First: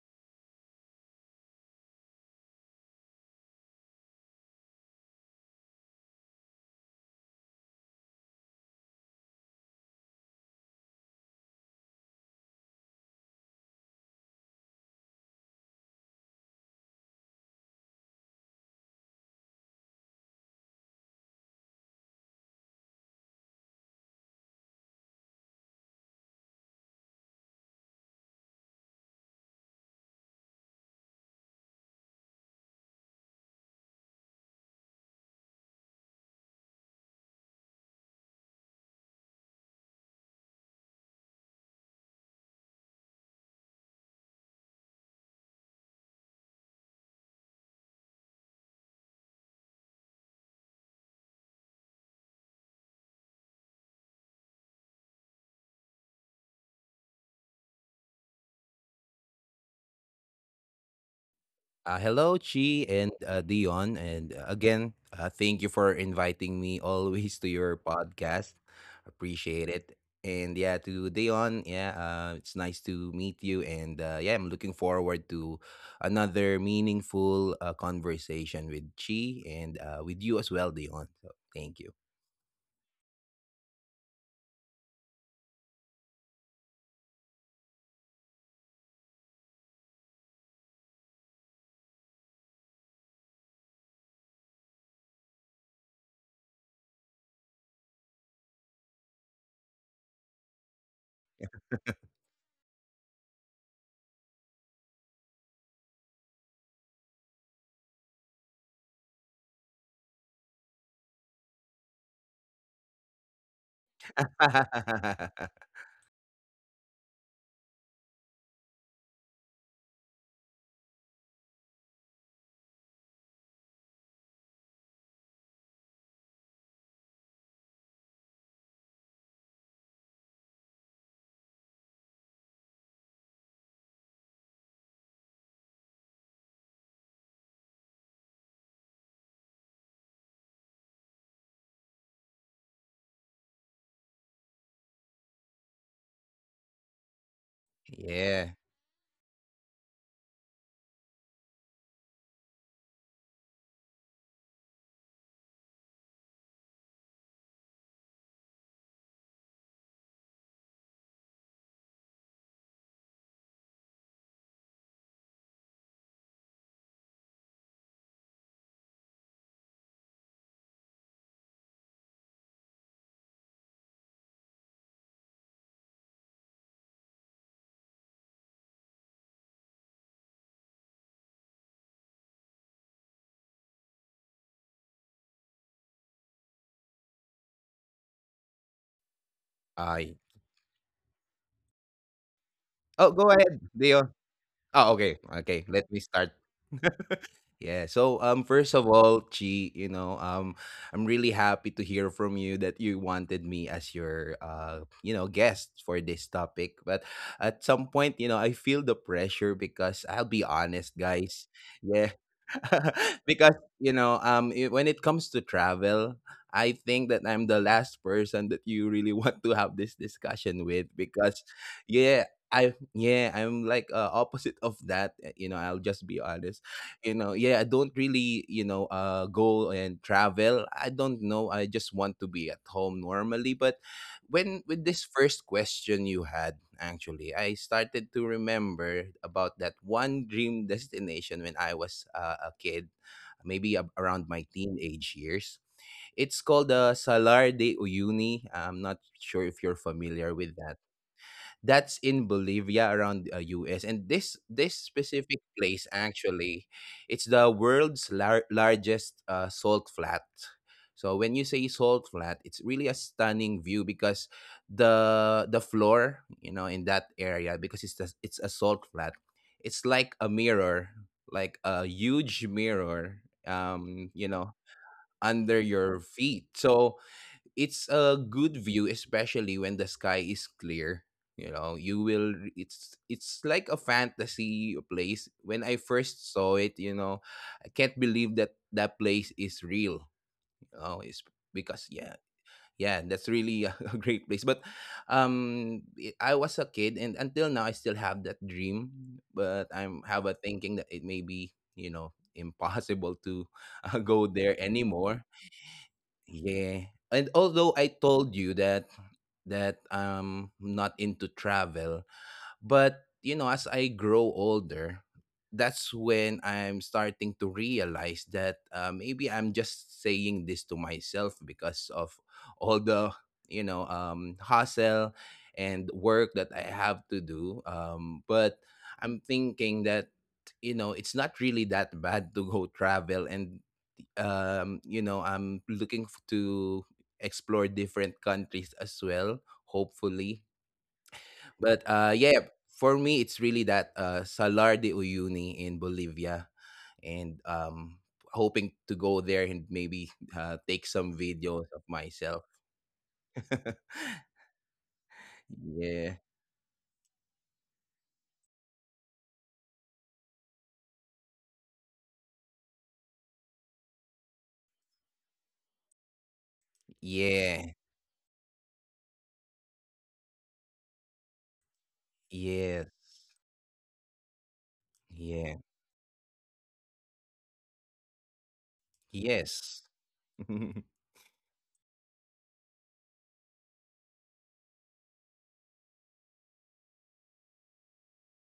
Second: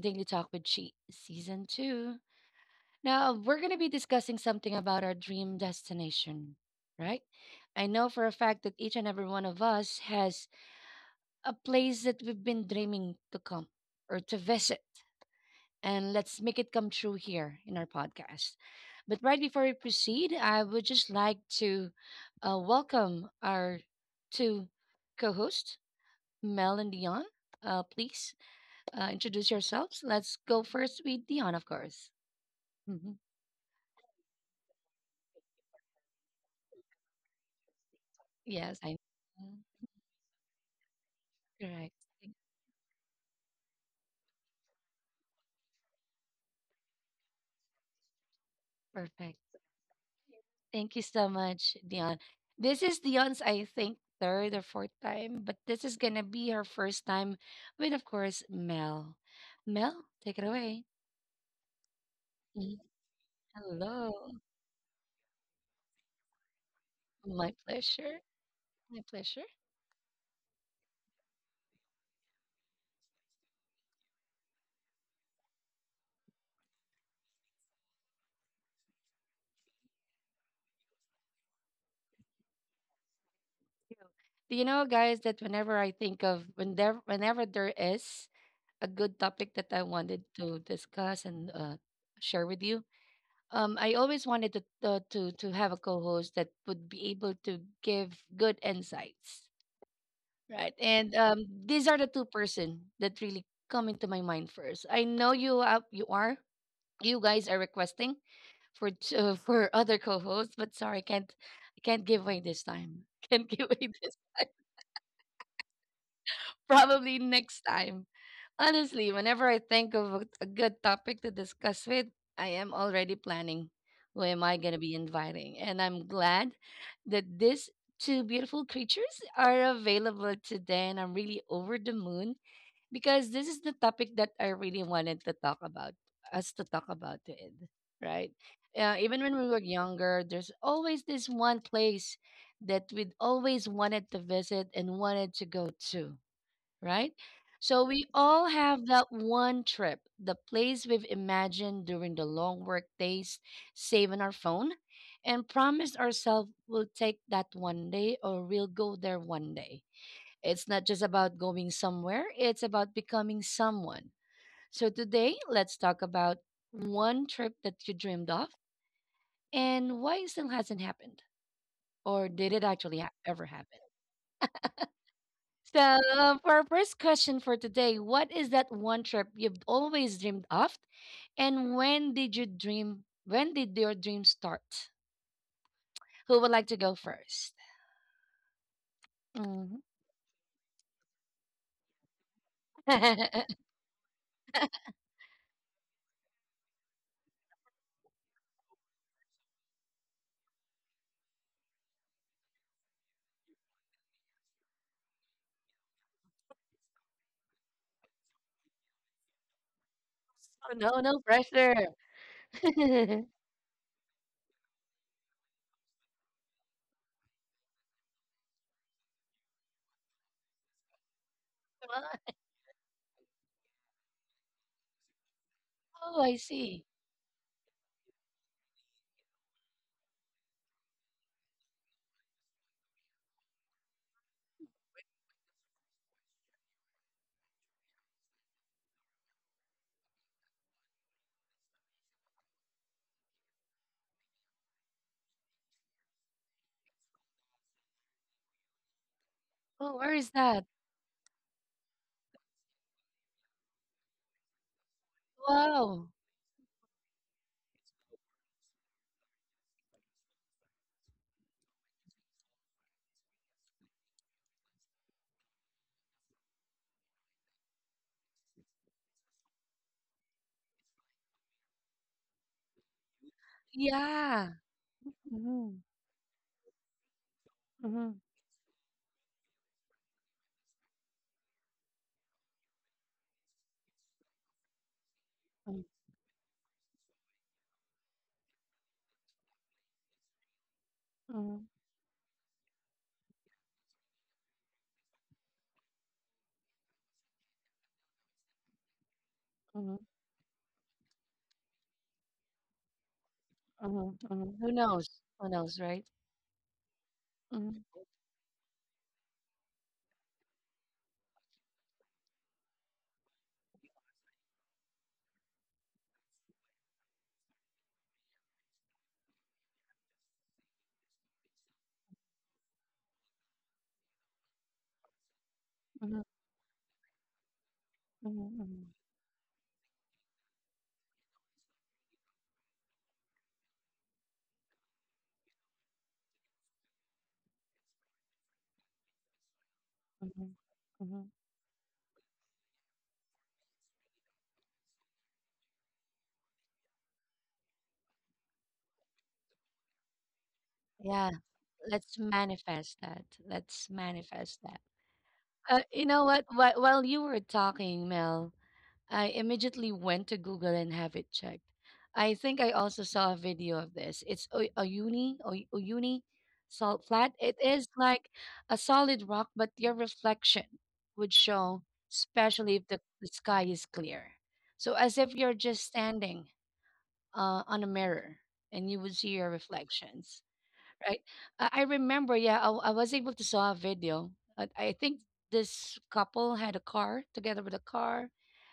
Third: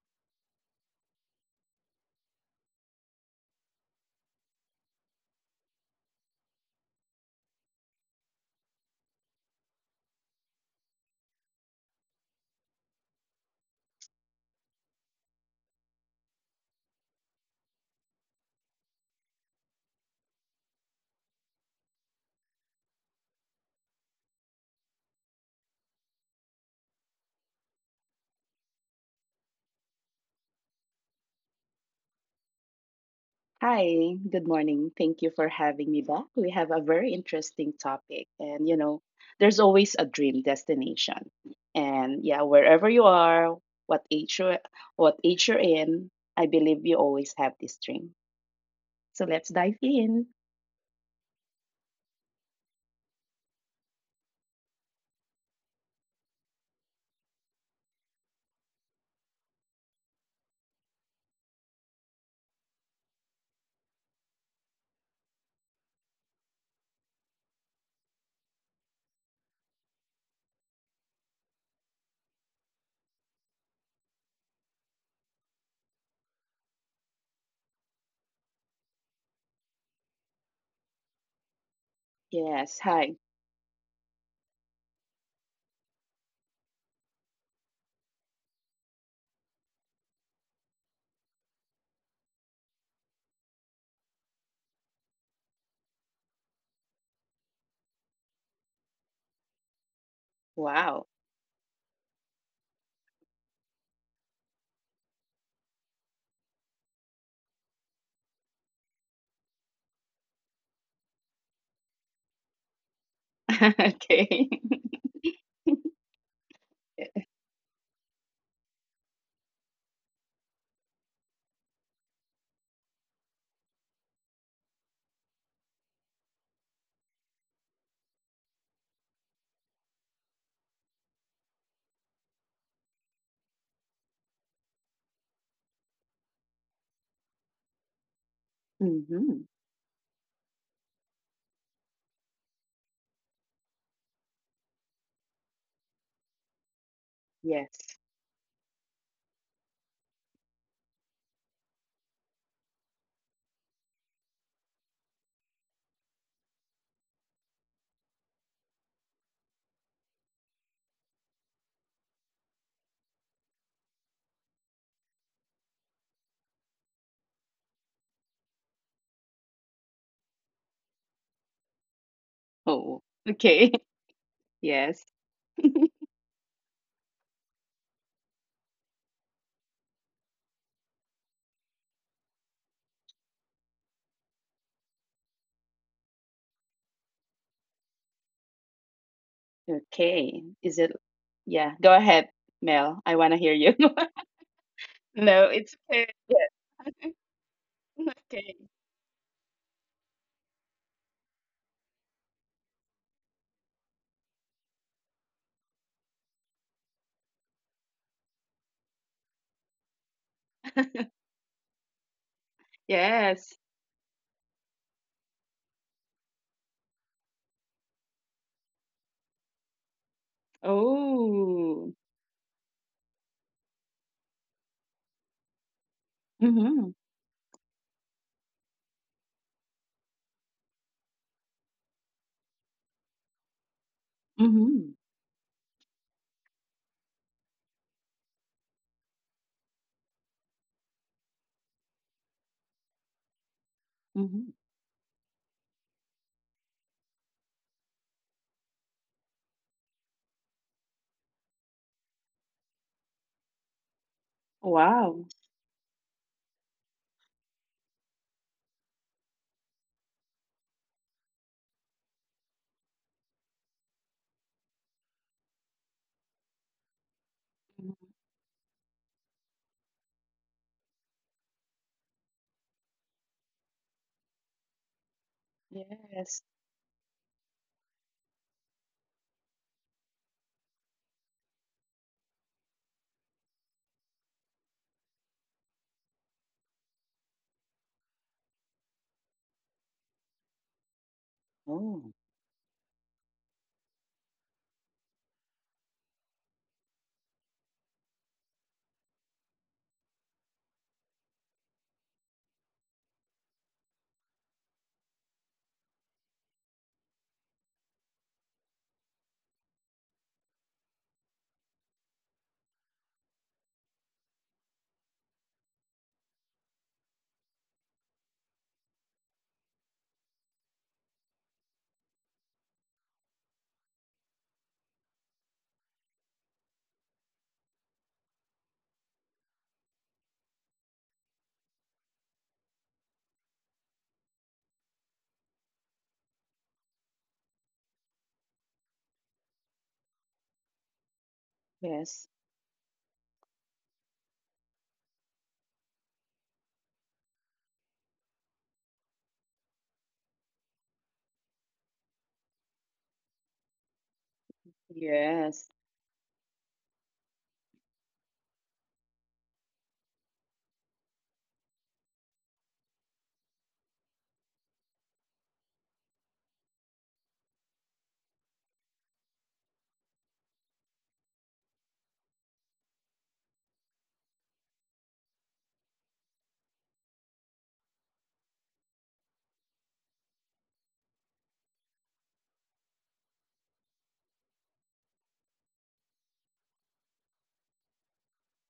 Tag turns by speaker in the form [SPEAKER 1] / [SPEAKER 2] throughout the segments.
[SPEAKER 1] Daily Talk with Chi Season 2. Now, we're going to be discussing something about our dream destination, right? I know for a fact that each and every one of us has a place that we've been dreaming to come or to visit, and let's make it come true here in our podcast. But right before we proceed, I would just like to welcome our two co hosts, Mel and Dion. Please introduce yourselves. Let's go first with Dion, of course. hmm
[SPEAKER 2] Hi, good morning. Thank you for having me back. We have a very interesting topic, and
[SPEAKER 1] Yes, I
[SPEAKER 2] there's always a dream destination.
[SPEAKER 1] correct.
[SPEAKER 2] And yeah, wherever you are, what age you what age you're in, I believe you always have this dream. So let's
[SPEAKER 1] Perfect.
[SPEAKER 2] dive in.
[SPEAKER 1] Thank you so much, Dion. This is Dion's, I think, third or fourth time, but this is gonna be her first time with, of course, Mel. Mel, take it away.
[SPEAKER 3] Hello,
[SPEAKER 1] Mhm.
[SPEAKER 3] Chi and Dion.
[SPEAKER 1] Hello.
[SPEAKER 3] And again, thank you for inviting me always to
[SPEAKER 1] My
[SPEAKER 3] your
[SPEAKER 1] pleasure.
[SPEAKER 3] podcast.
[SPEAKER 1] My pleasure.
[SPEAKER 3] Appreciate it. And yeah, to Dion, yeah, it's nice to meet you. And yeah, I'm looking forward to another meaningful conversation with Chi and with you as well, Dion. So thank you.
[SPEAKER 2] Yes, hi.
[SPEAKER 1] Do you know, guys, that whenever I think of whenever whenever there is a good topic that I wanted to discuss and share with you, I always wanted to, to have a co-host that would be able to give good insights, right?
[SPEAKER 2] Wow.
[SPEAKER 1] And these are the two person that really come into my mind first. I know you you are you guys are requesting for for other co-hosts, but sorry, I can't give away this time. Can't give away this time.
[SPEAKER 2] Okay.
[SPEAKER 1] Probably
[SPEAKER 2] Eh.
[SPEAKER 1] next time. Honestly, whenever I think of a good topic to discuss with, I am already planning who am I going to be inviting. And I'm glad that these two beautiful creatures are available today. And I'm really over the moon because this is the topic that I really wanted to talk about, us to talk about it, right? Even when we
[SPEAKER 2] Mhm.
[SPEAKER 1] were younger, there's always this one place that we'd always wanted to visit and wanted to go to, right? So
[SPEAKER 2] Yes.
[SPEAKER 1] we all
[SPEAKER 3] Yeah.
[SPEAKER 1] have that one trip, the place we've imagined during the long work days, saving our phone, and promised ourselves we'll take that one day or we'll go there one day. It's not just about going somewhere, it's about becoming someone. So today, let's talk about one trip that you dreamed of and why it still hasn't happened. Or did it actually
[SPEAKER 2] Oh,
[SPEAKER 1] ever
[SPEAKER 2] okay.
[SPEAKER 1] happen?
[SPEAKER 2] Yes.
[SPEAKER 1] So, for our first question for today, what is that one trip you've always dreamed of? And when did you dream? When did your dream start? Who would like to go first? Mhm.
[SPEAKER 2] Okay.
[SPEAKER 3] I.
[SPEAKER 2] Is it? Yeah. Go ahead, Mel. I want to
[SPEAKER 3] Oh,
[SPEAKER 2] hear
[SPEAKER 3] go
[SPEAKER 2] you.
[SPEAKER 3] ahead, Dion. Oh, okay.
[SPEAKER 2] No, it's
[SPEAKER 3] Okay.
[SPEAKER 2] okay.
[SPEAKER 3] Let me start.
[SPEAKER 2] Yeah.
[SPEAKER 3] Yeah. So
[SPEAKER 2] Okay.
[SPEAKER 3] um first of all, Chi, you know, I'm really happy to hear from you that you wanted me as your guest for this topic. But at some point, you know, I feel the pressure because I'll
[SPEAKER 1] Oh,
[SPEAKER 3] be
[SPEAKER 1] no, no
[SPEAKER 3] honest,
[SPEAKER 1] pressure.
[SPEAKER 3] guys. Yeah,
[SPEAKER 2] Yes.
[SPEAKER 3] because when it comes to travel, I think that I'm the last person that you really want to have this discussion with, because
[SPEAKER 2] Oh.
[SPEAKER 1] Wow.
[SPEAKER 3] yeah, I'm like, opposite of that, you know, I'll
[SPEAKER 1] Oh, I
[SPEAKER 3] just be
[SPEAKER 1] see.
[SPEAKER 3] honest.
[SPEAKER 2] Mhm.
[SPEAKER 3] Yeah, I don't really, go and travel. I don't know, I just want to be at home normally, but when
[SPEAKER 2] Mhm.
[SPEAKER 3] with this first question you had, actually I started to remember about that one dream destination when I was a kid, maybe
[SPEAKER 2] Mhm.
[SPEAKER 3] around my teenage years. It's called the Salar de Uyuni. I'm not sure if
[SPEAKER 1] Oh,
[SPEAKER 3] you're
[SPEAKER 1] where is that?
[SPEAKER 3] familiar with that. That's in Bolivia, around US. And this
[SPEAKER 2] Wow.
[SPEAKER 3] specific
[SPEAKER 1] Wow.
[SPEAKER 3] place actually, it's the world's largest salt flat. So when you say salt flat, it's really a stunning view, because the floor, you know, in that area, because
[SPEAKER 2] Mhm.
[SPEAKER 3] it's a salt flat, it's like a mirror, like a huge mirror,
[SPEAKER 1] Yeah.
[SPEAKER 3] you know,
[SPEAKER 1] Mhm,
[SPEAKER 3] under
[SPEAKER 2] Yes.
[SPEAKER 3] your feet. So
[SPEAKER 1] mhm,
[SPEAKER 3] it's a good view, especially when the sky is clear. You know you will it's it's like a fantasy place.
[SPEAKER 1] mhm,
[SPEAKER 3] When I first saw it, you know, I can't believe that that place is real. You know it's
[SPEAKER 1] mhm,
[SPEAKER 2] Oh,
[SPEAKER 3] Because yeah, yeah, that's really a a great place, but I was a kid, and until now I still have that dream,
[SPEAKER 1] mhm,
[SPEAKER 3] but I'm have a thinking that it may be, you know, impossible to
[SPEAKER 1] mhm,
[SPEAKER 3] go
[SPEAKER 1] mhm. Who
[SPEAKER 3] there
[SPEAKER 1] knows?
[SPEAKER 3] anymore.
[SPEAKER 1] Who knows, right?
[SPEAKER 3] Yeah. And
[SPEAKER 1] Mhm,
[SPEAKER 3] although I told you that I'm not into travel, but you know, as I grow older, that's when I'm starting to realize that, maybe I'm just saying this to myself because of all the, hustle and
[SPEAKER 1] mhm,
[SPEAKER 3] work that I have to do.
[SPEAKER 1] mhm,
[SPEAKER 3] But
[SPEAKER 1] mhm,
[SPEAKER 3] I'm thinking that, you know, it's not really that bad to go travel, and you know, I'm looking to explore different countries as well,
[SPEAKER 1] mhm,
[SPEAKER 3] hopefully.
[SPEAKER 1] mhm.
[SPEAKER 3] But
[SPEAKER 2] yes.
[SPEAKER 3] yeah, for me, it's really that, Salar de Uyuni in Bolivia, and hoping to go there and maybe take
[SPEAKER 1] Yeah.
[SPEAKER 3] some videos of
[SPEAKER 1] Let's
[SPEAKER 3] myself.
[SPEAKER 1] manifest that. Let's manifest that.
[SPEAKER 2] Yes.
[SPEAKER 1] You know
[SPEAKER 3] Yeah,
[SPEAKER 1] what? While you were talking, Mel, I immediately went to Google and have it checked. I think I also saw a video of this. It's a Oyuni salt flat. It is
[SPEAKER 3] yeah,
[SPEAKER 1] like a solid rock, but your reflection would show, especially if the,
[SPEAKER 3] yes,
[SPEAKER 1] the sky is clear. So as if you're
[SPEAKER 3] yeah,
[SPEAKER 1] just standing on a mirror and you would see your
[SPEAKER 3] yes.
[SPEAKER 1] reflections, right? I remember, yeah, I was able to saw a video. I think this couple had a car together with a car,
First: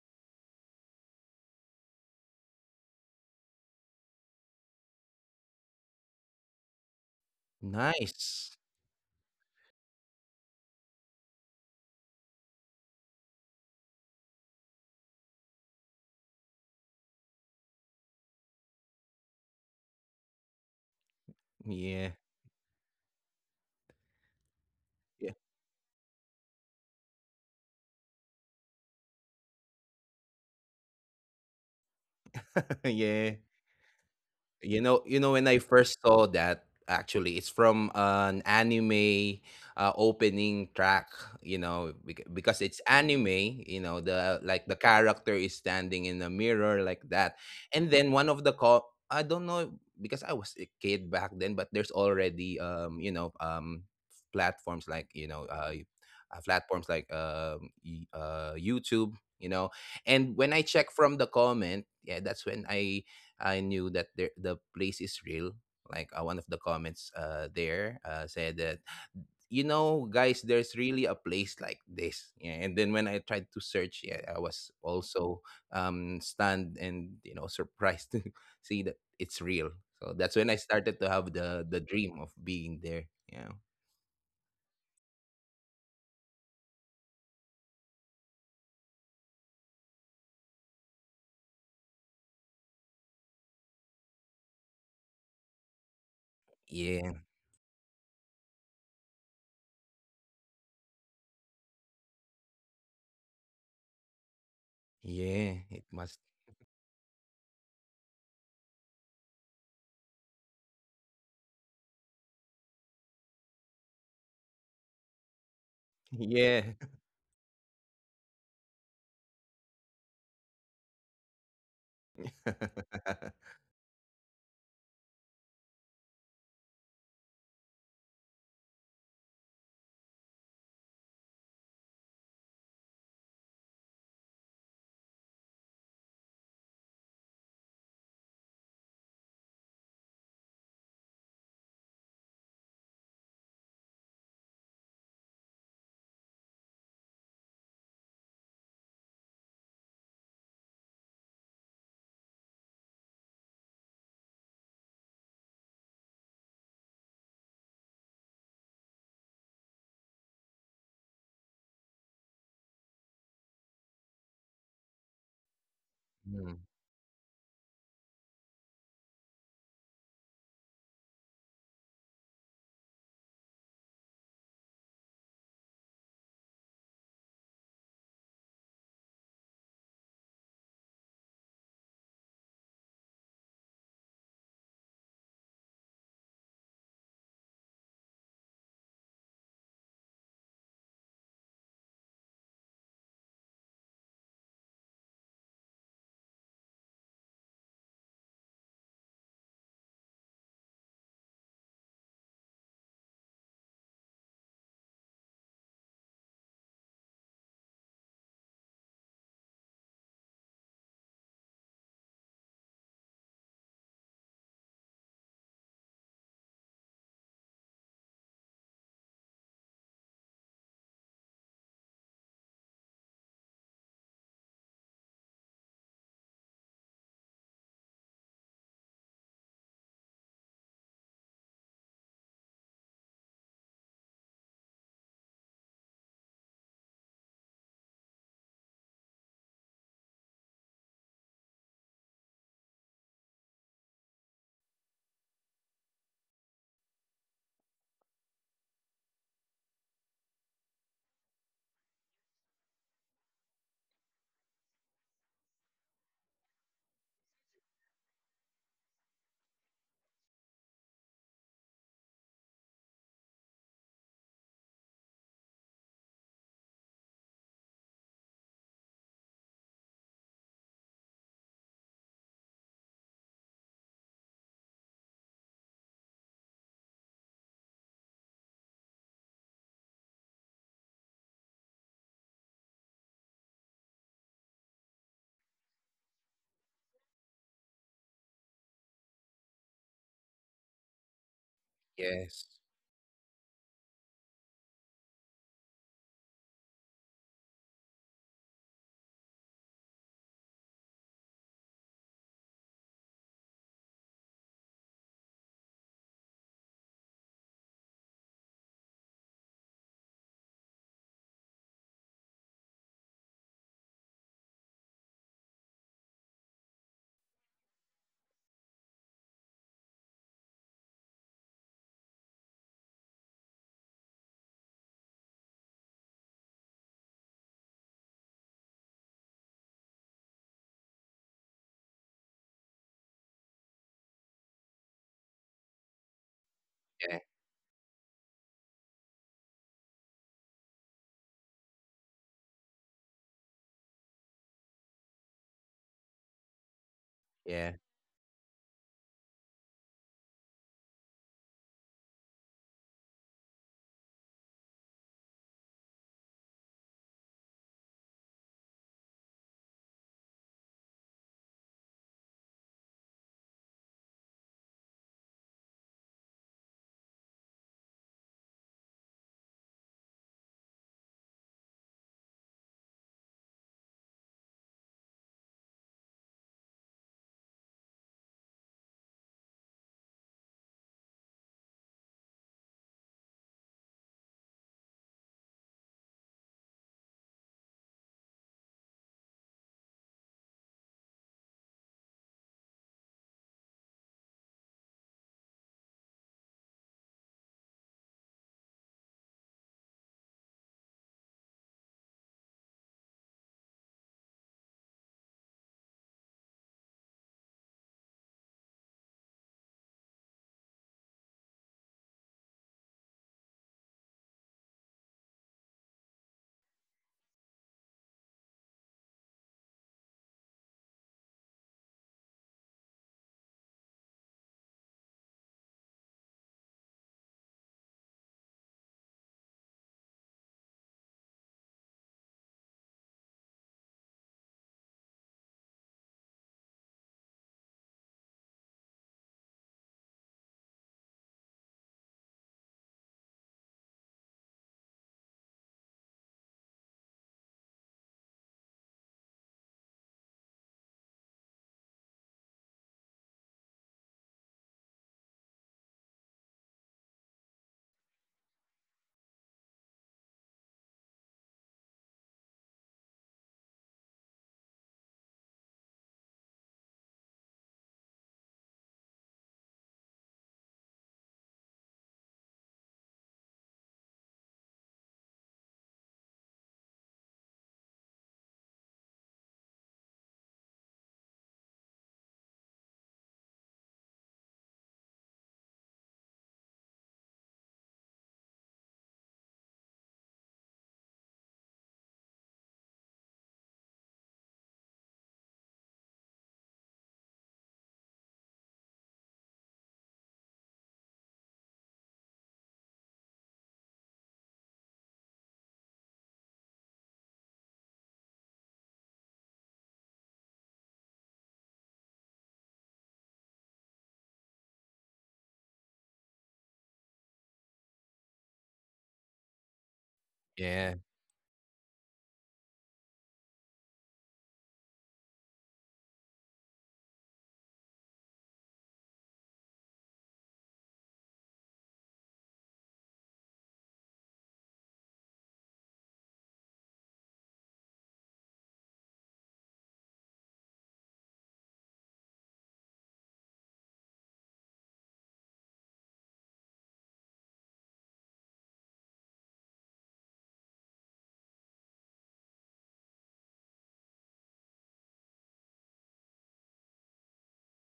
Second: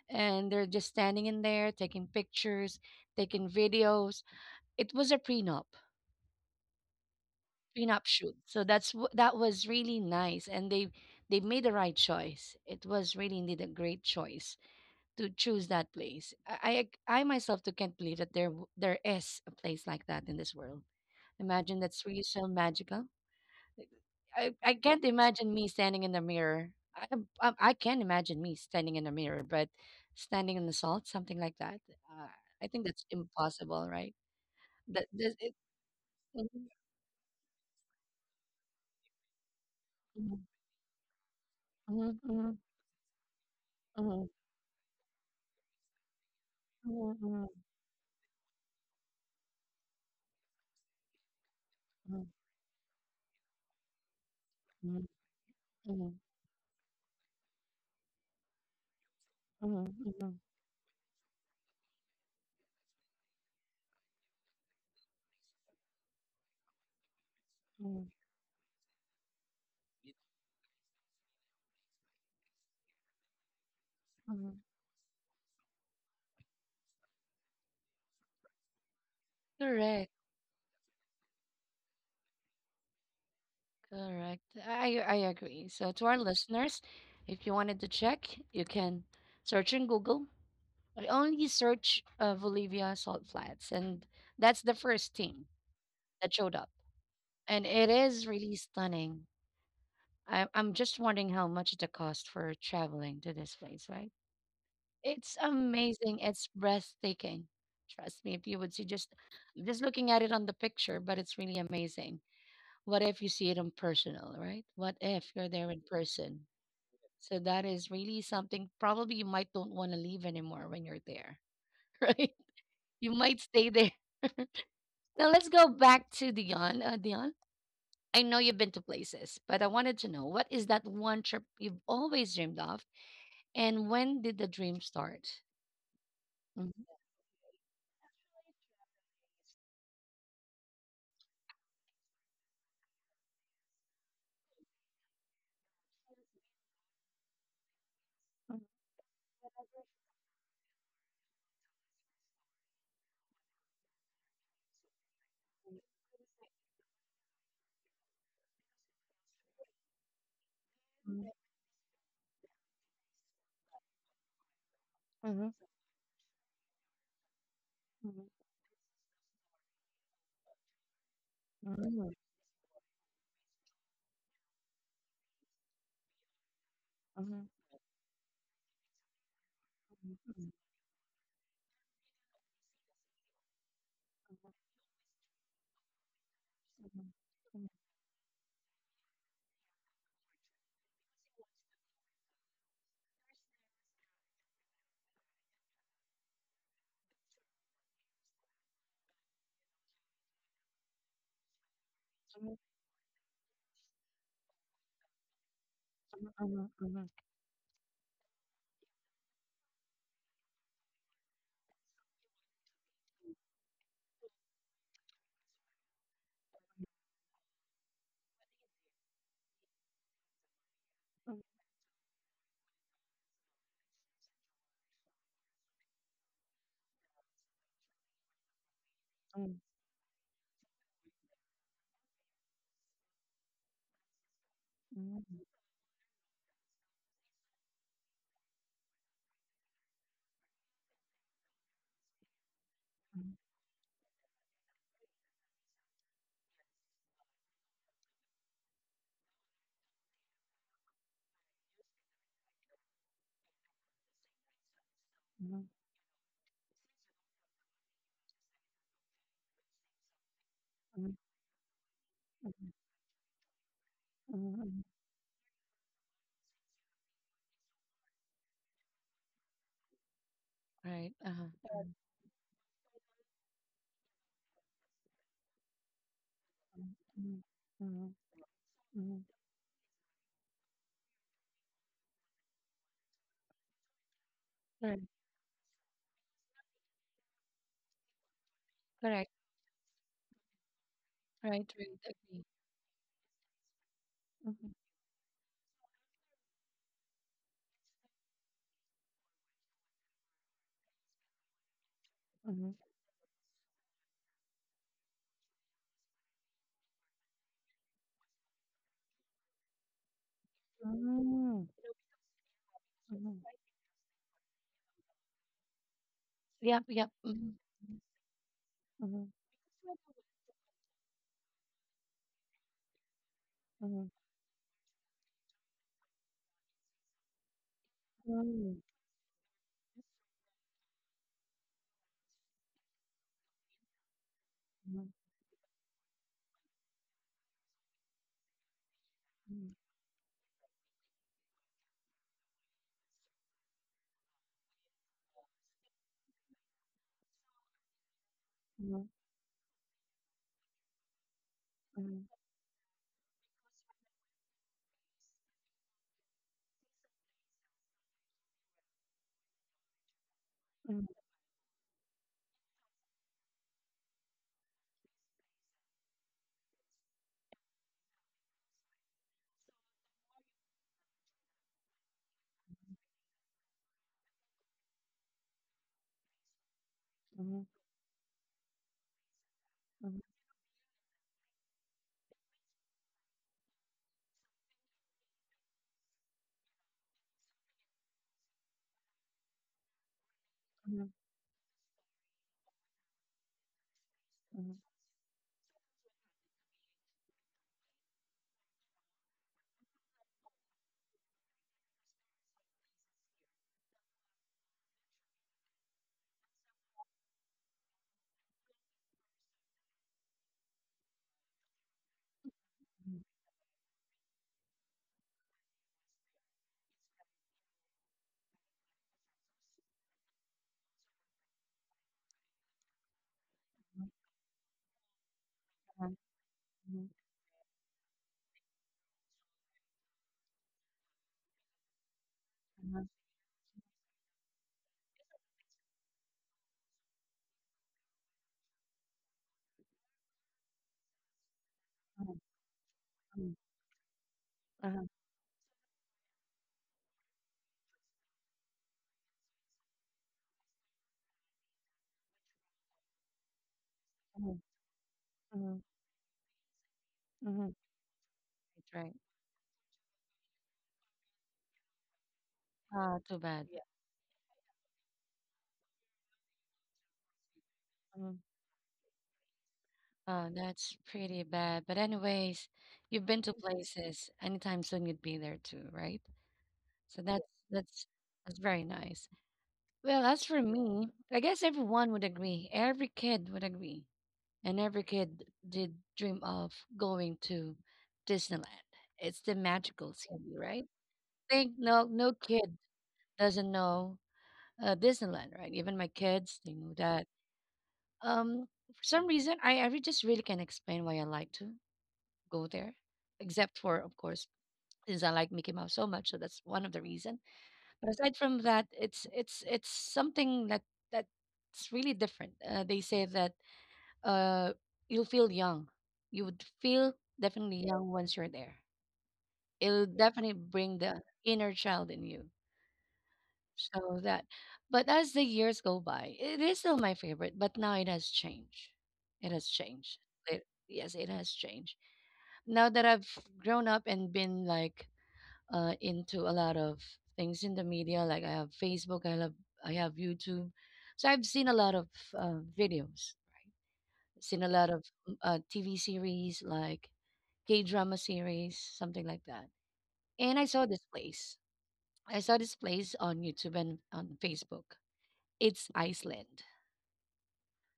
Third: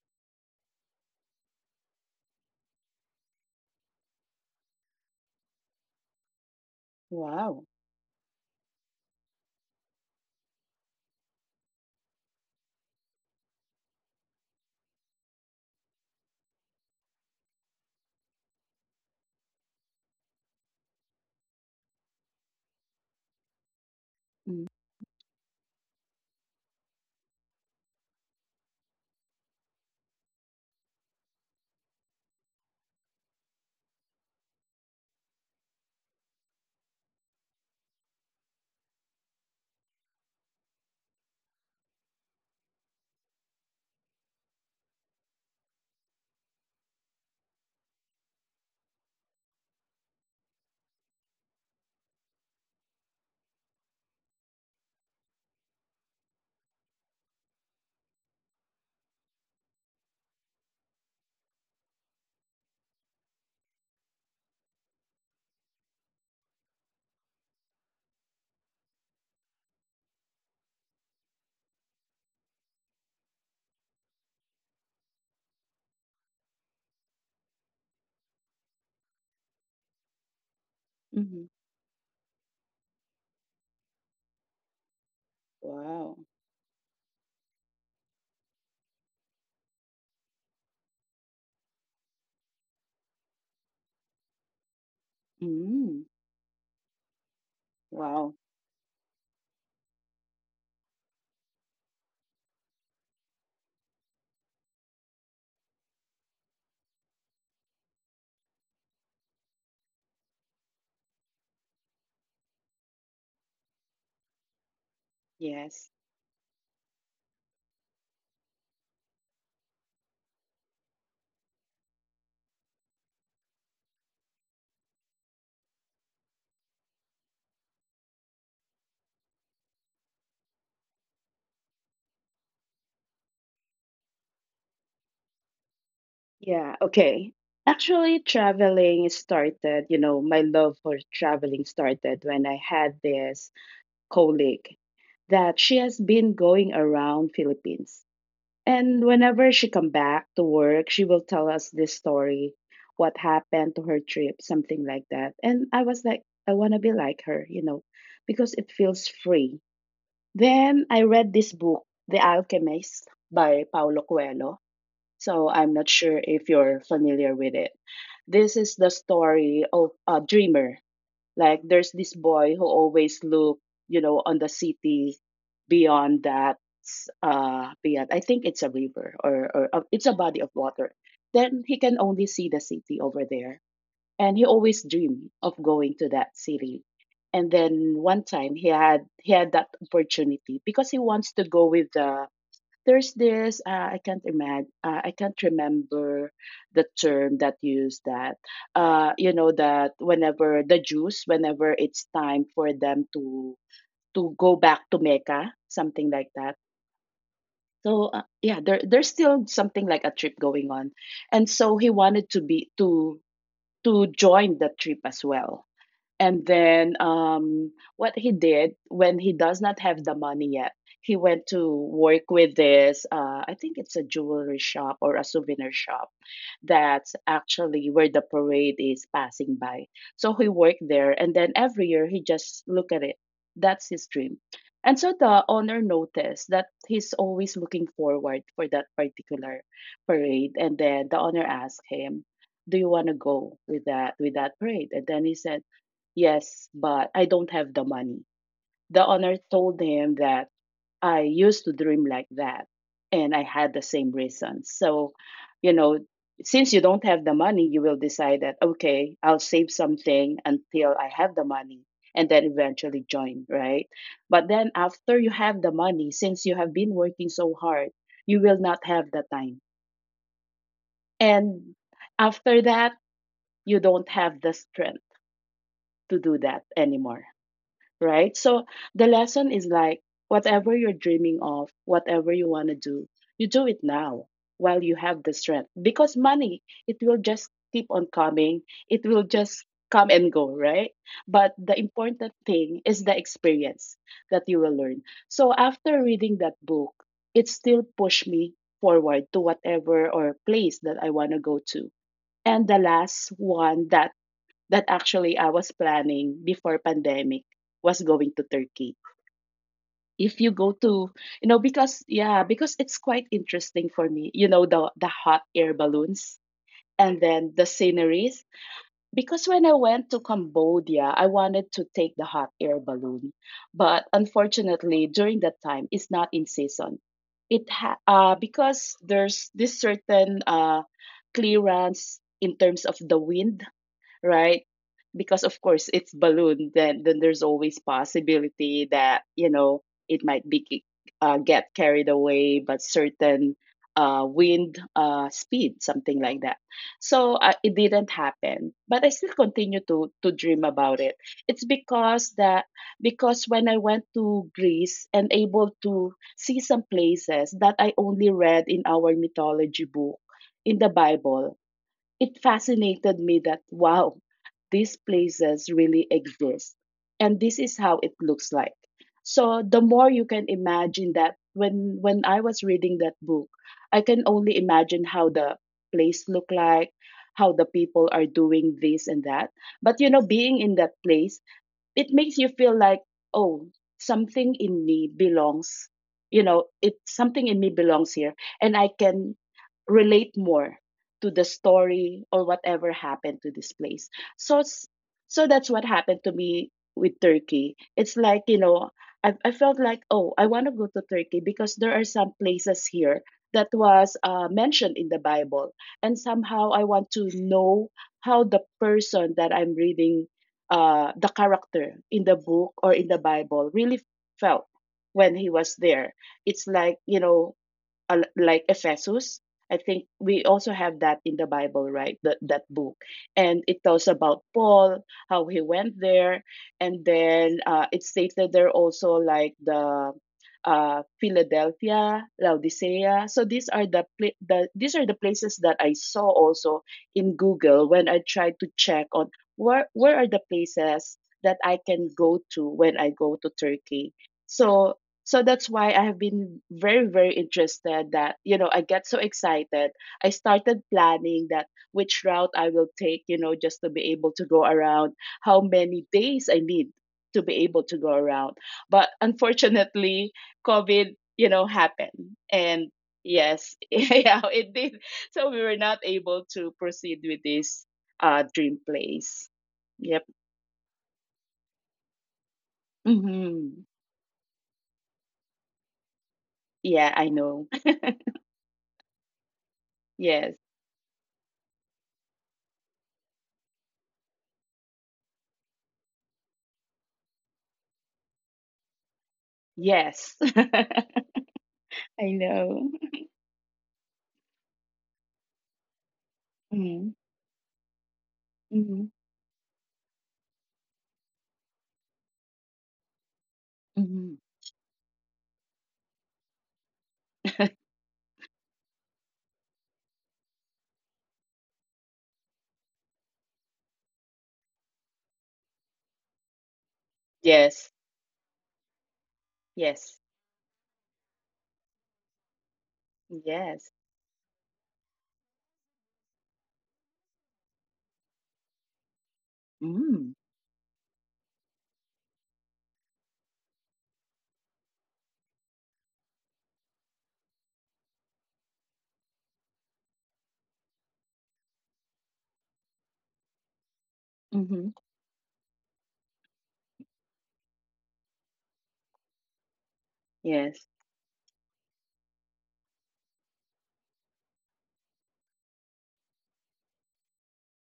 [SPEAKER 1] and they're just standing in there taking pictures, taking videos. It was a
[SPEAKER 2] Wow.
[SPEAKER 1] prenup shoot.
[SPEAKER 3] Nice.
[SPEAKER 1] So that's that was really nice, and they made the right choice. It was really indeed a great choice to choose that place. I myself too can't believe that there is a place like that in this world. Imagine that's
[SPEAKER 3] Yeah,
[SPEAKER 1] really so magical. I,
[SPEAKER 2] Mm-hmm.
[SPEAKER 1] I can't
[SPEAKER 3] yeah,
[SPEAKER 1] imagine me standing in the mirror. I, I can imagine me standing in the mirror, but standing in the salt, something like that. Uh, I think that's
[SPEAKER 3] yeah.
[SPEAKER 1] impossible, right?
[SPEAKER 3] You know,
[SPEAKER 1] That,
[SPEAKER 3] you know
[SPEAKER 1] that
[SPEAKER 3] when
[SPEAKER 1] it,
[SPEAKER 3] I first saw that,
[SPEAKER 1] mhm,
[SPEAKER 3] actually it's from an anime opening track, you know,
[SPEAKER 1] mhm, mhm,
[SPEAKER 3] because it's anime, you know,
[SPEAKER 1] mhm,
[SPEAKER 3] the like the character is standing in a mirror like
[SPEAKER 1] mhm,
[SPEAKER 3] that.
[SPEAKER 1] mhm,
[SPEAKER 3] And then one of the I don't know, because I was a kid back then, but there's already, you know, platforms
[SPEAKER 1] mhm, mhm,
[SPEAKER 3] like, you know,
[SPEAKER 1] mhm, mhm,
[SPEAKER 3] platforms like YouTube, you know.
[SPEAKER 1] mhm, mhm,
[SPEAKER 3] And when I check from the comment, yeah, that's when I knew that, the place is real. Like, one of the comments, there
[SPEAKER 1] mhm,
[SPEAKER 3] said that, you know, guys, there's really a place like this. Yeah. And then when I tried to search, yeah, I
[SPEAKER 1] mhm.
[SPEAKER 3] was also, stunned, and, you know, surprised to see that it's real.
[SPEAKER 1] Correct,
[SPEAKER 3] So that's when I started to
[SPEAKER 2] Mm-hmm.
[SPEAKER 3] have the dream of being there. Yeah.
[SPEAKER 1] correct. I agree. So to
[SPEAKER 2] Wow.
[SPEAKER 1] our listeners, if you wanted to check, you can search in Google. I only search Bolivia salt flats, and that's the first thing
[SPEAKER 2] Mm.
[SPEAKER 1] that showed up,
[SPEAKER 3] Yeah.
[SPEAKER 1] and it is
[SPEAKER 2] Wow.
[SPEAKER 1] really stunning. I'm just wondering how much the cost for traveling to this place, right? It's
[SPEAKER 3] Yeah. It
[SPEAKER 1] amazing,
[SPEAKER 3] must.
[SPEAKER 1] it's breathtaking. Trust me, if you would see just looking at it on the picture, but it's really amazing. What if you see it in personal, right? What if you're there in
[SPEAKER 2] Yes.
[SPEAKER 1] person?
[SPEAKER 3] Yeah.
[SPEAKER 1] So that is really something probably you might don't want to leave anymore when you're there, right? You might stay there. Now let's go back to Dion. Dion, I know you've been to places, but I wanted to know what is that one trip you've always dreamed of, and when did the dream start?
[SPEAKER 2] Yeah.
[SPEAKER 1] Mhm,
[SPEAKER 2] Okay. Actually, traveling started, you know, my love for traveling started when I had this colleague that she has been going around Philippines. And whenever she come back to work, she will tell us this story, what happened to her trip, something like that. And I was like, I want to be like her, because it feels free. Then I read
[SPEAKER 1] mhm,
[SPEAKER 2] this book, The Alchemist by Paulo Coelho. So I'm not sure if
[SPEAKER 3] Mm,
[SPEAKER 2] you're familiar with it. This is the story of a dreamer, like there's this boy who always look, on the city beyond that— beyond, I think it's a river, or it's a
[SPEAKER 1] mhm,
[SPEAKER 2] body of water. Then he can only see the city over there. And he always dreamed of going to that city.
[SPEAKER 1] mhm,
[SPEAKER 2] And then one time he had that opportunity because he wants to go with the— there's this I can't remember the term that used that, that whenever the Jews, whenever it's time for them to go back to Mecca, something like that.
[SPEAKER 1] mhm, mhm,
[SPEAKER 2] So yeah, there's still something like a trip going on, and so he wanted to be to join the trip as well. And then what he did, when he does not have the money yet, he went to work with this, I think it's a jewelry shop or a souvenir shop, that's actually where the parade is passing
[SPEAKER 1] mhm,
[SPEAKER 2] by. So he worked there. And then every year he just look at it. That's his dream. And so the
[SPEAKER 1] mhm.
[SPEAKER 2] owner noticed that he's always looking forward for that particular parade. And then the owner asked him, "Do you want to go with that parade?" And then he said, "Yes, but I don't have the money." The owner told him that, "I used to dream like that, and I had the same reason. So, you know, since you don't have the money, you will decide that, okay, I'll save something until I have the money and then eventually join, right? But then after you have the money, since you have been working so hard, you will not have the time.
[SPEAKER 1] Right. Uh-huh.
[SPEAKER 2] And
[SPEAKER 1] Mhm.
[SPEAKER 2] after that, you don't have the strength to do that anymore, right? So the lesson is like, whatever you're dreaming of, whatever you want to do, you do it now while you
[SPEAKER 1] Right.
[SPEAKER 2] have the strength, because money, it will just keep on coming, it will
[SPEAKER 1] Correct. Right.
[SPEAKER 2] just come and go, right? But
[SPEAKER 1] Right.
[SPEAKER 2] the important
[SPEAKER 1] Agree.
[SPEAKER 3] yes.
[SPEAKER 2] thing is the experience that you will
[SPEAKER 1] Mhm,
[SPEAKER 2] learn." So after reading that book, it still pushed me forward to whatever or place that I want to go to. And the
[SPEAKER 1] mhm.
[SPEAKER 2] last one that actually I was planning before pandemic was going to Turkey. If you go to,
[SPEAKER 1] Mm,
[SPEAKER 2] because yeah, because it's quite
[SPEAKER 1] mhm.
[SPEAKER 2] interesting for me, the hot air balloons
[SPEAKER 1] Yep. Yep.
[SPEAKER 2] and then the
[SPEAKER 1] Mhm, mhm,
[SPEAKER 2] sceneries.
[SPEAKER 1] mhm,
[SPEAKER 2] Because when I went to Cambodia, I wanted to take the hot air balloon,
[SPEAKER 1] mhm,
[SPEAKER 2] but
[SPEAKER 1] mhm,
[SPEAKER 2] unfortunately, during that time, it's not in season.
[SPEAKER 1] mhm, mhm,
[SPEAKER 2] Because there's this certain clearance in terms of the wind, right?
[SPEAKER 1] mhm, mhm,
[SPEAKER 2] Because of course it's balloon, then
[SPEAKER 3] Yeah.
[SPEAKER 2] there's always possibility that,
[SPEAKER 1] mhm,
[SPEAKER 2] it might be get carried away by certain wind speed, something like that. So it
[SPEAKER 3] Yeah.
[SPEAKER 2] didn't happen,
[SPEAKER 1] mhm,
[SPEAKER 2] but
[SPEAKER 1] mhm,
[SPEAKER 2] I
[SPEAKER 1] mhm,
[SPEAKER 2] still continue to dream about it. It's
[SPEAKER 1] mhm, mhm,
[SPEAKER 2] because
[SPEAKER 1] mhm,
[SPEAKER 2] that, because when I went to Greece and able to see some places that I only read in our mythology book, in the Bible, it fascinated me that, wow, these places really exist, and this is how it looks like. So the more you can imagine that, when I was reading that book, I can only imagine how the place look like, how
[SPEAKER 1] mhm, mhm,
[SPEAKER 2] the
[SPEAKER 1] mhm, mhm,
[SPEAKER 2] people are doing this and that. But, being in that place, it makes you feel like, oh, something in me belongs, it, something in me belongs here, and I can relate more to the story or whatever happened to this place. So s- so that's what happened to me with Turkey. It's like, I felt like, oh, I want to go to Turkey because there are some places here that was mentioned in the Bible, and somehow I want to know how the person that I'm reading, the character in the book or in the Bible, really felt when he was there. It's like, like Ephesus. I think we also have that in the Bible, right? That book, and it tells about Paul, how he went there, and then it states that there are also like the Philadelphia, Laodicea. So these are the, these are the places that I saw also in Google when I tried to check on where are the places that I can go to when I go to Turkey. So so that's why I have been very very interested that, I get so excited. I started planning that which route I will take, just to be able to
[SPEAKER 1] mhm,
[SPEAKER 2] go
[SPEAKER 1] mhm,
[SPEAKER 2] around, how
[SPEAKER 1] mhm,
[SPEAKER 2] many days I need to be
[SPEAKER 1] mhm.
[SPEAKER 2] able to go around. But
[SPEAKER 1] Right.
[SPEAKER 2] unfortunately, COVID, happened. And
[SPEAKER 1] Oh, too
[SPEAKER 2] yes,
[SPEAKER 1] bad. Yeah.
[SPEAKER 2] yeah, it did. So we were not able to proceed with this
[SPEAKER 1] Mhm.
[SPEAKER 2] dream place. Yep.
[SPEAKER 1] Oh, that's pretty bad. But anyways, you've been to Mm.
[SPEAKER 2] Hmm.
[SPEAKER 1] places anytime soon you'd be there too, right?
[SPEAKER 2] Yeah,
[SPEAKER 1] So yeah,
[SPEAKER 2] I
[SPEAKER 1] that's
[SPEAKER 2] know.
[SPEAKER 1] that's very nice. Well, as
[SPEAKER 2] Yes.
[SPEAKER 1] for me, I guess everyone would agree. Every kid would agree. And every kid did dream of going to Disneyland. It's the magical
[SPEAKER 2] Yes.
[SPEAKER 1] city, right? Think no
[SPEAKER 2] I
[SPEAKER 1] kid
[SPEAKER 2] know.
[SPEAKER 1] doesn't know Disneyland, right? Even my kids, they know
[SPEAKER 2] Mhm.
[SPEAKER 1] that. For
[SPEAKER 2] Mhm.
[SPEAKER 1] some reason, just really can't explain why I like to go there, except for, of
[SPEAKER 2] Mhm.
[SPEAKER 1] course, since I like Mickey Mouse so much, so that's one of the reason. But aside from that, it's something that that's really different. They say that uh you'll feel young, you would feel definitely
[SPEAKER 2] Yes.
[SPEAKER 1] young once you're there. It'll
[SPEAKER 2] Yes.
[SPEAKER 1] definitely bring
[SPEAKER 3] Yeah.
[SPEAKER 1] the inner child in you.
[SPEAKER 2] Yes.
[SPEAKER 1] So that, but as the years go by, it is still my favorite, but now it has changed. It has changed.
[SPEAKER 2] Mm.
[SPEAKER 1] It, yes, it has changed. Now that I've grown up and been like into a lot of things in the media, like I have Facebook, I have YouTube, so I've seen a lot of videos, seen a lot
[SPEAKER 2] Mhm.
[SPEAKER 1] of TV series like K drama series, something like that. And I saw
[SPEAKER 2] Yes.
[SPEAKER 1] this place. I saw this place on YouTube and on Facebook. It's Iceland,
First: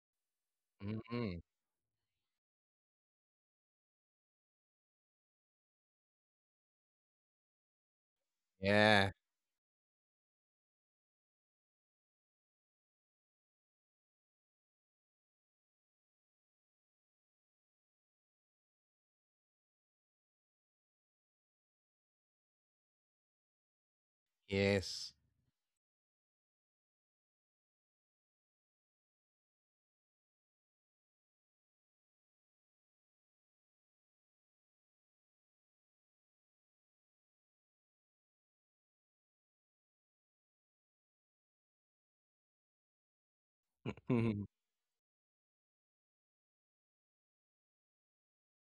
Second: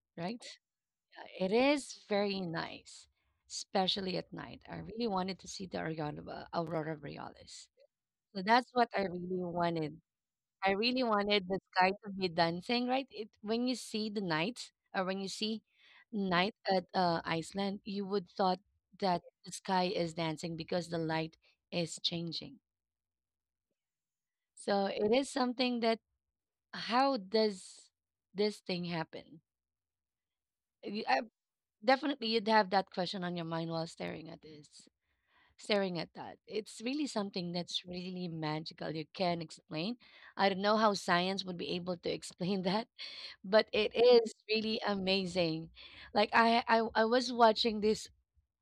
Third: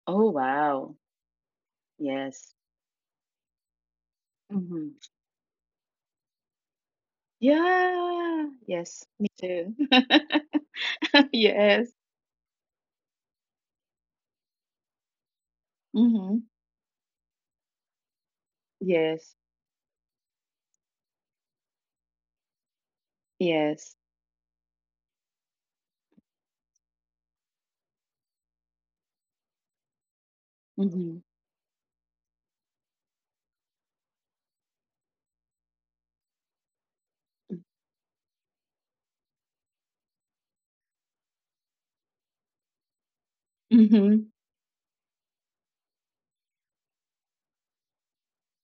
[SPEAKER 2] Oh,
[SPEAKER 1] right?
[SPEAKER 2] wow.
[SPEAKER 3] Mm-mm.
[SPEAKER 1] Yeah, it is very
[SPEAKER 2] Yes.
[SPEAKER 1] nice, especially at night. I
[SPEAKER 2] Mhm.
[SPEAKER 1] really wanted to see the Aurora Borealis. So
[SPEAKER 2] Yeah.
[SPEAKER 1] that's what I
[SPEAKER 2] Yes.
[SPEAKER 3] Yeah.
[SPEAKER 2] Me
[SPEAKER 1] really
[SPEAKER 2] too.
[SPEAKER 1] wanted. I really wanted the
[SPEAKER 2] Yes.
[SPEAKER 1] sky to be dancing, right? It, when you see the night, or when you see
[SPEAKER 2] Mhm.
[SPEAKER 1] night at Iceland, you would thought that
[SPEAKER 2] Yes.
[SPEAKER 1] the sky is dancing because the light is changing.
[SPEAKER 2] Yes.
[SPEAKER 1] So it
[SPEAKER 3] Yes.
[SPEAKER 1] is something that how does this thing happen? You-
[SPEAKER 2] Mhm.
[SPEAKER 1] I Definitely, you'd have that question on your mind while staring at this, staring at that. It's really something that's really magical. You can't explain. I don't know how science would be able to explain that, but it
[SPEAKER 2] Mhm.
[SPEAKER 1] is
[SPEAKER 3] Mhm.
[SPEAKER 1] really amazing. Like I was watching this.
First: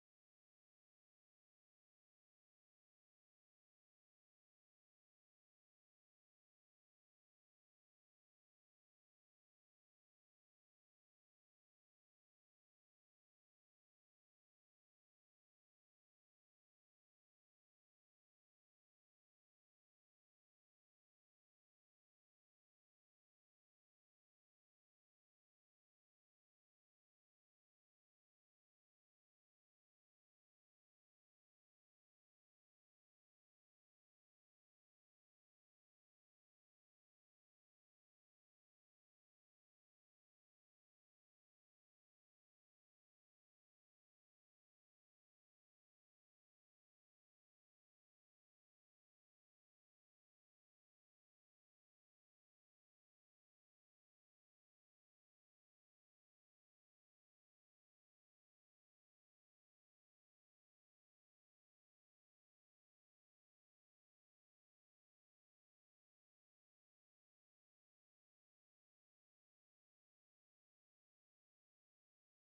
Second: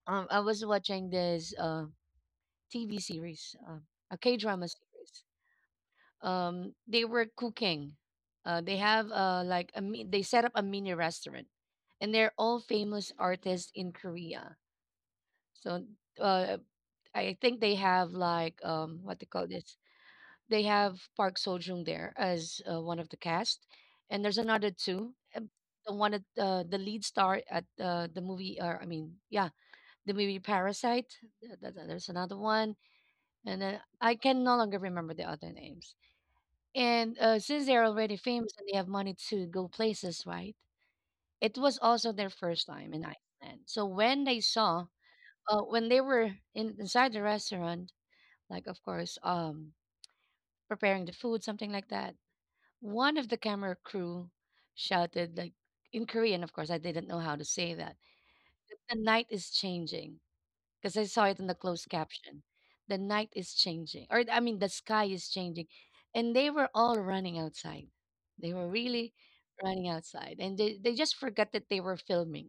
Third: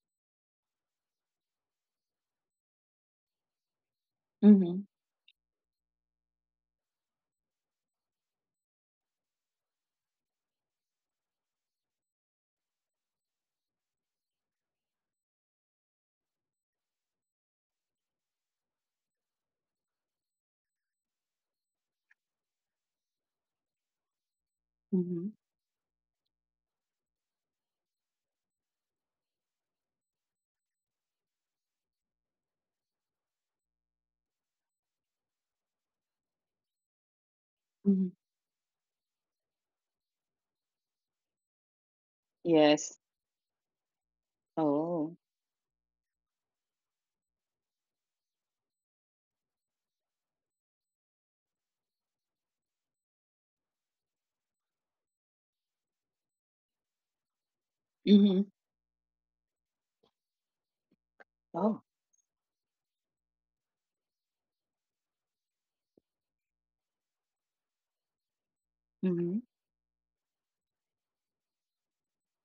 [SPEAKER 1] I was watching this TV series, a K drama
[SPEAKER 2] Mhm.
[SPEAKER 1] series. They were cooking. They have like a they set up a mini restaurant, and they're all famous artists in Korea. So uh, I think they have like what they call this. They have Park Seo-joong there as one of the cast, and there's another two.
[SPEAKER 2] Mhm.
[SPEAKER 1] The one at the lead star at the movie, or I mean, yeah, the movie Parasite. There's another one, and then I can no longer remember the other names. And since they're
[SPEAKER 2] Mhm.
[SPEAKER 1] already famous and they have money to go places, right? It was also their first time
[SPEAKER 2] Yes.
[SPEAKER 1] in Iceland. So when they saw,
[SPEAKER 2] Oh.
[SPEAKER 1] when they were in, inside the restaurant, like of course preparing the food, something like that. One of the camera crew shouted like in Korean, of course I didn't know how to say that.
[SPEAKER 2] Mhm.
[SPEAKER 1] The night is changing, because I saw it in the
[SPEAKER 2] Oh.
[SPEAKER 1] closed caption. The night is changing, or I mean, the sky is changing. And they were all running outside. They were really
[SPEAKER 2] Mhm.
[SPEAKER 1] running outside, and they just forgot that they were filming.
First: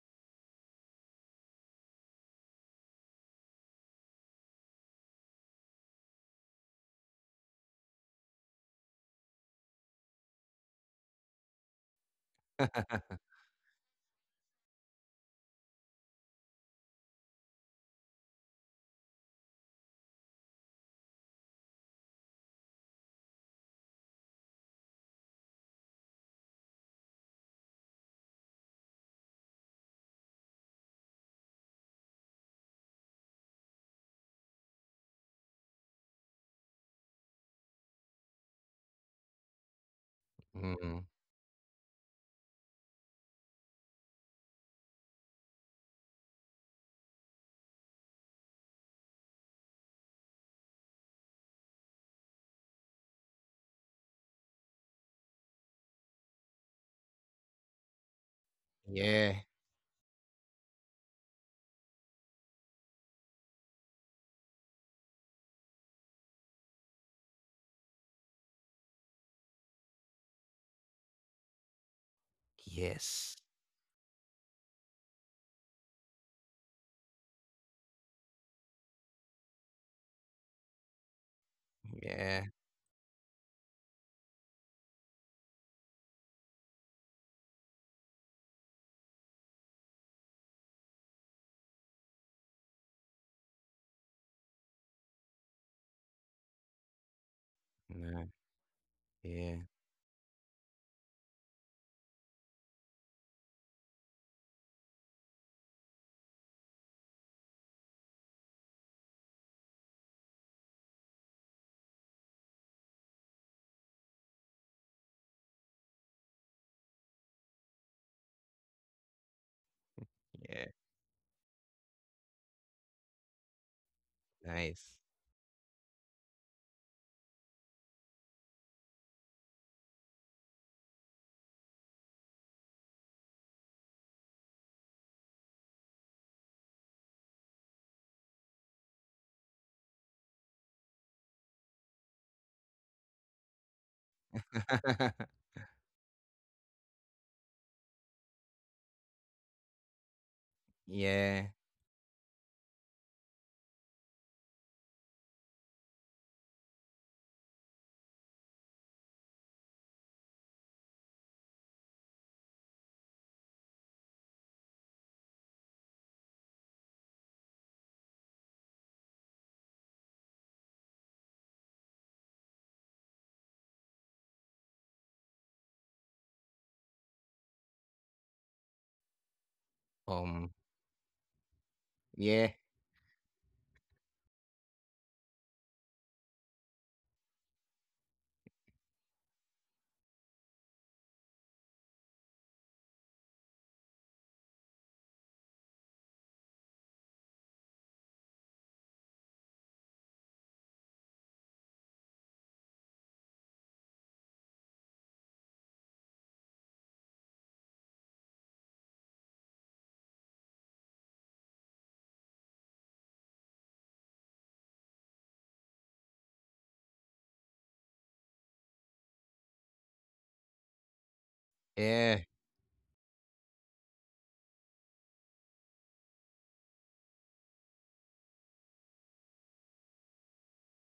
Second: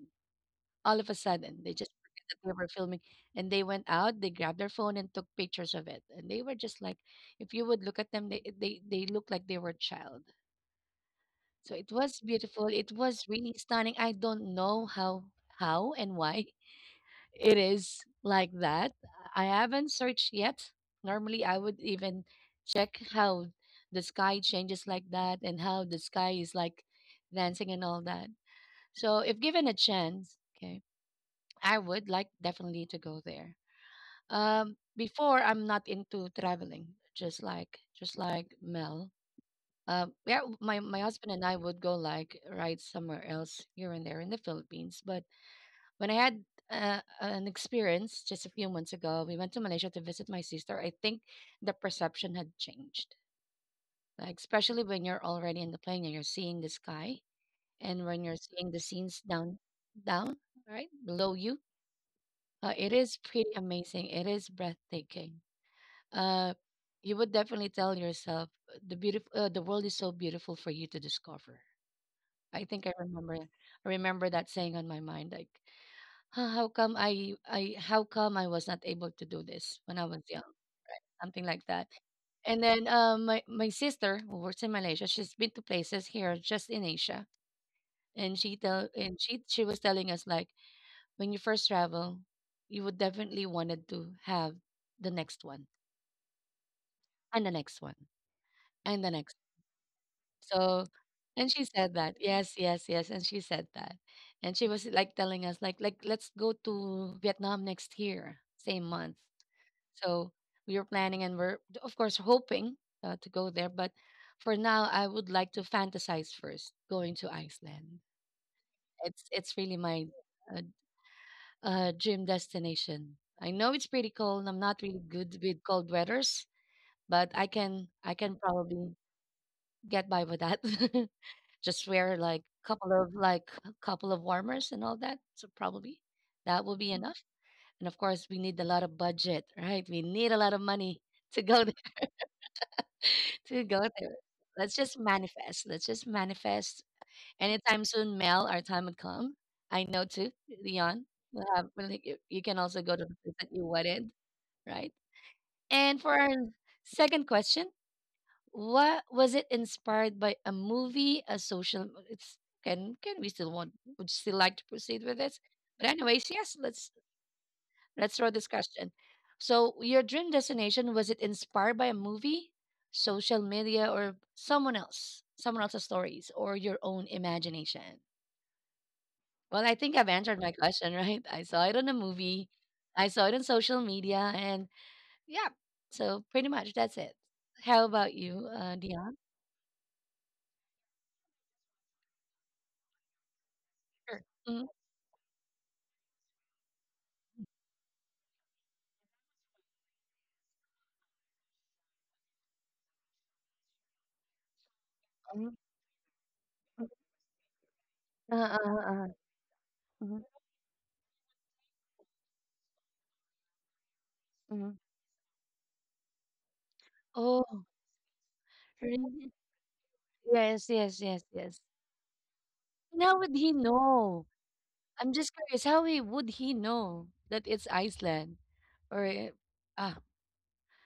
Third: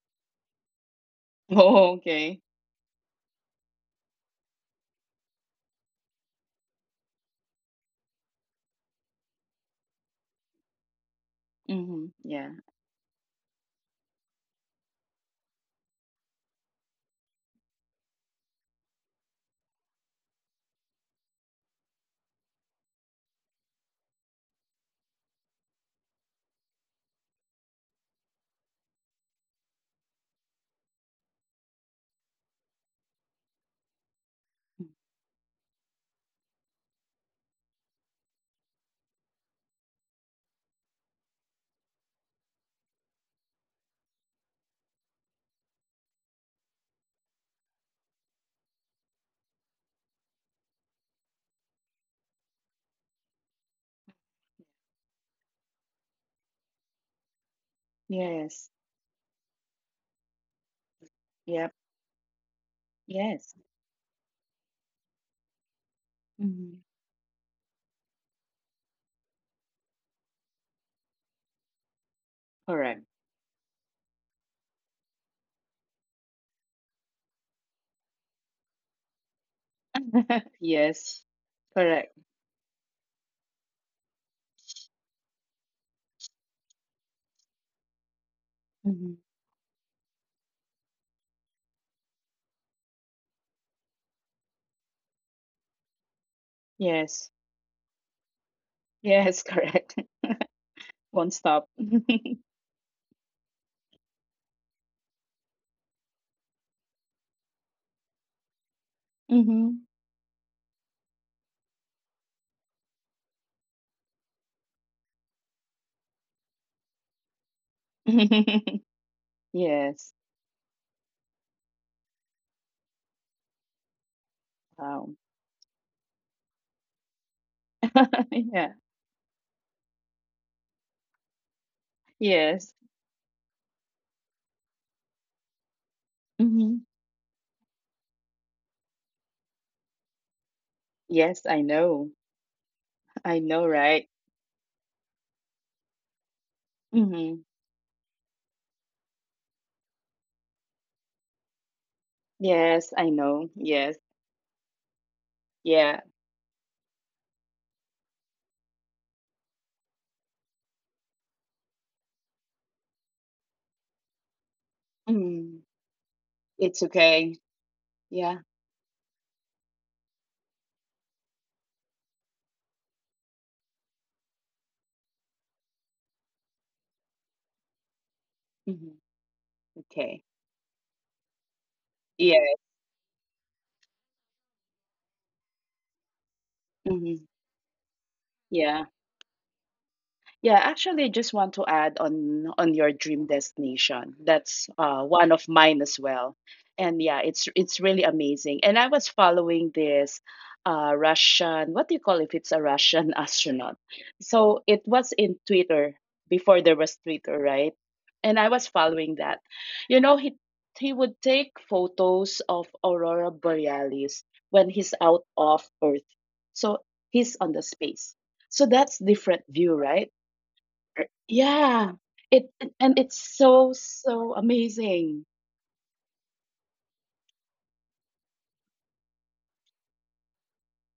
[SPEAKER 1] All of a sudden, they just
[SPEAKER 2] Oh,
[SPEAKER 1] forget that
[SPEAKER 2] okay.
[SPEAKER 1] they were filming, and they went out. They grabbed their phone and took pictures of it. And they were just like, if you would look at them, they look like they were a child. So it
[SPEAKER 2] Mhm.
[SPEAKER 1] was
[SPEAKER 2] Yeah.
[SPEAKER 1] beautiful. It was really stunning. I don't know how and why it is like that. I haven't searched yet. Normally, I would even check how the sky changes like that and how the sky is like dancing and all that. So if given a chance, okay, I would like definitely to go there. Before I'm not into traveling, just like Mel. Yeah, my
[SPEAKER 3] Mhm.
[SPEAKER 1] husband and I would go like ride somewhere else here and there in the Philippines. But when I had an experience just a few months ago, we went to Malaysia to visit my sister. I think the perception had changed, like especially when you're already in the plane and you're seeing the sky, and when you're
[SPEAKER 2] Yes.
[SPEAKER 1] seeing the scenes
[SPEAKER 3] Yeah.
[SPEAKER 1] down right below you.
[SPEAKER 2] Yep.
[SPEAKER 1] It is
[SPEAKER 2] Yes.
[SPEAKER 1] pretty amazing. It is breathtaking. Uh,
[SPEAKER 2] Mhm.
[SPEAKER 1] you would definitely tell yourself the beautiful, the world is so beautiful for you to discover. I think I
[SPEAKER 2] Correct.
[SPEAKER 3] Yes.
[SPEAKER 1] remember, I remember that saying on my mind, like, "Huh, how come how come I was not able to do this when I was young,"
[SPEAKER 2] Yes,
[SPEAKER 1] something like that.
[SPEAKER 2] correct.
[SPEAKER 3] Yeah.
[SPEAKER 1] And then my sister who works in Malaysia, she's been to places here just in Asia, and she tell
[SPEAKER 2] Mhm.
[SPEAKER 1] and she she was telling us like, when you first travel, you would definitely wanted to have the next one
[SPEAKER 2] Yes,
[SPEAKER 1] and the next one
[SPEAKER 3] Nah.
[SPEAKER 1] and the
[SPEAKER 2] yes,
[SPEAKER 1] next.
[SPEAKER 3] Yeah.
[SPEAKER 2] correct.
[SPEAKER 1] So
[SPEAKER 2] Won't
[SPEAKER 1] and
[SPEAKER 2] stop.
[SPEAKER 1] she said that, yes, yes, yes, and she said that, and she was like telling us like, let's go to Vietnam next year same month.
[SPEAKER 2] Hmm.
[SPEAKER 1] So we were planning and we're of course hoping to go there, but for now I would like to fantasize first going to Iceland. It's really my
[SPEAKER 2] Yes.
[SPEAKER 1] uh,
[SPEAKER 3] Yeah.
[SPEAKER 1] dream destination. I know it's pretty cold. I'm not
[SPEAKER 3] Nice.
[SPEAKER 1] really
[SPEAKER 2] Wow.
[SPEAKER 1] good with cold weathers, but I can
[SPEAKER 2] Yeah.
[SPEAKER 1] probably get by with that. Just wear like
[SPEAKER 2] Yes.
[SPEAKER 1] couple of like a couple of warmers and all that. So probably that will be
[SPEAKER 2] Hmm.
[SPEAKER 1] enough. And of course, we need a lot of budget, right? We need a lot of money to
[SPEAKER 2] Yes,
[SPEAKER 1] go
[SPEAKER 2] I know. I
[SPEAKER 1] to go
[SPEAKER 2] know,
[SPEAKER 1] there.
[SPEAKER 2] right?
[SPEAKER 1] Let's just manifest. Let's just manifest.
[SPEAKER 2] Hmm.
[SPEAKER 1] Anytime soon, Mel, our time would come. I know too, Leon.
[SPEAKER 3] Yeah.
[SPEAKER 1] You can also go to
[SPEAKER 2] Yes,
[SPEAKER 1] the
[SPEAKER 2] I
[SPEAKER 1] place that you
[SPEAKER 2] know.
[SPEAKER 1] wanted,
[SPEAKER 2] Yes.
[SPEAKER 1] right? And
[SPEAKER 2] Yeah.
[SPEAKER 1] for our second question, what was it inspired by, a movie, a social? It's can we still want? Would still like to proceed with this?
[SPEAKER 2] Mm.
[SPEAKER 1] But anyways, yes.
[SPEAKER 2] It's
[SPEAKER 1] Let's
[SPEAKER 2] okay.
[SPEAKER 1] let's throw
[SPEAKER 2] Yeah.
[SPEAKER 1] this question. So, your dream destination, was it inspired by a movie, social media, or someone else's stories, or your own imagination?
[SPEAKER 2] Hmm.
[SPEAKER 1] Well, I think I've
[SPEAKER 2] Okay.
[SPEAKER 1] answered
[SPEAKER 3] Um.
[SPEAKER 1] my question, right? I saw it on a
[SPEAKER 2] Yeah.
[SPEAKER 3] Yeah.
[SPEAKER 1] movie, I saw it on social media, and yeah. So pretty much that's it.
[SPEAKER 2] Hmm.
[SPEAKER 1] How about you,
[SPEAKER 2] Yeah.
[SPEAKER 1] Dion?
[SPEAKER 2] Yeah, actually, I just want to add on your dream destination.
[SPEAKER 1] Sure. Mm,
[SPEAKER 2] That's one of mine as well, and yeah, it's really amazing. And I was following this Russian, what do you call it if it's a Russian astronaut? So it was in Twitter before there
[SPEAKER 1] mm,
[SPEAKER 2] was Twitter, right? And
[SPEAKER 1] uh
[SPEAKER 2] I
[SPEAKER 1] uh
[SPEAKER 2] was
[SPEAKER 1] uh-huh.
[SPEAKER 2] following that. You know,
[SPEAKER 1] Mhm,
[SPEAKER 2] he would take photos of aurora borealis when
[SPEAKER 1] mhm.
[SPEAKER 2] he's out of Earth. So he's on the
[SPEAKER 1] Oh,
[SPEAKER 2] space. So that's different
[SPEAKER 1] really?
[SPEAKER 2] view, right?
[SPEAKER 1] Yes, yes, yes, yes.
[SPEAKER 2] Yeah,
[SPEAKER 3] Yeah.
[SPEAKER 2] it and
[SPEAKER 1] And
[SPEAKER 2] it's
[SPEAKER 1] how would he
[SPEAKER 2] so so
[SPEAKER 1] know? I'm
[SPEAKER 2] amazing.
[SPEAKER 1] just curious, how he would he know that it's Iceland? Or ah,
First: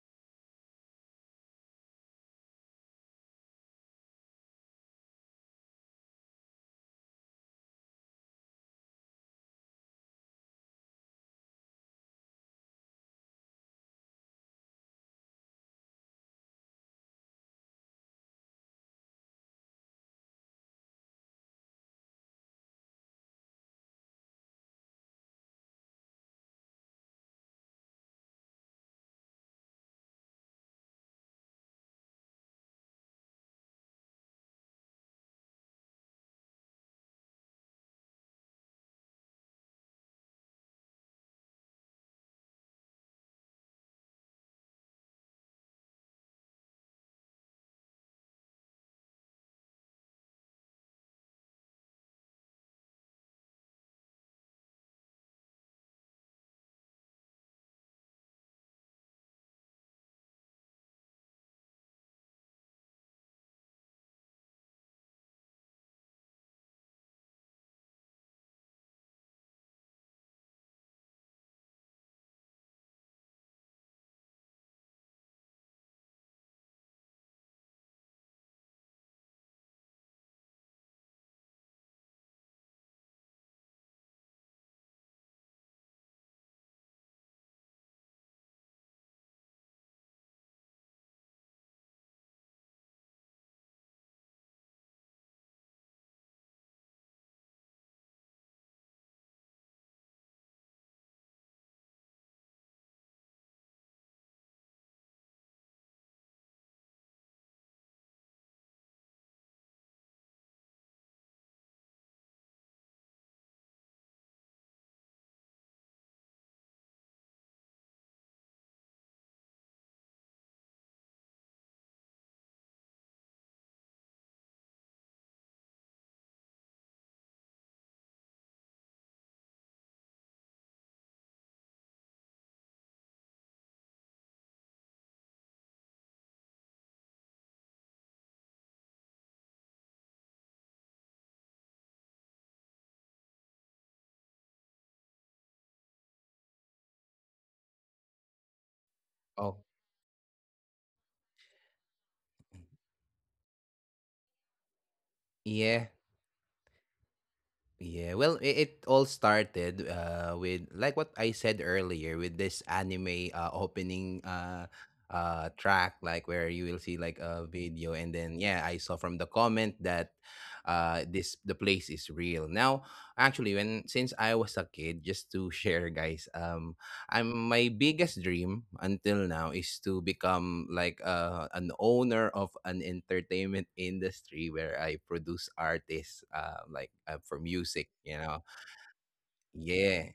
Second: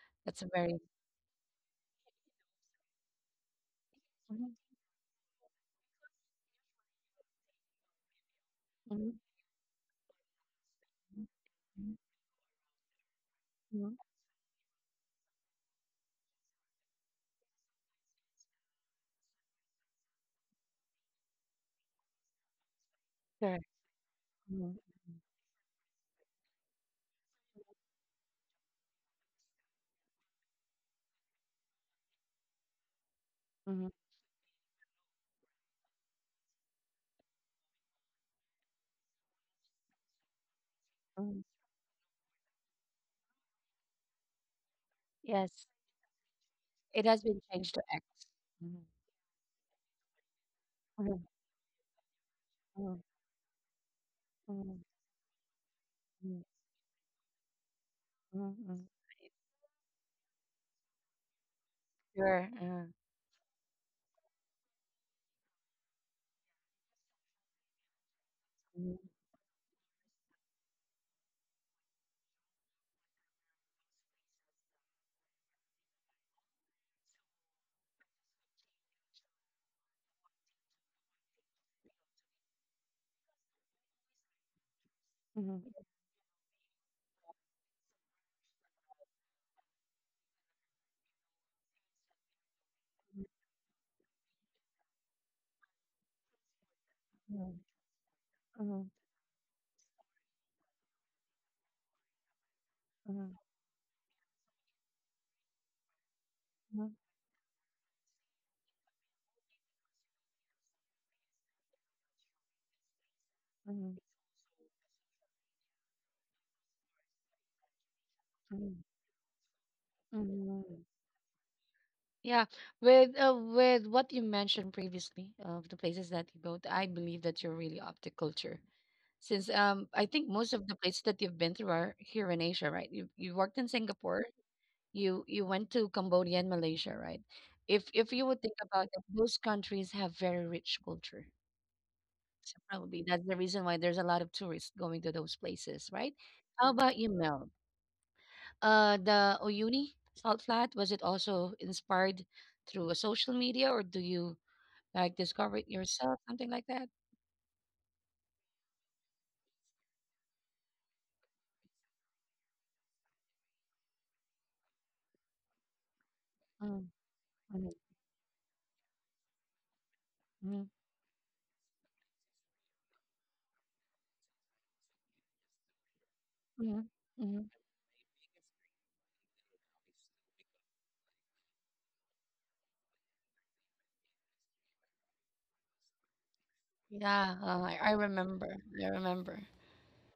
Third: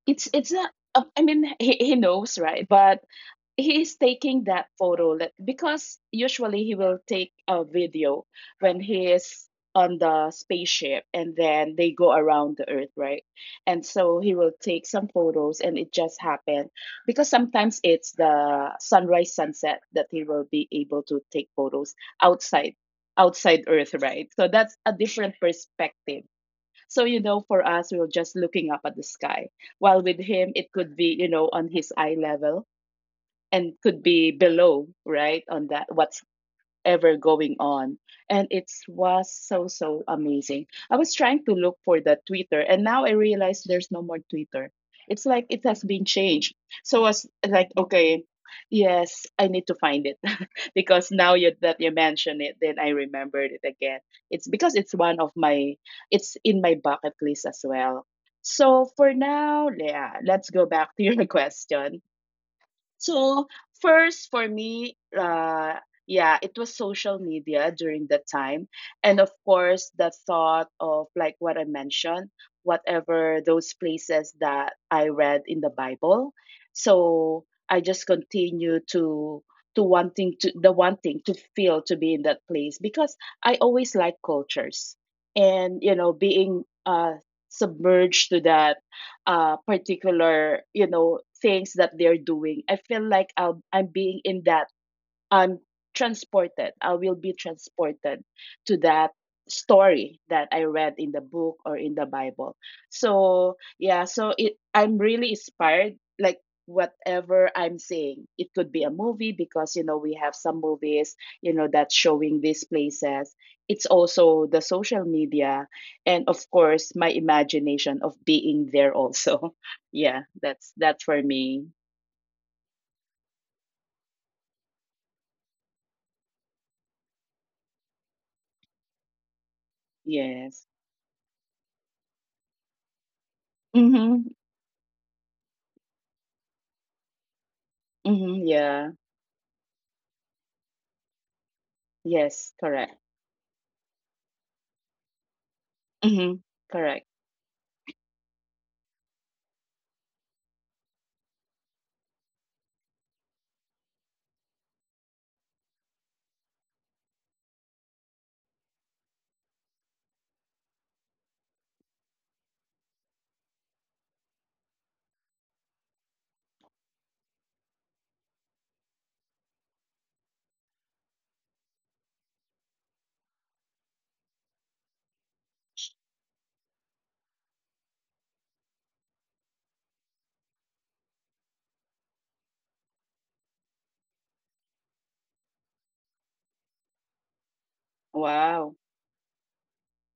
[SPEAKER 2] It's
[SPEAKER 1] that's a
[SPEAKER 2] it's not.
[SPEAKER 1] very.
[SPEAKER 2] I mean, he knows, right? But he is taking
[SPEAKER 1] Mhm,
[SPEAKER 2] that photo, because usually he will take a video when he
[SPEAKER 1] mhm,
[SPEAKER 2] is on the spaceship,
[SPEAKER 1] mhm,
[SPEAKER 2] and then they
[SPEAKER 1] mhm,
[SPEAKER 2] go around the Earth, right? And
[SPEAKER 1] mhm.
[SPEAKER 2] so he will take some photos, and it just happened, because sometimes it's the sunrise sunset that he will be able to take photos outside outside
[SPEAKER 1] Correct.
[SPEAKER 2] Earth, right? So that's
[SPEAKER 1] Mhm,
[SPEAKER 2] a different perspective. So, for us, we were just looking up at the sky, while with him, it could be, on his eye level, and
[SPEAKER 1] mhm, mhm,
[SPEAKER 2] could be below, right, on that what's ever going on. And it was so so amazing. I was trying
[SPEAKER 1] mhm.
[SPEAKER 2] to look for the Twitter, and now I realize there's no more Twitter. It's like it
[SPEAKER 1] Yes,
[SPEAKER 2] has been changed. So I
[SPEAKER 1] it
[SPEAKER 2] was
[SPEAKER 1] has been
[SPEAKER 2] like,
[SPEAKER 1] changed to X.
[SPEAKER 2] okay,
[SPEAKER 1] Mhm,
[SPEAKER 2] yes, I need to find it, because
[SPEAKER 1] mhm,
[SPEAKER 2] now that you mention it, then I
[SPEAKER 1] mhm,
[SPEAKER 2] remembered it again. It's because
[SPEAKER 1] mhm,
[SPEAKER 2] it's
[SPEAKER 1] mhm,
[SPEAKER 2] in my bucket list as well.
[SPEAKER 1] mhm,
[SPEAKER 2] So
[SPEAKER 1] mhm.
[SPEAKER 2] for now, yeah, let's go back to your question.
[SPEAKER 1] Sure.
[SPEAKER 2] So first for me, yeah, it was social media during that time,
[SPEAKER 1] Mhm,
[SPEAKER 2] and of course the thought of, like, what I mentioned, whatever those places that I read in the Bible. So I just continue to wanting to the wanting to feel to be in that place, because I always like cultures,
[SPEAKER 1] mhm,
[SPEAKER 2] and, being submerged to that particular, things that they're doing, I feel like,
[SPEAKER 1] mhm,
[SPEAKER 2] I'm being invaluable. I'm transported. I will be
[SPEAKER 1] mhm,
[SPEAKER 2] transported to
[SPEAKER 1] mhm,
[SPEAKER 2] that story that I read in the book or in the Bible.
[SPEAKER 1] mhm,
[SPEAKER 2] So yeah, so it I'm really inspired. Like,
[SPEAKER 1] mhm,
[SPEAKER 2] whatever I'm seeing, it could be a movie because, we have some movies, that's showing these places. It's
[SPEAKER 1] mhm.
[SPEAKER 2] also the social media and of course my imagination of being
[SPEAKER 1] Mm,
[SPEAKER 2] there also. Yeah, that's
[SPEAKER 1] mhm.
[SPEAKER 2] that for me.
[SPEAKER 1] Yeah, with what you mentioned previously of the places that you go to, I believe that you're really up to culture. Since I think most of
[SPEAKER 2] Yes.
[SPEAKER 1] the places that you've been through are here in Asia, right? You worked in Singapore,
[SPEAKER 2] Mhm.
[SPEAKER 1] you went to Cambodia and Malaysia, right? If you would
[SPEAKER 2] Mhm.
[SPEAKER 1] think about
[SPEAKER 2] Yeah.
[SPEAKER 1] it, those countries have very rich culture. So
[SPEAKER 2] Yes, correct.
[SPEAKER 1] probably that's the reason why there's a lot of tourists going to those places, right?
[SPEAKER 2] Mhm,
[SPEAKER 1] How about you,
[SPEAKER 2] correct.
[SPEAKER 1] Mel? The
[SPEAKER 3] Oh.
[SPEAKER 1] Oyuni salt flat, was it also inspired through a social media, or do you like discover it
[SPEAKER 3] Yeah.
[SPEAKER 1] yourself, something like that?
[SPEAKER 3] Yeah, well, it all started with like what I said earlier, with this anime opening track, like where you will
[SPEAKER 1] Mm,
[SPEAKER 3] see like a
[SPEAKER 1] mm,
[SPEAKER 3] video, and then yeah, I saw from the comment that,
[SPEAKER 1] mm,
[SPEAKER 3] this the place is real. Now, actually, when since I was a kid, just to share, guys,
[SPEAKER 1] mm,
[SPEAKER 3] I'm
[SPEAKER 1] mm.
[SPEAKER 3] my biggest dream until now is to become like, an owner of an entertainment industry where I produce artists, like,
[SPEAKER 1] Yeah,
[SPEAKER 3] for music,
[SPEAKER 1] I
[SPEAKER 3] you know.
[SPEAKER 1] remember.
[SPEAKER 2] Wow.
[SPEAKER 1] I remember.
[SPEAKER 3] Yeah.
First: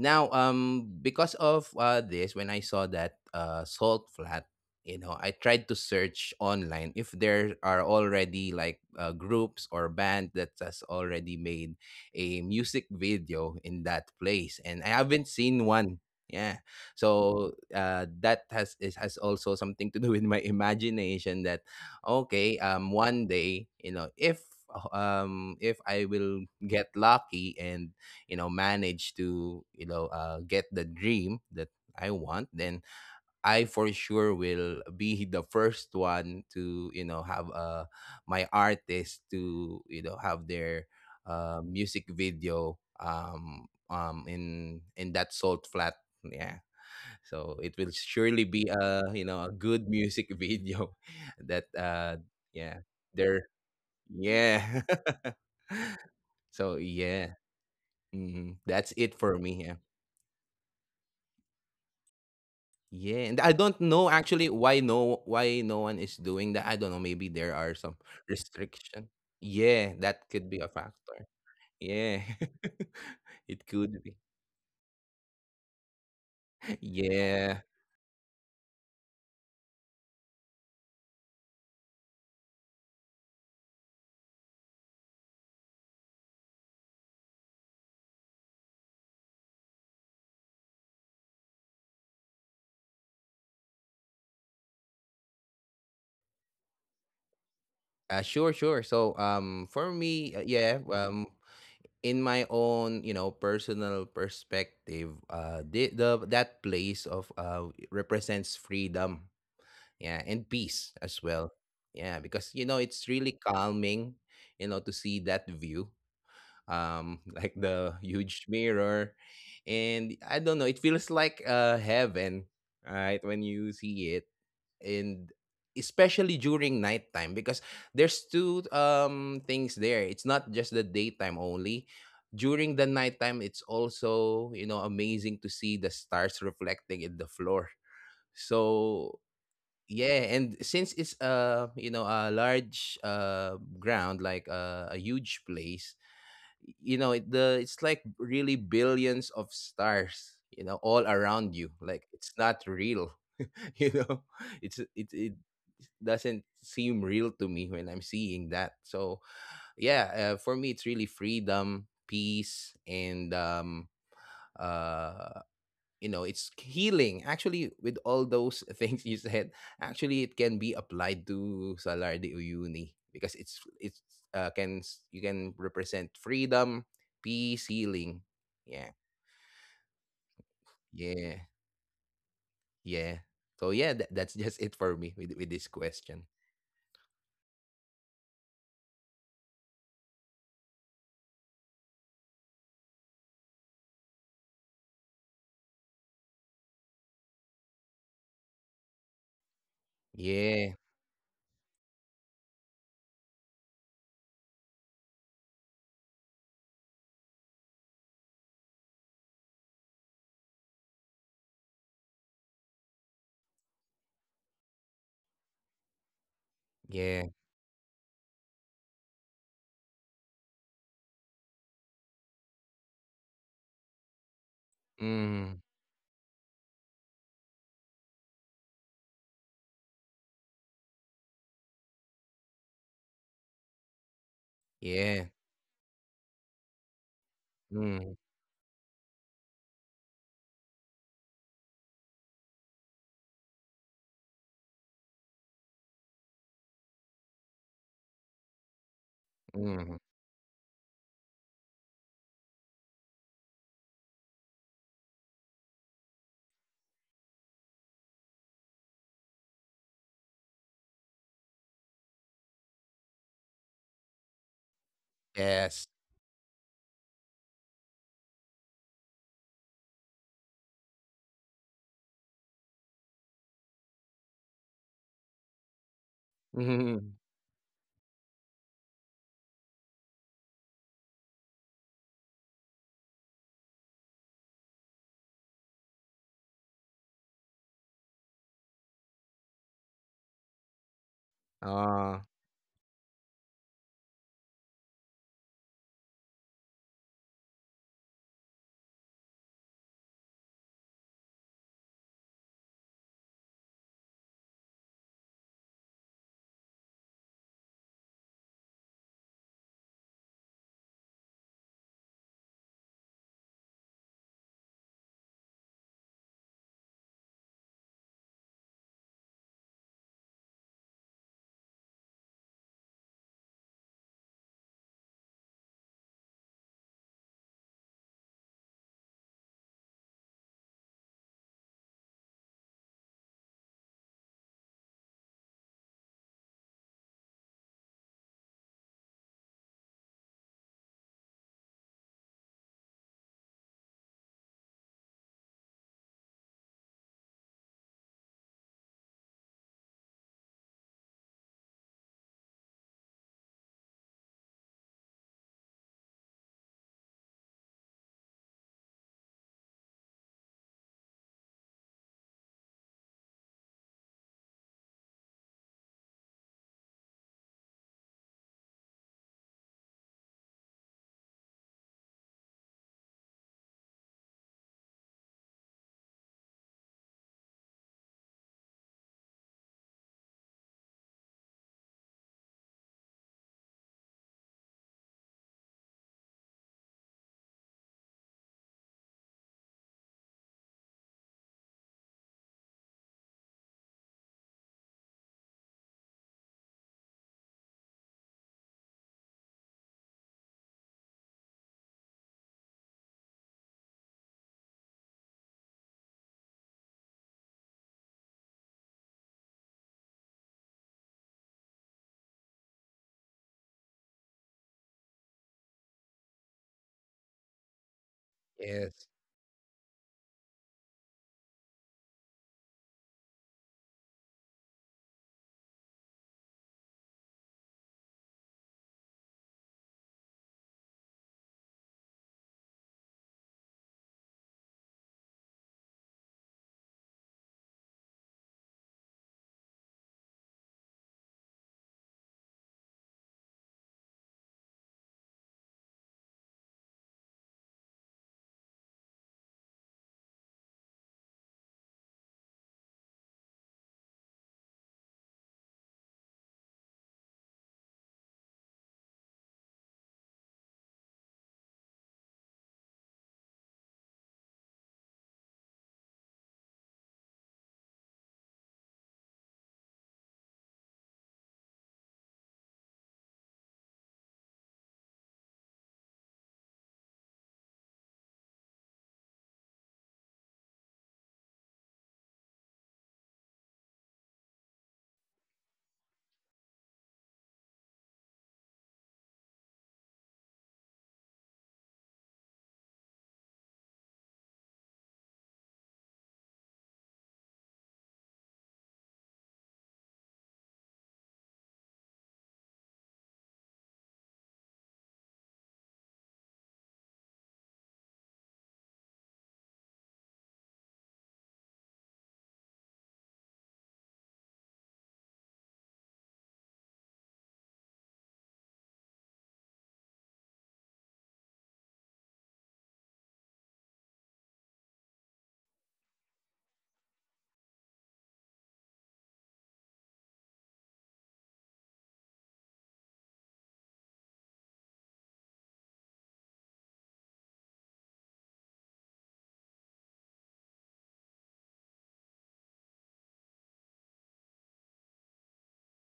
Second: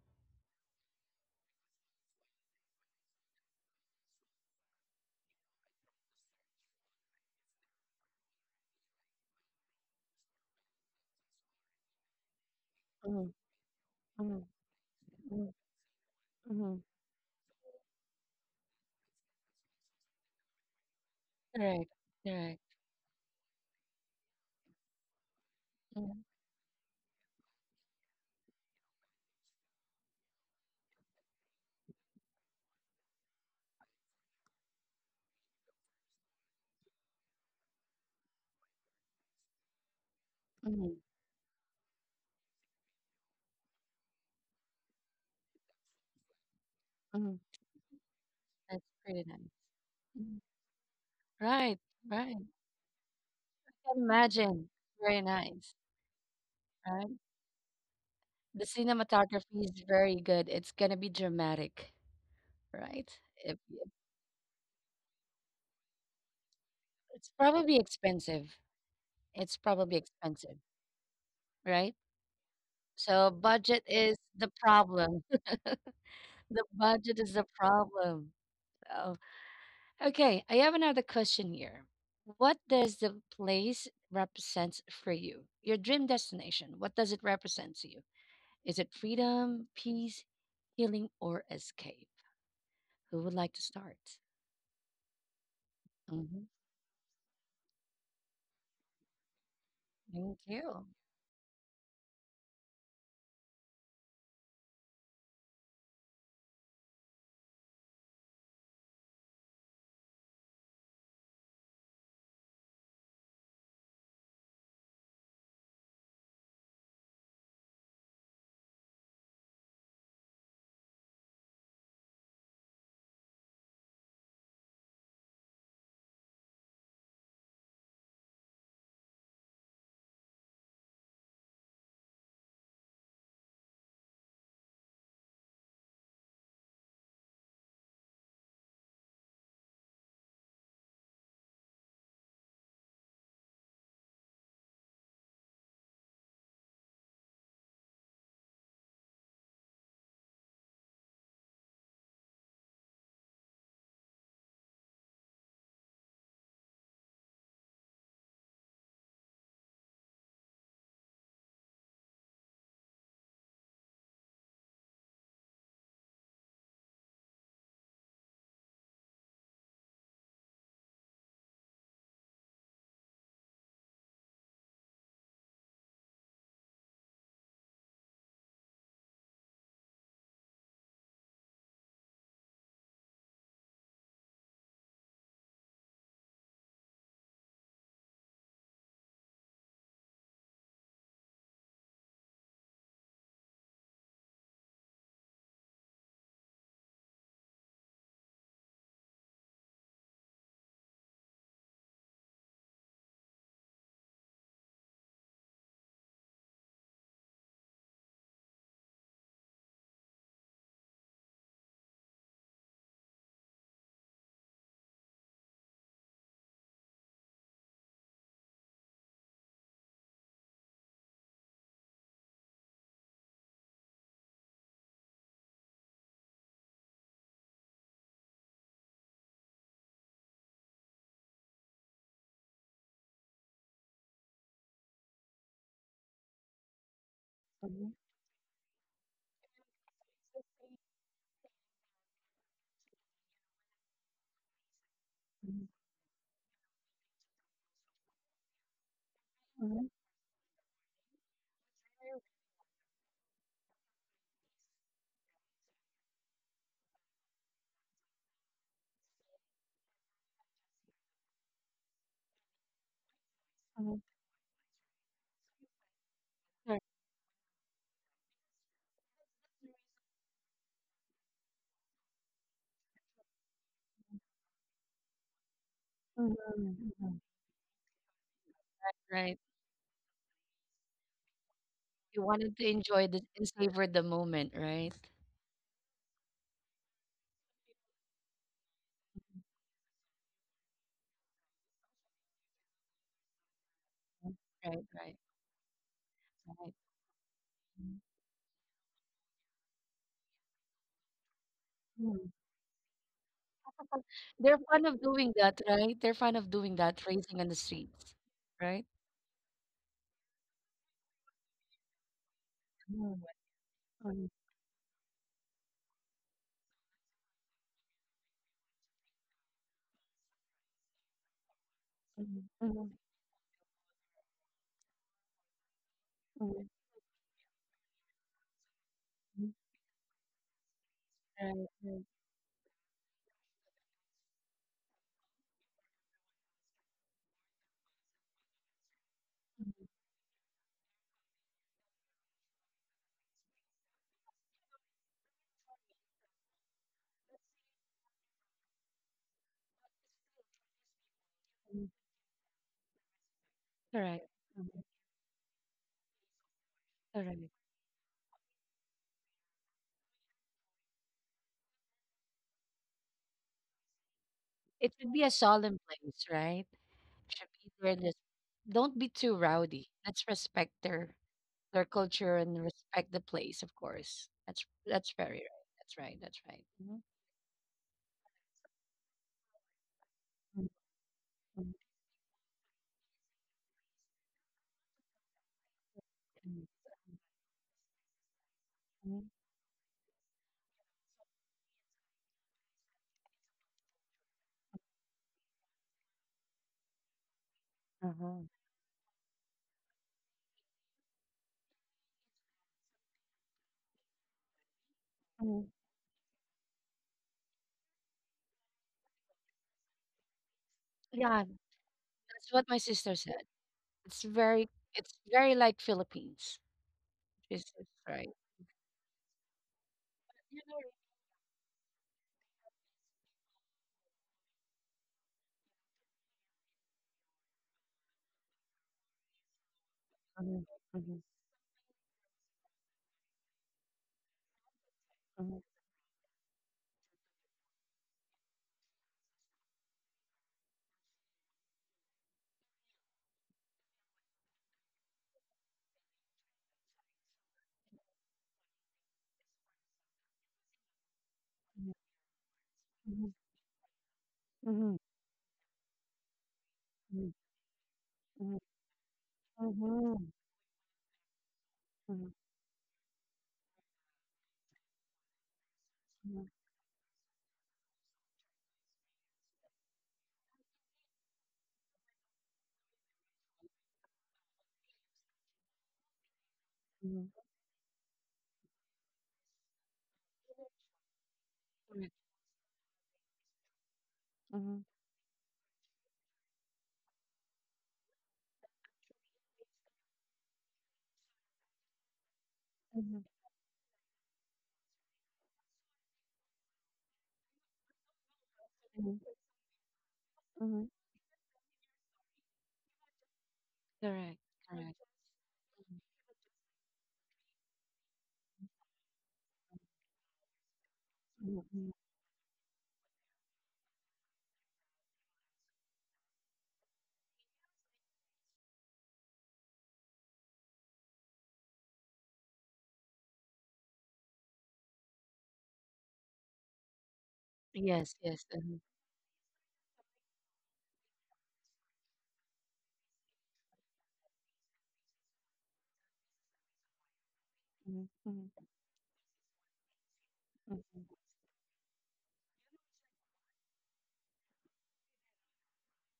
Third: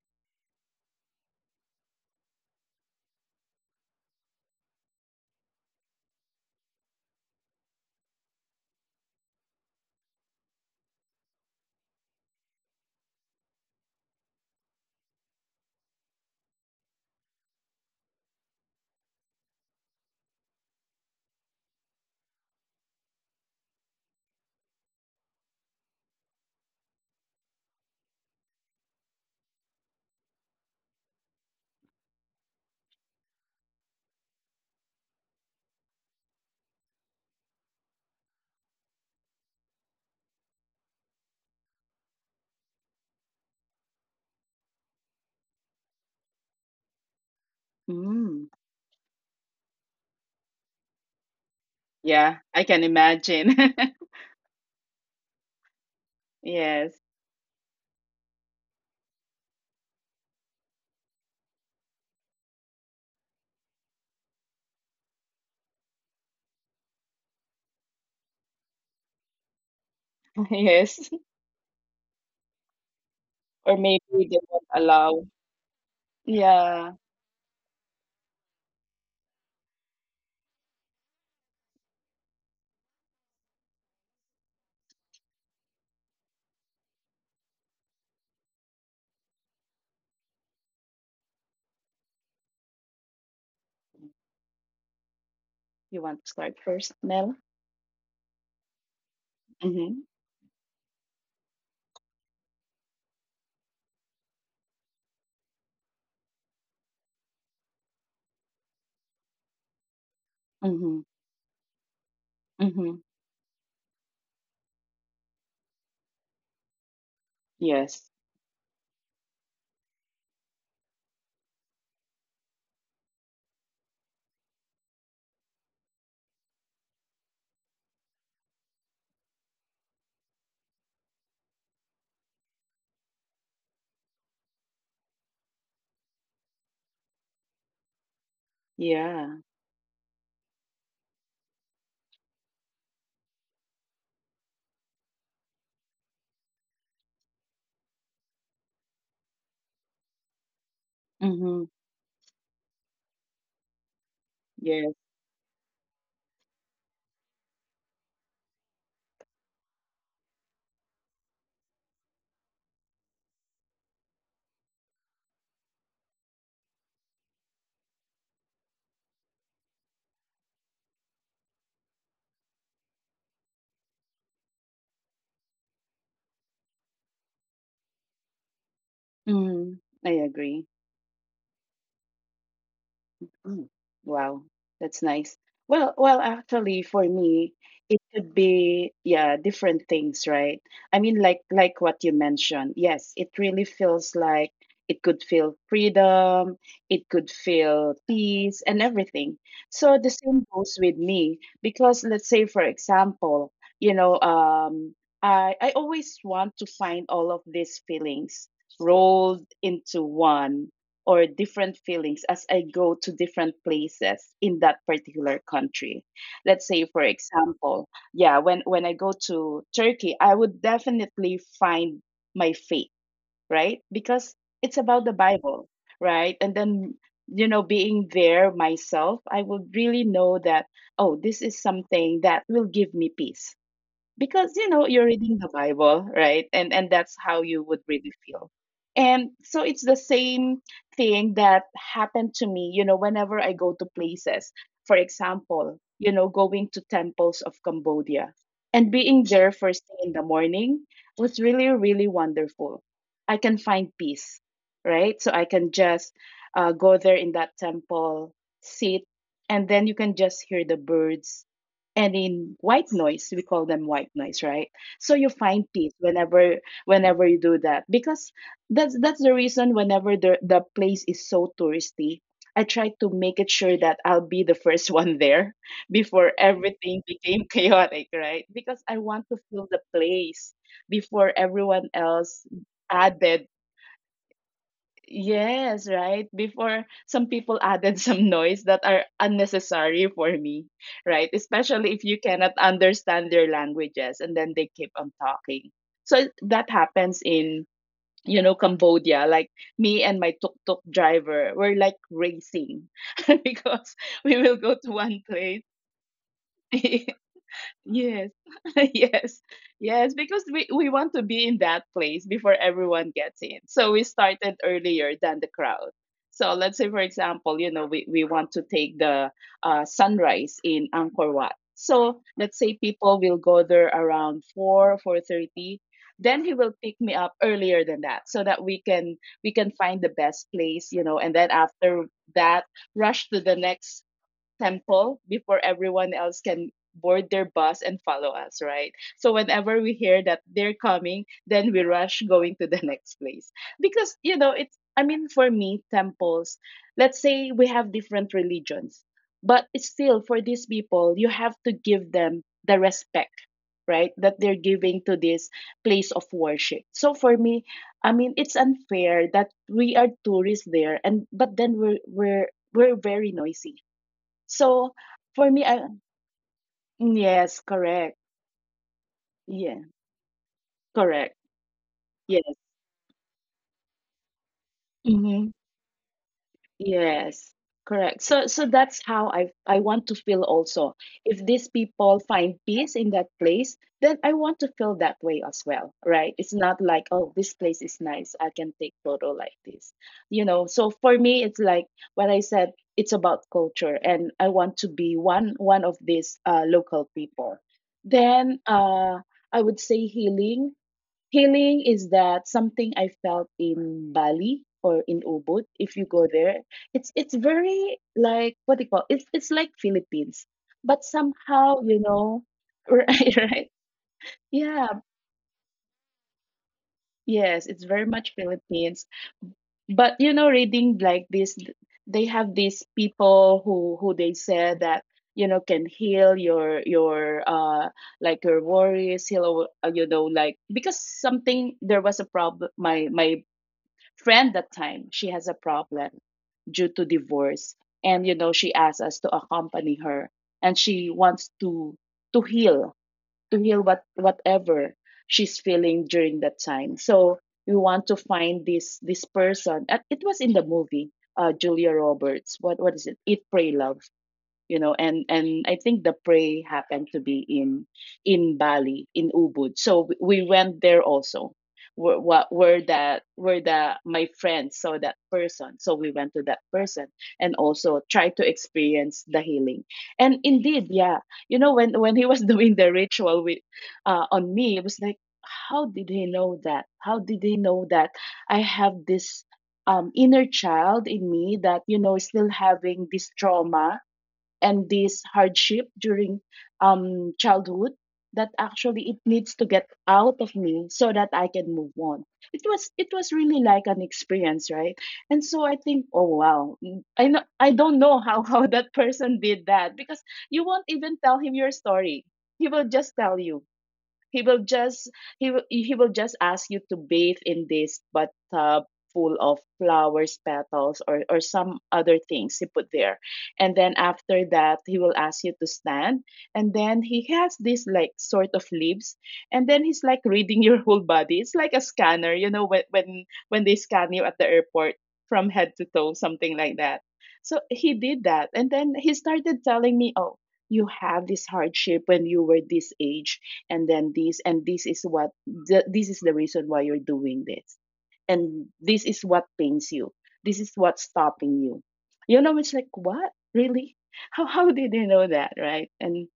[SPEAKER 3] Now, because of this, when I saw that salt flat, you know, I tried to search online if there are already like, groups or band that has already made a music
[SPEAKER 1] Mm,
[SPEAKER 3] video in that
[SPEAKER 1] mm,
[SPEAKER 3] place, and I haven't
[SPEAKER 1] mm,
[SPEAKER 3] seen one. Yeah,
[SPEAKER 1] mm.
[SPEAKER 3] so, that has it has also something to do with my imagination. That,
[SPEAKER 1] Correct, correct.
[SPEAKER 3] okay, one day, you know, if I
[SPEAKER 1] Mm,
[SPEAKER 3] will get lucky and, you know, manage to, you know, get the dream that I want, then I for sure will be the first one to, you know, have my artist to, you know, have their
[SPEAKER 1] mm,
[SPEAKER 3] music video, in that salt flat. Yeah,
[SPEAKER 1] mm.
[SPEAKER 3] so it will
[SPEAKER 2] Mm.
[SPEAKER 3] surely be
[SPEAKER 1] That's
[SPEAKER 3] a,
[SPEAKER 1] pretty
[SPEAKER 3] you
[SPEAKER 1] nice.
[SPEAKER 3] know, a good music
[SPEAKER 1] Mm.
[SPEAKER 3] video that
[SPEAKER 1] Right,
[SPEAKER 2] Yeah,
[SPEAKER 1] right.
[SPEAKER 2] I can
[SPEAKER 3] yeah,
[SPEAKER 2] imagine.
[SPEAKER 3] they're,
[SPEAKER 1] Imagine.
[SPEAKER 3] yeah,
[SPEAKER 1] Very nice,
[SPEAKER 3] so
[SPEAKER 2] Yes.
[SPEAKER 1] right?
[SPEAKER 3] yeah,
[SPEAKER 1] The
[SPEAKER 3] mhm, that's it for
[SPEAKER 1] cinematography
[SPEAKER 3] me,
[SPEAKER 1] is
[SPEAKER 3] yeah.
[SPEAKER 1] very good. It's gonna be dramatic, right?
[SPEAKER 3] Yeah, and
[SPEAKER 1] If,
[SPEAKER 3] I don't
[SPEAKER 1] if-
[SPEAKER 3] know actually, why no one is doing that. I don't know,
[SPEAKER 1] it's
[SPEAKER 3] maybe there
[SPEAKER 1] probably
[SPEAKER 3] are some
[SPEAKER 1] expensive.
[SPEAKER 3] restriction.
[SPEAKER 1] It's probably
[SPEAKER 3] Yeah, that
[SPEAKER 1] expensive,
[SPEAKER 3] could be a
[SPEAKER 2] Yes.
[SPEAKER 3] factor.
[SPEAKER 1] right?
[SPEAKER 3] Yeah.
[SPEAKER 1] So
[SPEAKER 2] Or
[SPEAKER 3] It
[SPEAKER 1] budget
[SPEAKER 2] maybe
[SPEAKER 3] could
[SPEAKER 1] is
[SPEAKER 3] be.
[SPEAKER 2] they
[SPEAKER 1] the
[SPEAKER 2] won't allow.
[SPEAKER 1] problem. The
[SPEAKER 2] Yeah.
[SPEAKER 1] budget is the
[SPEAKER 3] Yeah.
[SPEAKER 1] problem. Oh, okay. I have another question here. What does the place represent for you? Your dream destination. What does it represent to you? Is it freedom, peace, healing, or escape? Who would like to start?
[SPEAKER 2] You want to
[SPEAKER 1] Hmm.
[SPEAKER 2] start first, Mel?
[SPEAKER 3] Sure, sure. So,
[SPEAKER 2] Mm-hmm.
[SPEAKER 3] for
[SPEAKER 1] Thank
[SPEAKER 3] me,
[SPEAKER 1] you.
[SPEAKER 3] yeah, in my own, you know, personal perspective, the that place of represents freedom. Yeah, and
[SPEAKER 2] Mm-hmm.
[SPEAKER 3] peace as well. Yeah, because, you know,
[SPEAKER 2] Mm-hmm.
[SPEAKER 3] it's really calming, you know, to see that view, like the
[SPEAKER 2] Yes.
[SPEAKER 3] huge mirror. And I don't know, it feels like heaven, right, when you see it. And especially during nighttime, because there's two things there, it's not just the daytime only. During the nighttime, it's also, you know, amazing to see the stars reflecting in the floor.
[SPEAKER 2] Yeah.
[SPEAKER 3] So yeah, and since it's, you know, a large ground, like, a huge place, you know, it's like really billions of stars, you know, all around
[SPEAKER 2] Mm-hmm.
[SPEAKER 3] you, like it's not real. you know
[SPEAKER 2] Yes.
[SPEAKER 3] it doesn't seem real to me when I'm seeing that. So yeah, for me it's really freedom, peace, and uh you know, it's healing, actually, with all those things you said. Actually it can be applied to Salar de Uyuni because it's you can represent freedom, peace, healing. Yeah,
[SPEAKER 2] Mm-hmm. I agree.
[SPEAKER 3] yeah, yeah.
[SPEAKER 2] Mm.
[SPEAKER 3] So yeah, that,
[SPEAKER 2] Wow,
[SPEAKER 3] that's just it
[SPEAKER 2] that's
[SPEAKER 3] for me,
[SPEAKER 2] nice.
[SPEAKER 3] with this
[SPEAKER 2] Well,
[SPEAKER 3] question.
[SPEAKER 2] actually, for me, it could be, yeah, different things, right? I mean, like what you mentioned. Yes, it really feels like it could feel freedom, it could feel peace and everything. So the same goes
[SPEAKER 3] Yeah,
[SPEAKER 2] with me because let's say, for example, you know, I always want to find all of these feelings rolled into one or different feelings as I go to different places in that particular country. Let's say, for
[SPEAKER 3] yeah.
[SPEAKER 2] example, yeah, when I go to Turkey, I would definitely find my faith, right? Because it's about the Bible,
[SPEAKER 3] Mm,
[SPEAKER 2] right? And then, you know, being there myself, I would really know that, oh, this is something that will give me peace because you know you're reading
[SPEAKER 3] yeah.
[SPEAKER 2] the Bible, right? And that's how you would really
[SPEAKER 3] Mm,
[SPEAKER 2] feel. And so it's the same thing that happened to me, you know, whenever I go to places, for
[SPEAKER 1] Mhm.
[SPEAKER 2] example, you know, going to temples of Cambodia, and being there first thing
[SPEAKER 3] mm,
[SPEAKER 2] in the morning was really really wonderful. I can find peace, right? So I can just go there in that temple, sit, and then you can just hear the birds, and in white noise, we call them
[SPEAKER 1] Mhm.
[SPEAKER 2] white noise, right? So you find peace
[SPEAKER 3] yes.
[SPEAKER 2] whenever
[SPEAKER 1] Correct.
[SPEAKER 2] whenever you do that because that's the reason whenever the place is so touristy, I try to make it sure that I'll be the first one there
[SPEAKER 1] Mhm.
[SPEAKER 2] before everything
[SPEAKER 1] Mhm.
[SPEAKER 3] Mm,
[SPEAKER 2] became chaotic, right? Because I want to
[SPEAKER 1] Right.
[SPEAKER 2] feel the place before everyone
[SPEAKER 1] You
[SPEAKER 2] else
[SPEAKER 1] wanted to enjoy the
[SPEAKER 2] added.
[SPEAKER 1] and savor the moment, right?
[SPEAKER 2] Yes, right. Before some people added some noise that are unnecessary for me, right? Especially if you
[SPEAKER 3] ah,
[SPEAKER 2] cannot understand their languages and
[SPEAKER 1] Right,
[SPEAKER 2] then they
[SPEAKER 1] right,
[SPEAKER 2] keep on
[SPEAKER 1] right.
[SPEAKER 2] talking. So that happens in,
[SPEAKER 1] Hmm.
[SPEAKER 2] you know, Cambodia. Like me and my tuk-tuk driver were like
[SPEAKER 1] Mhm.
[SPEAKER 2] racing because we will
[SPEAKER 1] They're
[SPEAKER 2] go
[SPEAKER 1] fond
[SPEAKER 2] to
[SPEAKER 1] of
[SPEAKER 2] one
[SPEAKER 1] doing
[SPEAKER 2] place.
[SPEAKER 1] that, right? They're fond of doing that, racing on the streets,
[SPEAKER 2] Yes,
[SPEAKER 1] right?
[SPEAKER 2] yes, yes, because we want to be in that place before everyone
[SPEAKER 1] Mhm.
[SPEAKER 2] gets in. So we
[SPEAKER 1] Mhm.
[SPEAKER 2] started earlier than the crowd. So let's say, for example, you know, we want to take the sunrise in Angkor Wat. So let's say
[SPEAKER 1] Mhm.
[SPEAKER 2] people will go there around 4, 4:30. Then he will
[SPEAKER 1] Mhm.
[SPEAKER 2] pick me up earlier than that so that we can
[SPEAKER 1] Mhm.
[SPEAKER 2] we
[SPEAKER 1] Mhm.
[SPEAKER 2] can find the best place, you know, and then
[SPEAKER 1] Right,
[SPEAKER 2] after
[SPEAKER 1] right.
[SPEAKER 2] that, rush to the next temple before everyone else can board their bus and follow us, right? So whenever we hear that they're coming, then we rush going to the next place. Because, you know, it's, I mean, for me, temples, let's say we have different religions, but it's still for these people, you have to
[SPEAKER 1] Mhm.
[SPEAKER 2] give them the respect, right?
[SPEAKER 1] Correct.
[SPEAKER 2] That they're
[SPEAKER 1] Mhm.
[SPEAKER 2] giving to this place of worship. So for
[SPEAKER 1] Correct.
[SPEAKER 2] me, I mean, it's unfair that we are tourists there but then we're very noisy.
[SPEAKER 1] It
[SPEAKER 2] So
[SPEAKER 1] should be a
[SPEAKER 2] for me,
[SPEAKER 1] solemn place, right? Should
[SPEAKER 2] yes,
[SPEAKER 1] be there. Just
[SPEAKER 2] correct.
[SPEAKER 1] don't be too
[SPEAKER 2] Yeah,
[SPEAKER 1] rowdy. Let's respect
[SPEAKER 2] correct.
[SPEAKER 1] their culture
[SPEAKER 2] Yes.
[SPEAKER 1] and respect the place, of course. That's very
[SPEAKER 2] Mm-hmm.
[SPEAKER 1] right. That's right. That's right. Mhm.
[SPEAKER 2] Yes, correct. So so that's how I want to feel also. If
[SPEAKER 1] Mm,
[SPEAKER 2] these
[SPEAKER 1] mm,
[SPEAKER 2] people find peace in that place, then I want to feel that way as well, right? It's
[SPEAKER 1] mm,
[SPEAKER 2] not like, oh, this place is nice. I can take
[SPEAKER 1] mm.
[SPEAKER 2] photo like this. You know, so for me it's like what I said, it's about culture and I want to be one of these local people.
[SPEAKER 1] Uh-huh.
[SPEAKER 2] Then I would say healing. Healing is that something I felt in Bali or in
[SPEAKER 1] Mm.
[SPEAKER 2] Ubud. If you go there, it's very like, what do you call, it's like Philippines, but
[SPEAKER 1] Yeah,
[SPEAKER 2] somehow, you know,
[SPEAKER 1] that's what my sister
[SPEAKER 2] right,
[SPEAKER 1] said.
[SPEAKER 2] right,
[SPEAKER 1] It's very
[SPEAKER 2] yeah,
[SPEAKER 1] it's very like Philippines.
[SPEAKER 2] yes, it's
[SPEAKER 1] It's
[SPEAKER 2] very much
[SPEAKER 1] right.
[SPEAKER 2] Philippines.
[SPEAKER 3] yes,
[SPEAKER 2] But you know,
[SPEAKER 1] You know,
[SPEAKER 2] reading like this, they have these people who they say that you know can heal your like your worries heal, you know, like
[SPEAKER 1] mhm,
[SPEAKER 2] because
[SPEAKER 1] mhm,
[SPEAKER 2] something, there was a problem, my friend that time, she has a
[SPEAKER 1] mhm,
[SPEAKER 2] problem due to divorce, and you know she asked us to accompany her, and she wants to heal to heal whatever she's feeling during that time. So we want to find this person. It was in the movie, Julia Roberts, what is it,
[SPEAKER 1] mhm,
[SPEAKER 2] Eat Pray Love, you
[SPEAKER 1] mhm,
[SPEAKER 2] know.
[SPEAKER 1] mhm,
[SPEAKER 2] And I think the prey happened to be in in
[SPEAKER 1] mhm,
[SPEAKER 2] bali in Ubud, so we went there also, where what where that where the my friends saw that person. So we went to that person and also tried to experience the healing, and indeed, yeah, you know, when he was doing the ritual with, on me, it was like, how did he know that, how did he know that I have this inner child in me, that you know is still having this trauma and
[SPEAKER 1] mhm,
[SPEAKER 2] this hardship during childhood, that actually it needs to get out of me so that I can move on. It was
[SPEAKER 1] mhm,
[SPEAKER 2] really like an experience, right? And so I think, oh wow, I don't know how how that
[SPEAKER 1] mhm,
[SPEAKER 2] person did that, because
[SPEAKER 1] mhm. Correct.
[SPEAKER 2] you
[SPEAKER 1] Mhm, mhm,
[SPEAKER 2] won't
[SPEAKER 1] mhm, mhm.
[SPEAKER 2] even tell him your story. He will just tell you, he
[SPEAKER 1] Correct.
[SPEAKER 2] will
[SPEAKER 1] Correct.
[SPEAKER 2] just he will just ask you to bathe in this bathtub full of flowers petals or
[SPEAKER 1] Mhm,
[SPEAKER 2] some
[SPEAKER 1] mhm.
[SPEAKER 2] other things he put there. And then after that, he will ask you to stand, and then he has this like sort of leaves, and then he's like reading your whole body. It's like a scanner, you know, when they scan you at the airport, from head to toe, something like that. So he did
[SPEAKER 1] Yes.
[SPEAKER 2] that,
[SPEAKER 1] Yes.
[SPEAKER 2] and then
[SPEAKER 1] Mhm,
[SPEAKER 2] he started telling me, oh, you have this hardship when you were this age, and then this, and this is what, this is the reason why you're doing this,
[SPEAKER 1] mhm,
[SPEAKER 2] and this is what pains you, this is what's
[SPEAKER 1] mhm,
[SPEAKER 2] stopping you, you know. It's like, what really, how did they know that, right? And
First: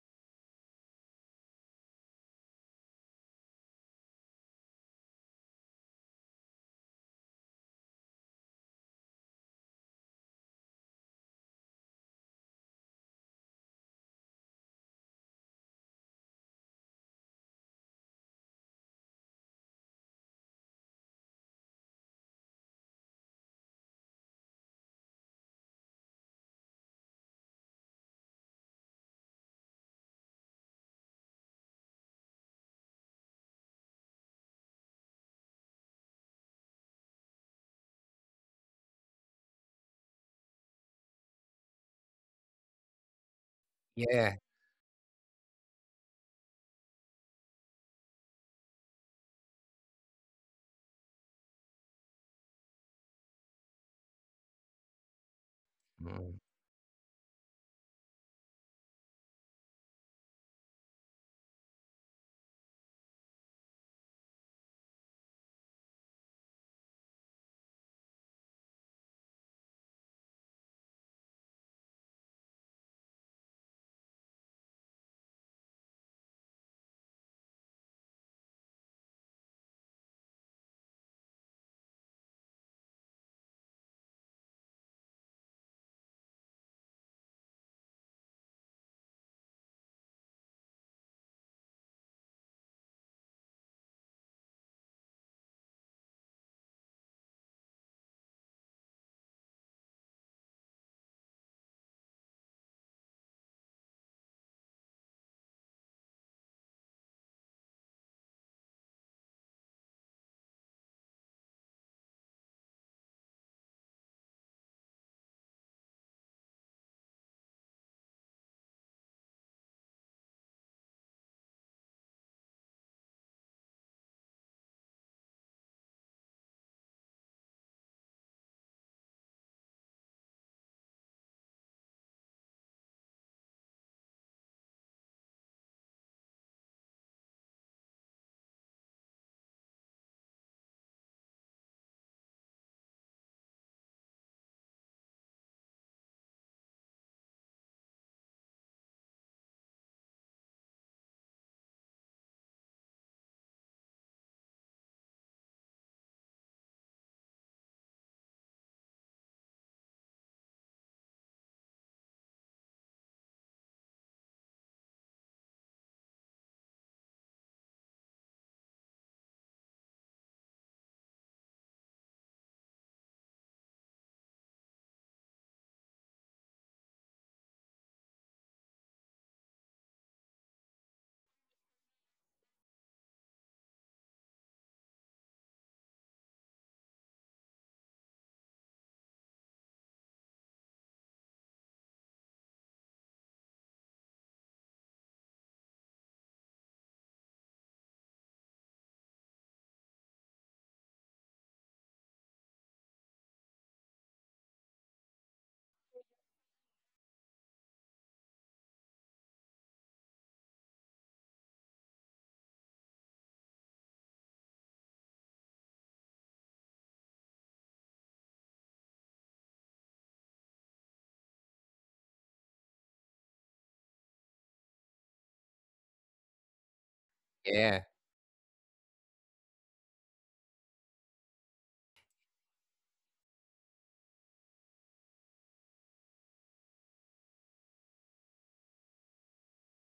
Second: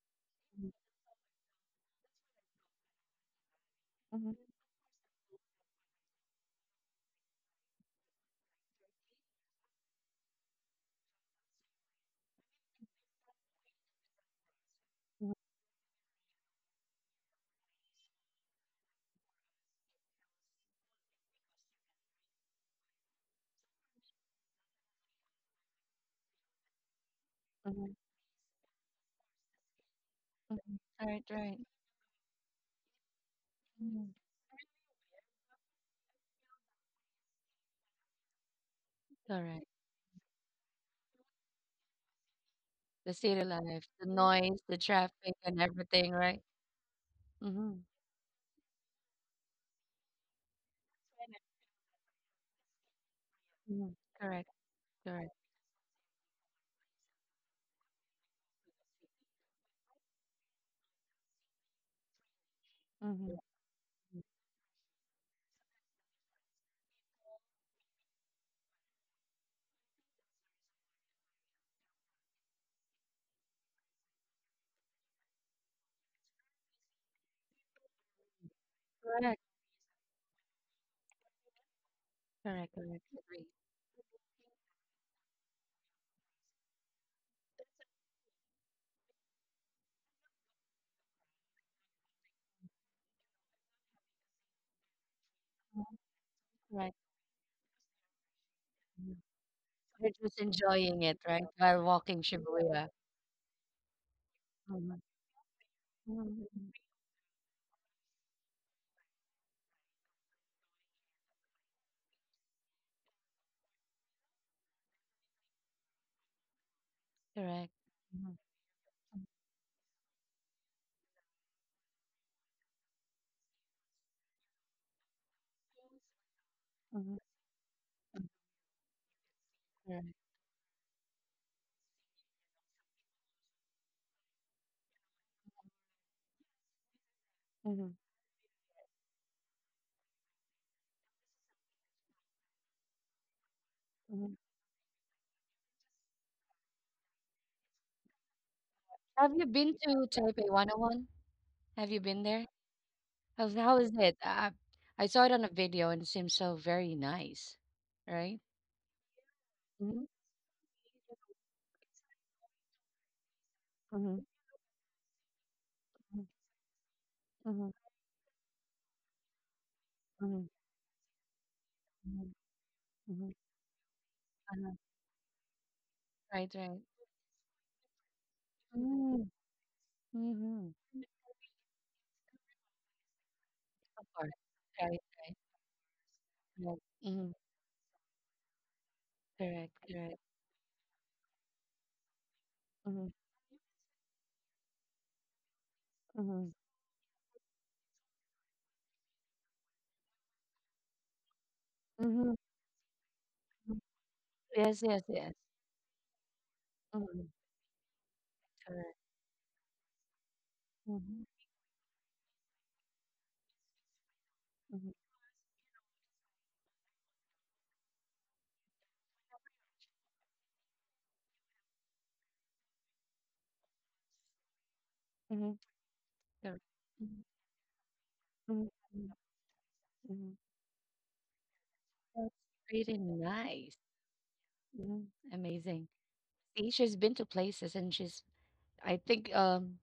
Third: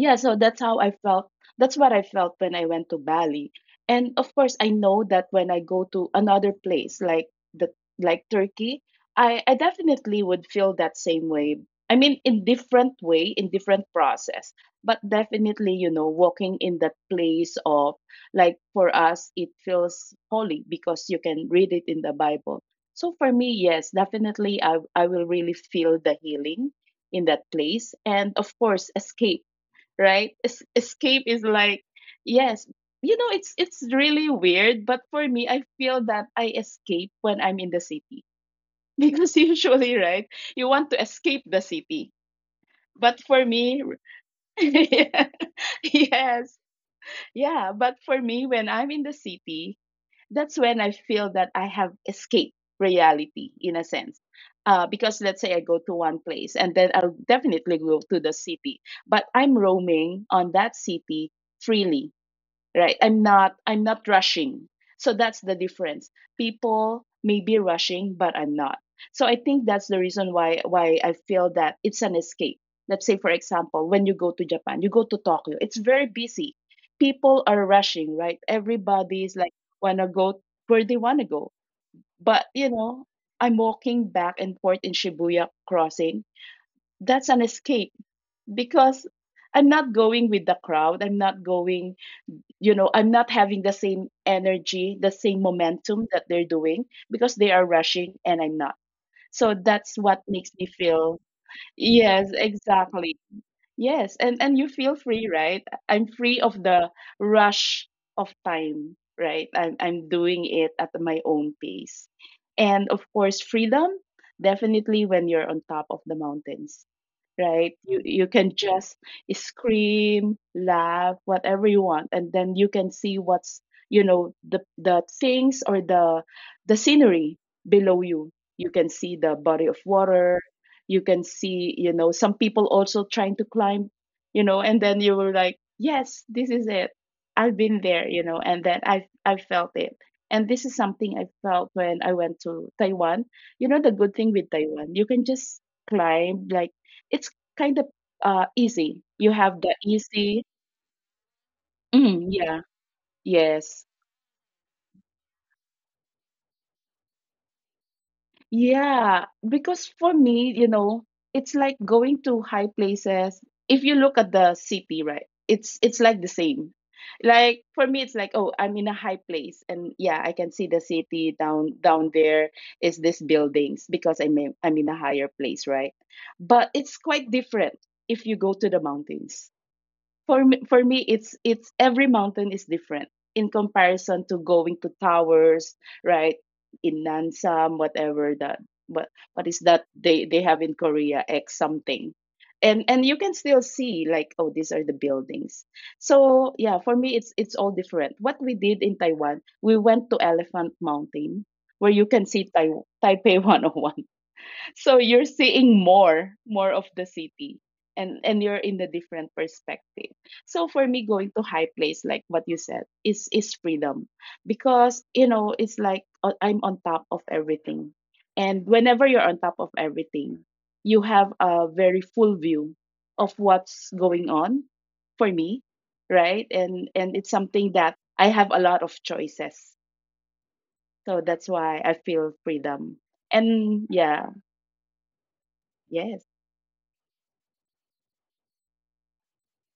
[SPEAKER 2] yeah, so that's
[SPEAKER 1] mhm,
[SPEAKER 2] how I felt, that's what I felt when I went to Bali. And of
[SPEAKER 1] mhm,
[SPEAKER 2] course I know that when I go to another place like the like Turkey, I definitely would feel that same way. I mean in different way, in different process, but
[SPEAKER 1] mhm.
[SPEAKER 2] definitely, you know, walking in that place of, like for us it feels holy because you can read it in the Bible. So for me, yes, definitely, I will really feel the healing in that
[SPEAKER 1] Mhm,
[SPEAKER 2] place. And of course escape, right? Es-
[SPEAKER 1] mhm. Right,
[SPEAKER 2] escape is
[SPEAKER 1] right.
[SPEAKER 2] like, yes, you know, it's
[SPEAKER 1] Mhm.
[SPEAKER 2] really weird, but for me, I feel that I escape when I'm in the city because
[SPEAKER 1] Correct.
[SPEAKER 2] usually, right, you want to escape the city.
[SPEAKER 1] The
[SPEAKER 2] But
[SPEAKER 1] city
[SPEAKER 2] for
[SPEAKER 1] life,
[SPEAKER 2] me,
[SPEAKER 1] the
[SPEAKER 3] yeah.
[SPEAKER 1] noise, the traffic, and everything, right?
[SPEAKER 2] yes,
[SPEAKER 1] Mm-hmm.
[SPEAKER 2] yeah, but for me, when I'm in the city, that's when I feel that I have escaped reality in a
[SPEAKER 1] Mm-hmm.
[SPEAKER 2] sense.
[SPEAKER 1] Correct,
[SPEAKER 2] Because
[SPEAKER 1] correct.
[SPEAKER 2] let's say I go to one
[SPEAKER 3] Mm,
[SPEAKER 2] place and then I'll definitely go to the city, but I'm roaming on that city freely, right? i'm
[SPEAKER 1] Mm-hmm.
[SPEAKER 2] not i'm not rushing. So that's the difference. People may be rushing, but I'm not. So I think that's the reason why I feel that it's an escape. Let's say, for example, when you go to Japan, you go to Tokyo, it's very busy. People are rushing, right? Everybody's
[SPEAKER 1] Correct,
[SPEAKER 2] like, wanna go where they wanna go. But
[SPEAKER 1] correct,
[SPEAKER 2] you
[SPEAKER 1] correct.
[SPEAKER 2] know,
[SPEAKER 1] Agree.
[SPEAKER 2] I'm walking back and forth in Shibuya crossing. That's an escape, because I'm not going with the crowd, I'm not going, you know, I'm not having the same energy, the same momentum that they're doing,
[SPEAKER 1] Right.
[SPEAKER 2] because they are rushing and I'm not.
[SPEAKER 1] Mhm.
[SPEAKER 2] So that's
[SPEAKER 1] We're
[SPEAKER 2] what
[SPEAKER 1] just
[SPEAKER 2] makes me
[SPEAKER 1] enjoying it,
[SPEAKER 2] feel,
[SPEAKER 1] right? While walking
[SPEAKER 2] yes,
[SPEAKER 1] Shibuya.
[SPEAKER 2] exactly, yes. And you feel
[SPEAKER 1] Mm-hmm.
[SPEAKER 2] free, right? I'm free of
[SPEAKER 1] Mm-hmm.
[SPEAKER 2] the rush of time, right? I'm doing it at my own pace. And of course freedom, definitely when you're on top of the mountains,
[SPEAKER 1] Correct.
[SPEAKER 2] right? You
[SPEAKER 1] Mm-hmm.
[SPEAKER 2] can just scream, laugh, whatever you want, and then you can see what's, you know, the things, or the
[SPEAKER 1] Mm-hmm.
[SPEAKER 2] scenery below you. You can see the body of
[SPEAKER 1] Correct.
[SPEAKER 2] water. You can see, you know, some people also trying to climb, you know, and then you were like, yes, this is it. I've been
[SPEAKER 1] Mm-hmm.
[SPEAKER 2] there, you know, and then I felt it. And this is something I felt when I went to Taiwan. You know the good thing
[SPEAKER 1] Mm-hmm.
[SPEAKER 2] with Taiwan, you can just climb like, it's kind of, easy.
[SPEAKER 1] Have
[SPEAKER 2] You
[SPEAKER 1] you
[SPEAKER 2] have the
[SPEAKER 1] been to
[SPEAKER 2] easy,
[SPEAKER 1] Taipei 101? Have you been
[SPEAKER 2] mm,
[SPEAKER 1] there?
[SPEAKER 2] yeah,
[SPEAKER 1] How
[SPEAKER 2] yes.
[SPEAKER 1] is it? I saw it on a video and it seems so very nice, right?
[SPEAKER 2] Yeah, because
[SPEAKER 1] Mm-hmm.
[SPEAKER 2] for me, you know, it's like going to high places. If you look at the city, right? It's like
[SPEAKER 1] Mhm,
[SPEAKER 2] the same. Like
[SPEAKER 1] mhm,
[SPEAKER 2] for me, it's like, oh, I'm in a high place, and yeah, I
[SPEAKER 1] mhm,
[SPEAKER 2] can see the city down
[SPEAKER 1] mhm,
[SPEAKER 2] there is this
[SPEAKER 1] mhm.
[SPEAKER 2] buildings because I'm in,
[SPEAKER 1] Uh-huh.
[SPEAKER 2] I'm in a higher place, right?
[SPEAKER 1] Right,
[SPEAKER 2] But
[SPEAKER 1] right.
[SPEAKER 2] it's quite different if you go to the
[SPEAKER 1] Mm,
[SPEAKER 2] mountains. For me,
[SPEAKER 1] mhm.
[SPEAKER 2] for me, it's every mountain is different in
[SPEAKER 1] Of
[SPEAKER 2] comparison
[SPEAKER 1] course.
[SPEAKER 2] to going
[SPEAKER 1] Right,
[SPEAKER 2] to
[SPEAKER 1] right,
[SPEAKER 2] towers, right?
[SPEAKER 1] right.
[SPEAKER 2] In
[SPEAKER 1] Mhm.
[SPEAKER 2] Nansam, whatever that what what is
[SPEAKER 1] Correct,
[SPEAKER 2] that
[SPEAKER 1] correct.
[SPEAKER 2] they have in Korea X something, and
[SPEAKER 1] Mhm,
[SPEAKER 2] you can still see, like, oh, these are the buildings.
[SPEAKER 1] mhm,
[SPEAKER 2] So yeah, for me it's all different. What we did in Taiwan, we went to Elephant Mountain where you can
[SPEAKER 1] mhm,
[SPEAKER 2] see Taipei
[SPEAKER 1] mhm.
[SPEAKER 2] 101,
[SPEAKER 1] Yes, yes,
[SPEAKER 2] so you're
[SPEAKER 1] yes.
[SPEAKER 2] seeing more of the
[SPEAKER 1] Mhm.
[SPEAKER 2] city, and you're in a
[SPEAKER 1] Correct.
[SPEAKER 2] different perspective. So for me,
[SPEAKER 1] Mhm,
[SPEAKER 2] going to high place like what you said is freedom,
[SPEAKER 1] mhm,
[SPEAKER 2] because you know it's like, I'm on top of everything. And whenever you're on top of everything, you have a very full view of what's going on, for
[SPEAKER 1] mhm.
[SPEAKER 2] me, right?
[SPEAKER 1] Correct.
[SPEAKER 2] And
[SPEAKER 1] Mhm,
[SPEAKER 2] it's something
[SPEAKER 3] yeah.
[SPEAKER 2] that I have a
[SPEAKER 1] mhm,
[SPEAKER 2] lot of
[SPEAKER 1] mhm,
[SPEAKER 2] choices,
[SPEAKER 1] mhm.
[SPEAKER 2] so that's why I
[SPEAKER 1] That's
[SPEAKER 2] feel
[SPEAKER 1] really
[SPEAKER 2] freedom.
[SPEAKER 1] nice.
[SPEAKER 2] And yeah.
[SPEAKER 1] Mhm. Amazing.
[SPEAKER 2] Yes,
[SPEAKER 1] See, she's been to places and she's, I think,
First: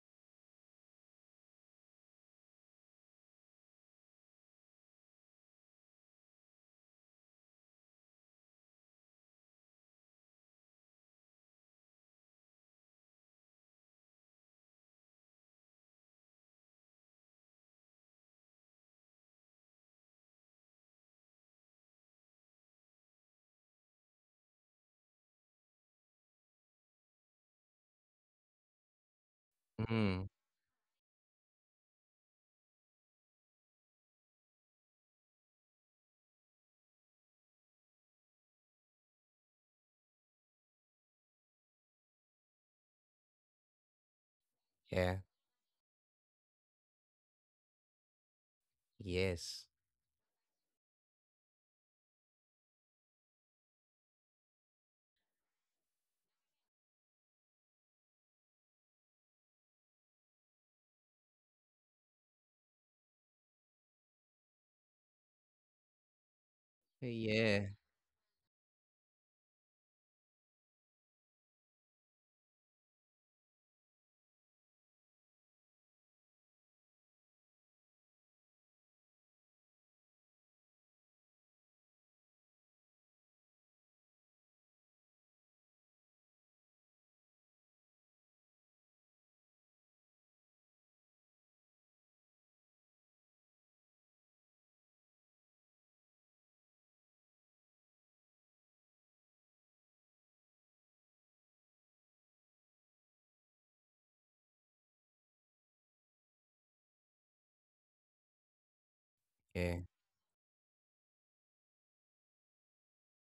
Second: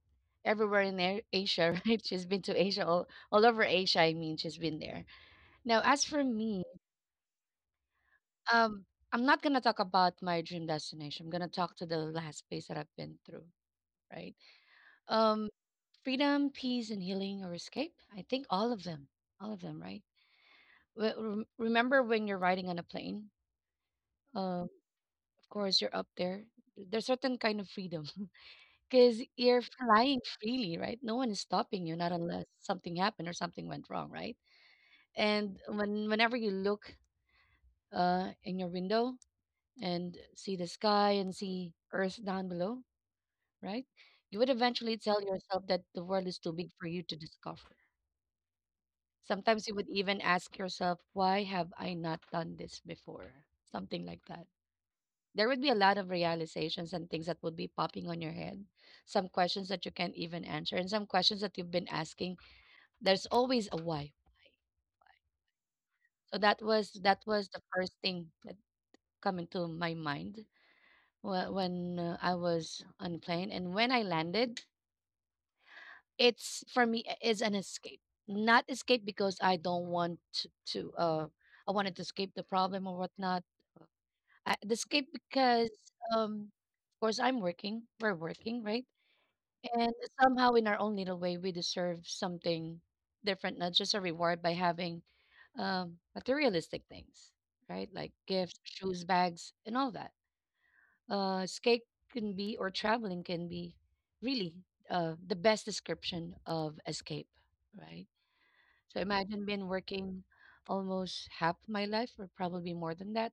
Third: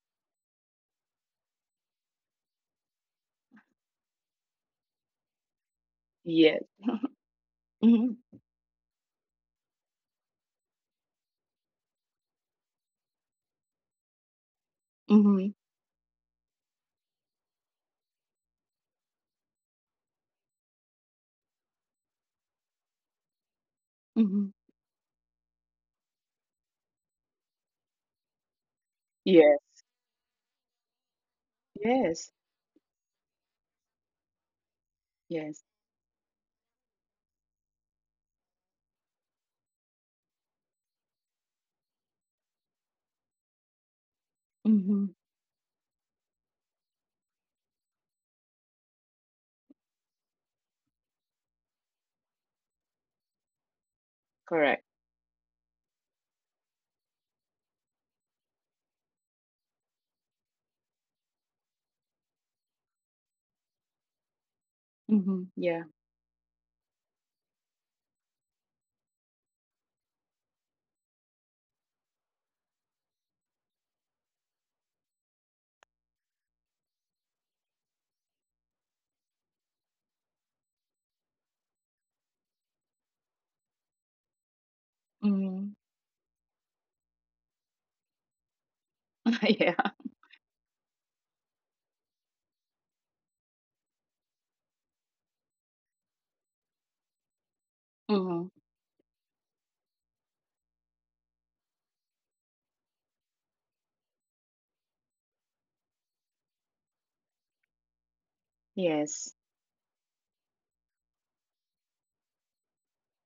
[SPEAKER 1] everywhere in A- Asia, right? She's been to Asia, all over Asia. I mean, she's been there. Now, as for
[SPEAKER 2] yes.
[SPEAKER 1] me,
[SPEAKER 2] Mhm,
[SPEAKER 1] um, I'm not gonna talk about my dream destination. I'm gonna talk to the last place that I've been through, right? Um,
[SPEAKER 2] mhm,
[SPEAKER 1] Freedom, peace, and healing or escape. I think all of them, right? Remember when you're riding on a plane?
[SPEAKER 2] mhm.
[SPEAKER 1] Um, of course, you're up there. There's certain kind of freedom because you're
[SPEAKER 2] Yes.
[SPEAKER 1] flying
[SPEAKER 3] Mm,
[SPEAKER 1] freely, right? No one is stopping you, not
[SPEAKER 2] Yes.
[SPEAKER 1] unless something happened or something went wrong, right? And
[SPEAKER 2] Yes.
[SPEAKER 1] when whenever you look in your window, and see the sky and see Earth down below, right? You would eventually
[SPEAKER 3] yeah,
[SPEAKER 2] Mhm.
[SPEAKER 1] tell yourself that the world is too big for you to discover.
[SPEAKER 3] yes.
[SPEAKER 1] Sometimes you would even ask yourself, why have I not done this before? Something like that.
[SPEAKER 2] Correct.
[SPEAKER 1] There would be a lot of realizations and things that would be popping on your head. Some questions that you can't even answer, and some questions that you've been asking. There's always a why.
[SPEAKER 2] Mhm, yeah.
[SPEAKER 1] So that was the
[SPEAKER 3] Yeah,
[SPEAKER 1] first thing that come into my mind when I was on a plane and when I landed, it's for me is an escape. Not escape because I don't want to I wanted to escape the problem or whatnot. The escape because
[SPEAKER 2] Mhm.
[SPEAKER 1] um of course I'm working, we're working, right?
[SPEAKER 2] Yeah.
[SPEAKER 1] And somehow in our own little way we deserve something different, not just a reward by having materialistic things, right? Like
[SPEAKER 2] Mhm,
[SPEAKER 1] gifts, shoes, bags, and all that. Escape can be, or traveling can be, really the best description of escape, right? So
[SPEAKER 2] yes.
[SPEAKER 1] imagine been
[SPEAKER 3] yeah.
[SPEAKER 1] working almost half my life, or probably more than that,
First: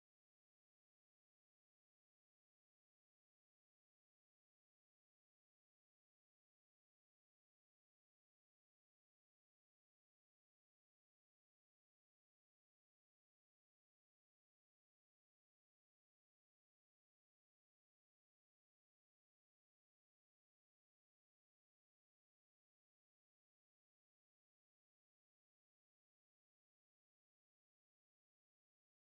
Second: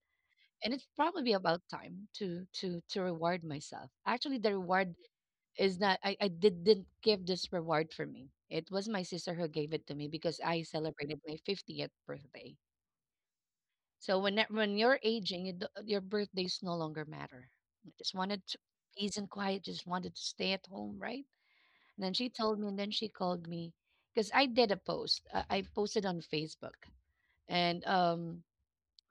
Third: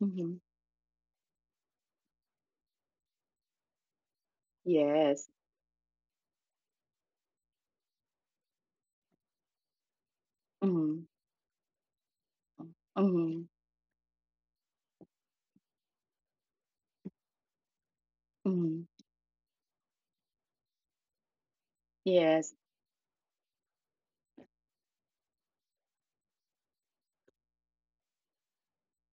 [SPEAKER 2] Mhm,
[SPEAKER 1] and it's probably about time to reward myself. Actually, the reward
[SPEAKER 2] yes.
[SPEAKER 1] is not. Didn't give this reward for me. It was my sister who gave it to me because I
[SPEAKER 2] Mhm,
[SPEAKER 1] celebrated my 50th birthday.
[SPEAKER 2] mhm,
[SPEAKER 1] So when when you're aging, your birthdays no longer matter. I just wanted to
[SPEAKER 2] mhm.
[SPEAKER 1] peace and quiet. Just wanted to stay at home, right? And then she
[SPEAKER 2] Yes.
[SPEAKER 1] told me, and then she called me because I did a post. I posted on Facebook, and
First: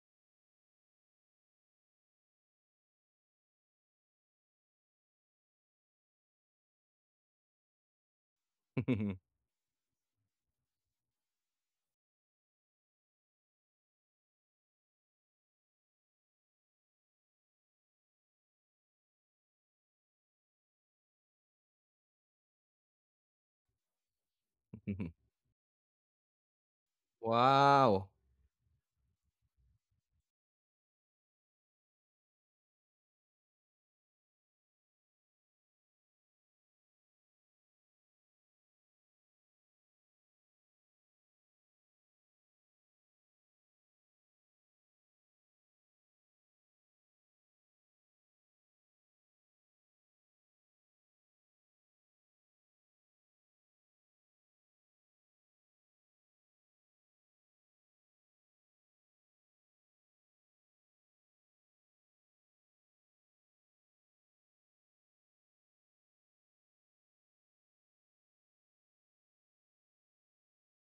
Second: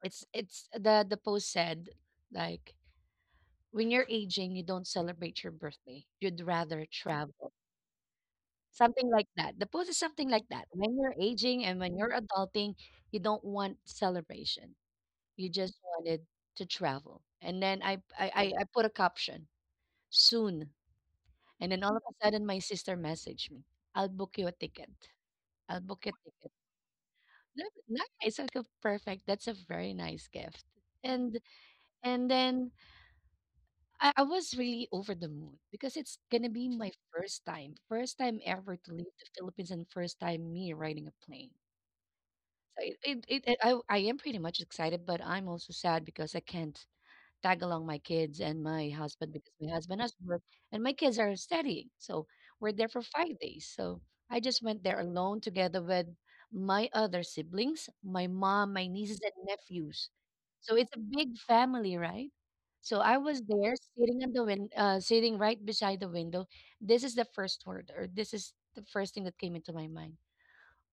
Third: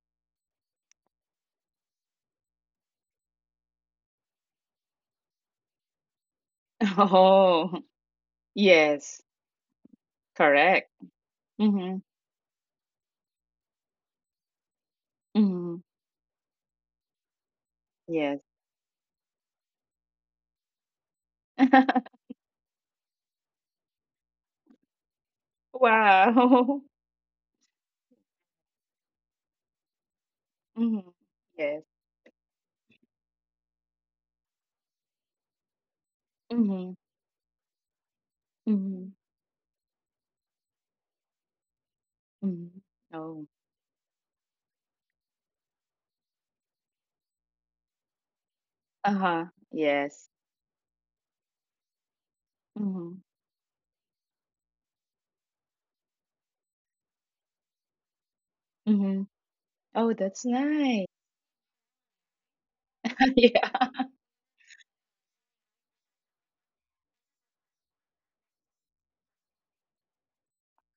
[SPEAKER 1] it's the post said like, when you're aging, you don't celebrate your birthday. You'd rather travel.
[SPEAKER 2] Oh,
[SPEAKER 1] Something
[SPEAKER 2] yes.
[SPEAKER 1] like that. The post is something like that.
[SPEAKER 2] Correct.
[SPEAKER 1] When you're aging and when
[SPEAKER 2] Mhm,
[SPEAKER 1] you're adulting, you don't want celebration. You just
[SPEAKER 2] mhm.
[SPEAKER 1] wanted to travel. And then
[SPEAKER 2] Yes.
[SPEAKER 1] I put a caption, "Soon." And then all of a sudden, my sister messaged me, "I'll book you a ticket. I'll book a ticket."
[SPEAKER 2] Wow.
[SPEAKER 1] Ni-
[SPEAKER 3] Wow.
[SPEAKER 1] Nice. I go, perfect. That's a very nice gift.
[SPEAKER 2] Mhm,
[SPEAKER 1] And
[SPEAKER 2] yes.
[SPEAKER 1] then I was really over the moon because it's gonna be my
[SPEAKER 2] Mhm,
[SPEAKER 1] first time ever to
[SPEAKER 2] mhm,
[SPEAKER 1] leave the Philippines and first time me riding a plane.
[SPEAKER 2] mhm.
[SPEAKER 1] So it, it, it,
[SPEAKER 2] Oh.
[SPEAKER 1] it I, I am pretty much excited, but I'm also sad because I can't tag along my kids and my husband
[SPEAKER 2] Uh-huh.
[SPEAKER 1] because my husband has
[SPEAKER 2] Yes.
[SPEAKER 1] work and my kids are studying. So we're there for
[SPEAKER 2] Mhm,
[SPEAKER 1] 5 days. So I just went there alone together with my other siblings, my mom, my nieces
[SPEAKER 2] mhm.
[SPEAKER 1] and
[SPEAKER 2] Oh,
[SPEAKER 1] nephews.
[SPEAKER 2] that's
[SPEAKER 1] So it's
[SPEAKER 2] nice.
[SPEAKER 1] a big family, right? So I was there
[SPEAKER 2] Yeah.
[SPEAKER 1] sitting on the sitting right beside the window. This is the first word, or this is the first thing that came into my mind.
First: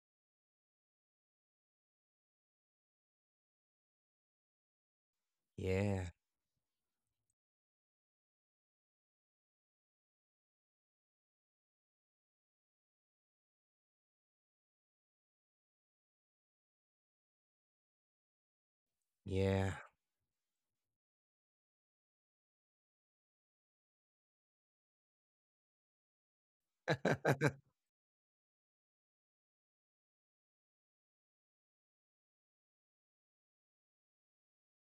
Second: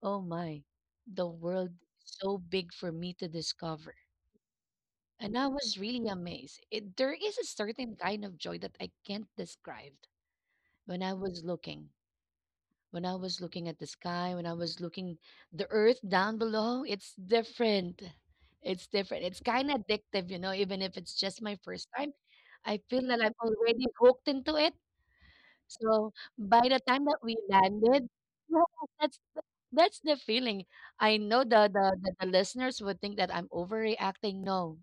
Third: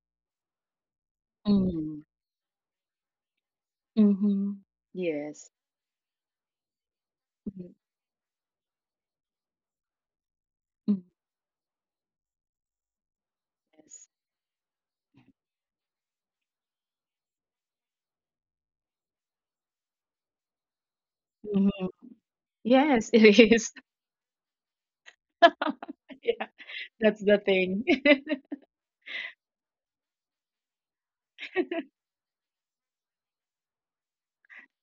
[SPEAKER 1] Oh my, the world
[SPEAKER 2] Mm.
[SPEAKER 1] is so big for me to discover.
[SPEAKER 2] Mhm.
[SPEAKER 1] And I
[SPEAKER 2] Yes.
[SPEAKER 1] was
[SPEAKER 3] Yeah,
[SPEAKER 1] really amazed. There is a
[SPEAKER 2] Mhm,
[SPEAKER 1] certain kind of joy that I can't describe
[SPEAKER 2] mm.
[SPEAKER 1] when I was looking. When I was looking at the
[SPEAKER 2] Yes.
[SPEAKER 1] sky, when I was looking the earth down below, it's different. It's different. It's kind
[SPEAKER 3] yeah.
[SPEAKER 1] of addictive, even if it's just my first
[SPEAKER 2] Mhm.
[SPEAKER 1] time. I feel
[SPEAKER 2] Yes,
[SPEAKER 1] that I'm
[SPEAKER 2] it is.
[SPEAKER 1] already hooked into it. So
[SPEAKER 2] Yeah,
[SPEAKER 1] by the time that
[SPEAKER 2] that's
[SPEAKER 1] we
[SPEAKER 2] the thing.
[SPEAKER 1] landed, yeah, that's the- that's the feeling. I know the listeners would think that I'm overreacting. No,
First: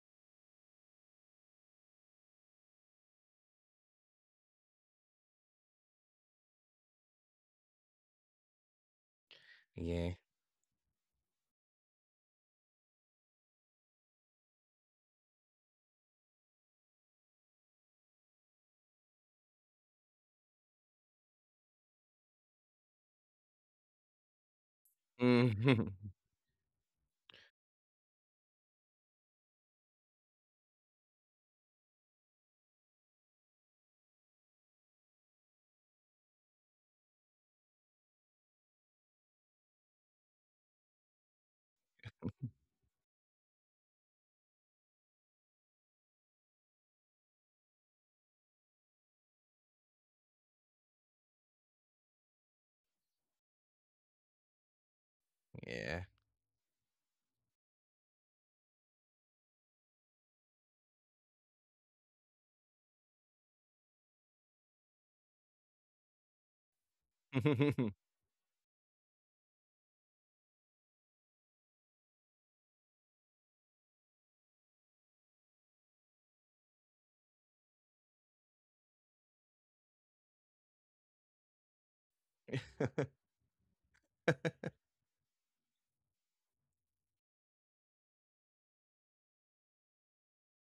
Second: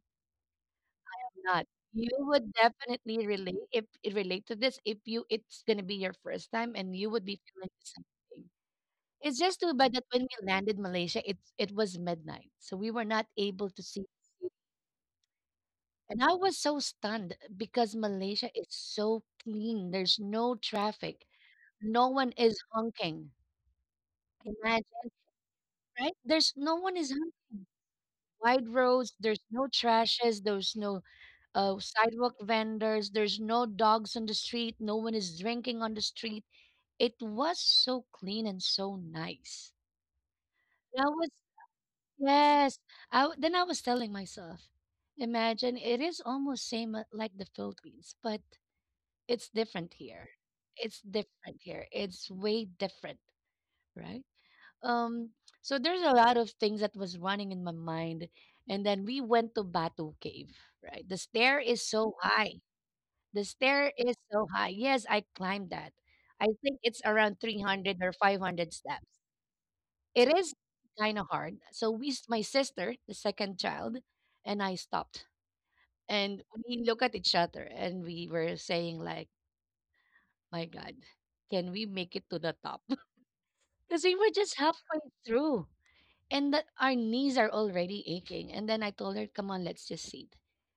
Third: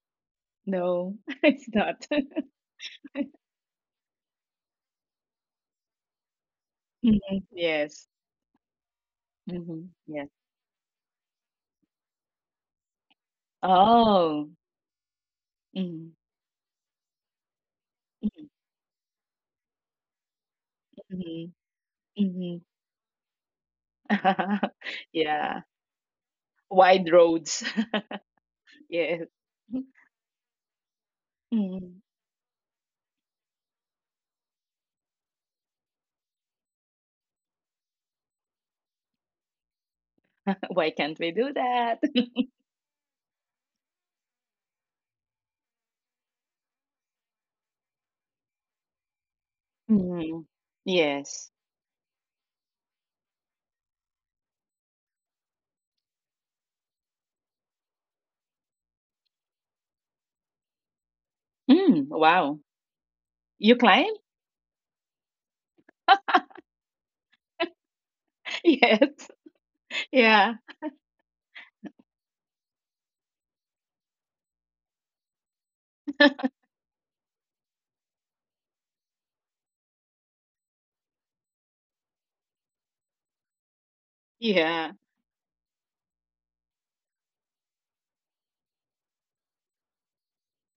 [SPEAKER 2] No,
[SPEAKER 1] not.
[SPEAKER 2] it's not.
[SPEAKER 1] You would definitely relate if it relate to this if you it's gonna be your first time and you
[SPEAKER 2] Mhm.
[SPEAKER 1] would be feeling the same
[SPEAKER 2] Yes.
[SPEAKER 1] thing. It's just too
[SPEAKER 2] Mhm.
[SPEAKER 1] bad that
[SPEAKER 3] Yeah.
[SPEAKER 1] when
[SPEAKER 2] Yes.
[SPEAKER 1] we landed Malaysia, it was midnight, so we were not able to see the
[SPEAKER 2] Oh.
[SPEAKER 1] city.
[SPEAKER 2] Mhm.
[SPEAKER 1] And I was so stunned because
[SPEAKER 2] Mhm.
[SPEAKER 1] Malaysia is so clean. There's no traffic.
[SPEAKER 2] Mhm.
[SPEAKER 1] No one is
[SPEAKER 2] Mhm.
[SPEAKER 1] honking. Imagine,
[SPEAKER 2] Yeah.
[SPEAKER 3] Mhm.
[SPEAKER 1] right? There's no one is
[SPEAKER 2] Wide roads.
[SPEAKER 1] honking. Wide roads.
[SPEAKER 2] Yes.
[SPEAKER 1] There's no trashes. There's no
[SPEAKER 2] Mhm.
[SPEAKER 1] sidewalk vendors. There's no dogs on the street. No one is drinking on the street. It was so clean and so nice.
[SPEAKER 2] Why
[SPEAKER 1] And I
[SPEAKER 2] can't
[SPEAKER 1] was,
[SPEAKER 2] we do that?
[SPEAKER 1] yes. Then I was telling myself, imagine it is almost same like the Philippines, but it's different here.
[SPEAKER 2] Mm.
[SPEAKER 1] It's
[SPEAKER 2] Yes.
[SPEAKER 1] different here. It's way different, right? Um, so there's
[SPEAKER 3] Yeah.
[SPEAKER 1] a lot of things that was running in my mind. And then we went to Batu Cave, right? The stair is
[SPEAKER 2] Mm.
[SPEAKER 1] so
[SPEAKER 2] Wow.
[SPEAKER 1] high. The
[SPEAKER 2] You
[SPEAKER 1] stair
[SPEAKER 2] climb?
[SPEAKER 1] is so high. Yes, I climbed that. I think it's around 300 or 500 steps.
[SPEAKER 2] Yes.
[SPEAKER 1] It is
[SPEAKER 2] Yeah.
[SPEAKER 1] kind of hard. So my sister, the second child, and I stopped. And we look at each other and we were saying like, my God, can we make it to the top? Because we were just
[SPEAKER 2] Yeah.
[SPEAKER 1] halfway through, and that our knees are already aching. And then I told her, come on, let's just sit.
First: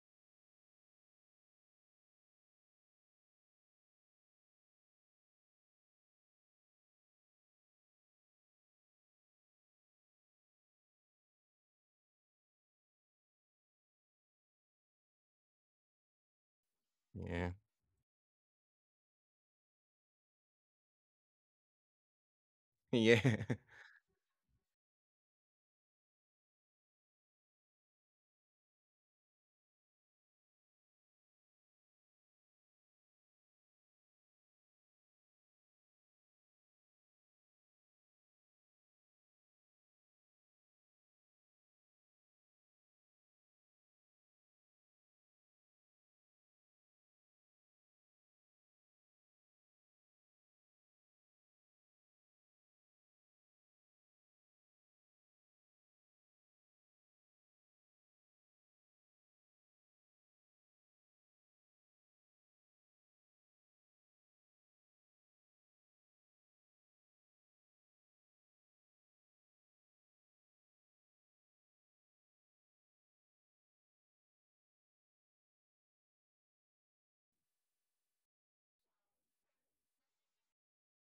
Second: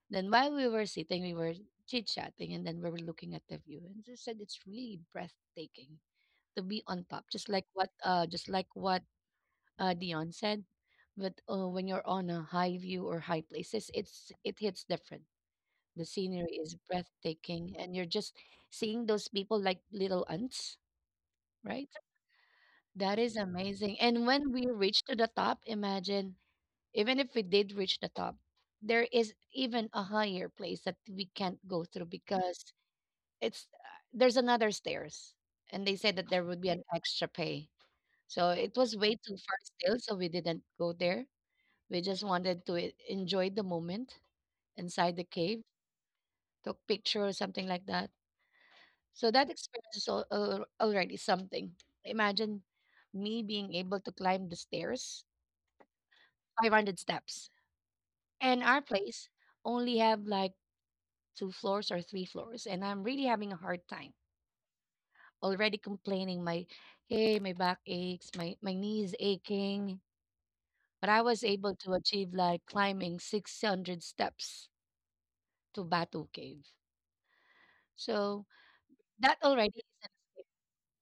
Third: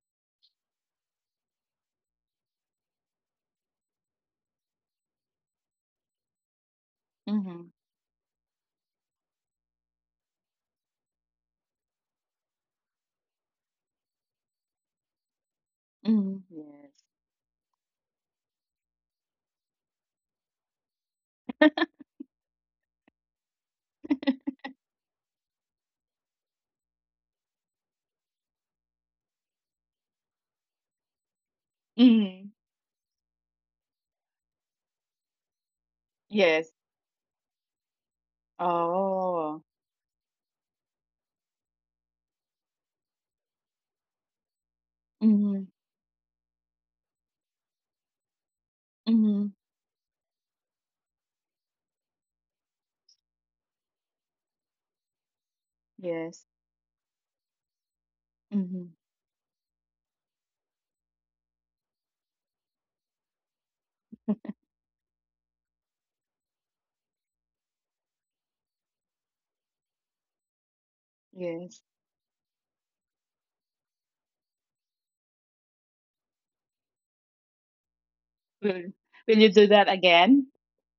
[SPEAKER 1] Then while we were sitting, we were chit chatting and then we were looking at the view. And she said it's really breathtaking to be on top,
[SPEAKER 2] Mhm.
[SPEAKER 1] just like what Dion said. But when you're on a high view or high places, it hits different. The
[SPEAKER 2] Mhm.
[SPEAKER 1] scenery is
[SPEAKER 2] Yes.
[SPEAKER 3] Yeah. Yeah.
[SPEAKER 1] breathtaking and you're just seeing those people like little ants, right? That is amazing. And when we reach to the top, imagine even if we did reach the top, there is even a higher place that we can't go through
[SPEAKER 2] Mhm.
[SPEAKER 1] because it's there's another stairs, and they said that there would be
[SPEAKER 2] Yes.
[SPEAKER 1] an extra pay. So it was way too far
[SPEAKER 2] Oh.
[SPEAKER 1] still, so we didn't go there. We just wanted to enjoy the moment inside the cave,
[SPEAKER 2] Mhm.
[SPEAKER 1] took picture or something like that. So that
[SPEAKER 2] Mhm.
[SPEAKER 1] experience is already something. Imagine me being able to climb the stairs,
[SPEAKER 2] Yes.
[SPEAKER 1] 500 steps, and our
[SPEAKER 2] Mhm.
[SPEAKER 1] place only have like two floors or three floors, and I'm really having a hard time. Already complaining, my back aches, my knees aching. But I was able
[SPEAKER 2] Yes.
[SPEAKER 1] to achieve like climbing 600 steps to Batu Cave. So
[SPEAKER 2] Will
[SPEAKER 1] that
[SPEAKER 2] Will you do
[SPEAKER 1] already is
[SPEAKER 2] that
[SPEAKER 1] an escape.
[SPEAKER 2] again?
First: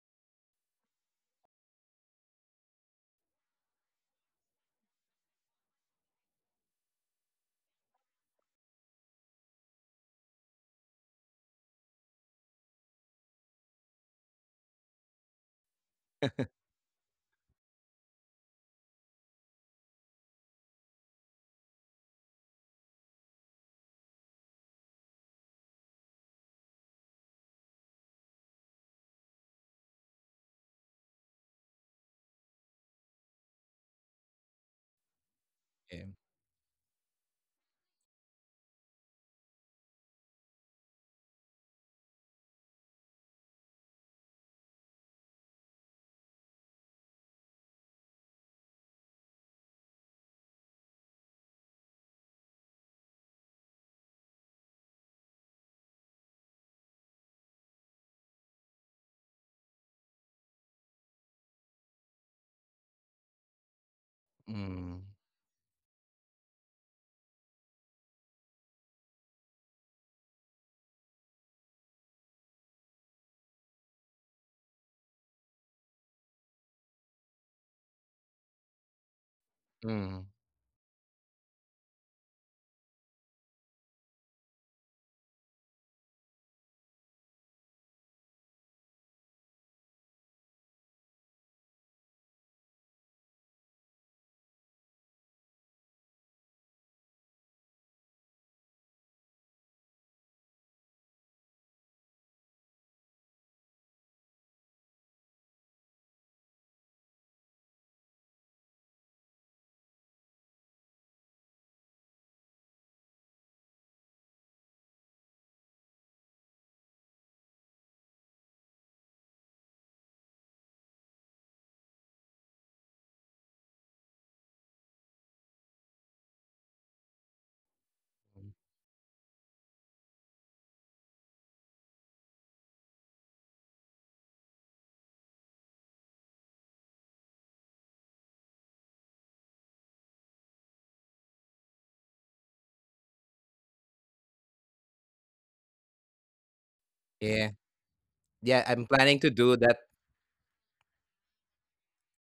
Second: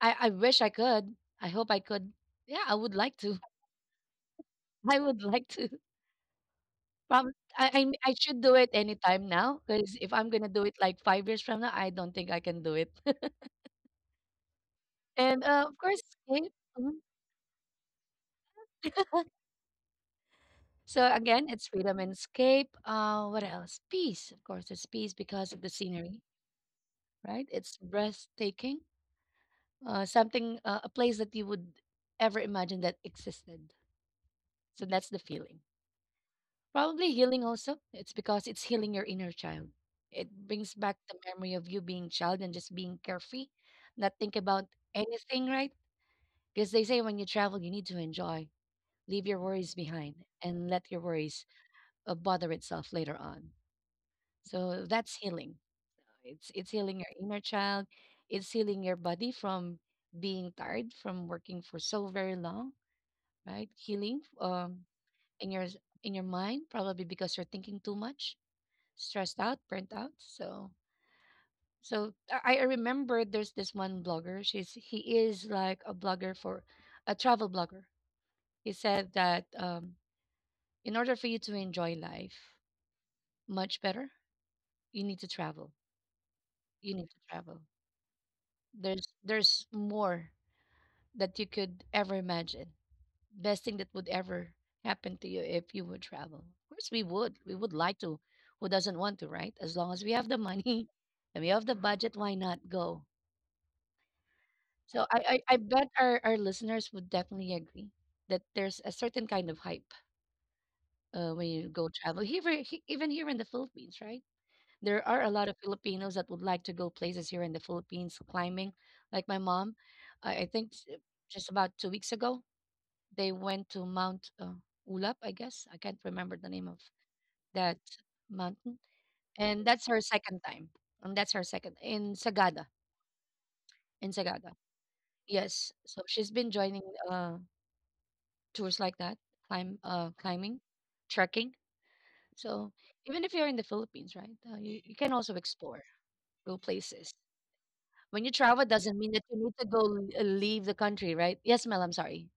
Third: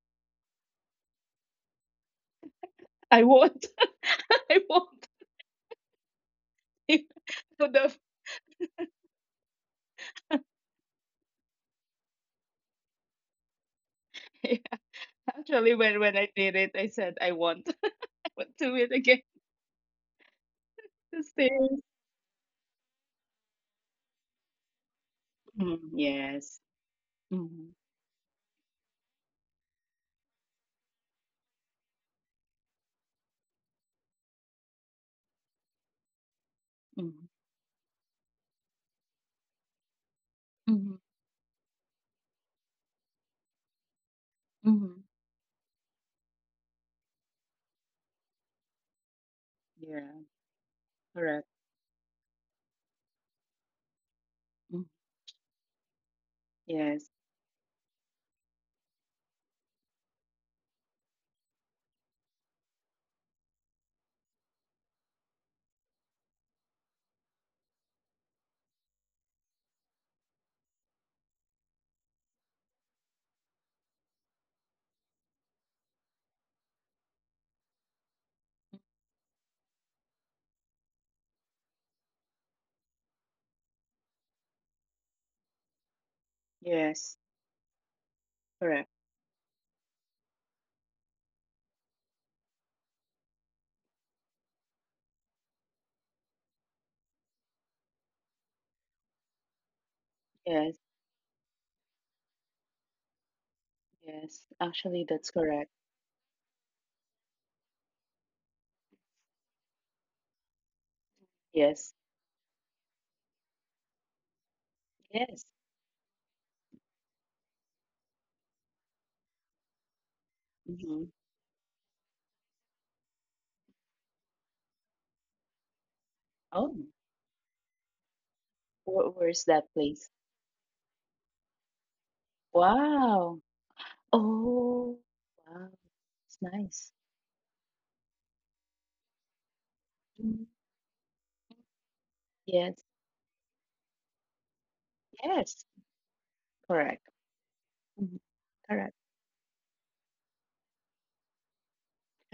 [SPEAKER 1] I wish I could. I hope I could. Yeah, I would like
[SPEAKER 2] I
[SPEAKER 1] to.
[SPEAKER 2] won't. I
[SPEAKER 1] I
[SPEAKER 2] won't.
[SPEAKER 1] would like to. Probably,
[SPEAKER 2] So
[SPEAKER 1] I,
[SPEAKER 2] the
[SPEAKER 1] I should do it anytime now because if I'm going to do it like 5 years from now, I don't think I can do it.
[SPEAKER 2] Yeah.
[SPEAKER 1] And
[SPEAKER 2] Actually,
[SPEAKER 1] of
[SPEAKER 2] when
[SPEAKER 1] course,
[SPEAKER 2] when I
[SPEAKER 1] escape.
[SPEAKER 2] did it, I
[SPEAKER 1] Mhm.
[SPEAKER 2] said I won't. I won't do it again.
[SPEAKER 1] So
[SPEAKER 2] The
[SPEAKER 1] again, it's
[SPEAKER 2] stairs.
[SPEAKER 1] freedom and escape. What else? Peace, of course. It's peace because of the
[SPEAKER 2] Mhm.
[SPEAKER 1] scenery,
[SPEAKER 2] Yes.
[SPEAKER 1] right?
[SPEAKER 2] Mhm.
[SPEAKER 1] It's breathtaking. Something, a place that you would ever imagine that existed. So that's the feeling.
[SPEAKER 3] Yeah.
[SPEAKER 1] Probably
[SPEAKER 2] Mhm.
[SPEAKER 1] healing also. It's because it's healing your inner child. It brings back
[SPEAKER 2] Mhm.
[SPEAKER 1] the memory of you being child and just being carefree, not think about
[SPEAKER 2] Mhm.
[SPEAKER 1] anything, right? Because they say when you travel, you need to enjoy, leave your worries behind,
[SPEAKER 2] Yeah.
[SPEAKER 1] and let your worries
[SPEAKER 2] Correct.
[SPEAKER 1] bother itself later on.
[SPEAKER 2] Mm.
[SPEAKER 1] So that's healing. It's healing
[SPEAKER 2] Yes.
[SPEAKER 1] your inner child. It's healing your body from being tired from working for so very long, right? Healing
[SPEAKER 3] Mm.
[SPEAKER 1] in your s- in your mind probably because you're thinking too much, stressed out, burnt out. So I remember there's this one blogger. She's he is like a blogger for a travel blogger. He said that
[SPEAKER 3] Mm.
[SPEAKER 1] in order for you to enjoy life much better, you need to travel. You need to
[SPEAKER 2] Yes.
[SPEAKER 1] travel.
[SPEAKER 2] Correct.
[SPEAKER 1] There's more that you could ever imagine. Best thing that would ever happen to you if you would travel. Of course, we would. We would like to. Who doesn't want to, right? As long as we have the
[SPEAKER 2] Yes.
[SPEAKER 1] money and we have the budget, why not go?
[SPEAKER 2] Yes. Actually,
[SPEAKER 1] So
[SPEAKER 2] that's
[SPEAKER 1] I
[SPEAKER 2] correct.
[SPEAKER 1] bet our listeners would definitely agree that there's a certain kind of hype when you go
[SPEAKER 2] Yes.
[SPEAKER 1] travel. Here, even here in the Philippines, right? There are a
[SPEAKER 2] Yes.
[SPEAKER 1] lot of Filipinos that would like to go places here in the Philippines climbing. Like my mom, I think
[SPEAKER 2] Mhm.
[SPEAKER 1] just about 2 weeks ago, they went to Mount Ulap, I guess. I can't remember the name
[SPEAKER 2] Oh,
[SPEAKER 1] of that mountain.
[SPEAKER 2] where's
[SPEAKER 1] And
[SPEAKER 2] that
[SPEAKER 1] that's her
[SPEAKER 2] place?
[SPEAKER 1] second time. And that's her second in Sagada.
[SPEAKER 2] Wow.
[SPEAKER 1] In Sagada.
[SPEAKER 2] Oh, wow.
[SPEAKER 1] Yes. So she's
[SPEAKER 2] It's
[SPEAKER 1] been joining
[SPEAKER 2] nice.
[SPEAKER 1] uh, tours like that,
[SPEAKER 2] Mhm.
[SPEAKER 1] climbing, trekking. So
[SPEAKER 2] Yes.
[SPEAKER 1] even if you're in the Philippines, right, you, you can also
[SPEAKER 2] Yes.
[SPEAKER 1] explore, go
[SPEAKER 2] Correct.
[SPEAKER 1] places.
[SPEAKER 3] Yeah.
[SPEAKER 2] Mhm.
[SPEAKER 1] When you
[SPEAKER 3] Yeah,
[SPEAKER 1] travel
[SPEAKER 3] I'm
[SPEAKER 1] doesn't
[SPEAKER 2] Correct.
[SPEAKER 1] mean
[SPEAKER 3] planning
[SPEAKER 1] that
[SPEAKER 3] to
[SPEAKER 1] you need
[SPEAKER 3] do
[SPEAKER 1] to
[SPEAKER 3] that.
[SPEAKER 1] leave the country, right? Yes, Mel, I'm sorry.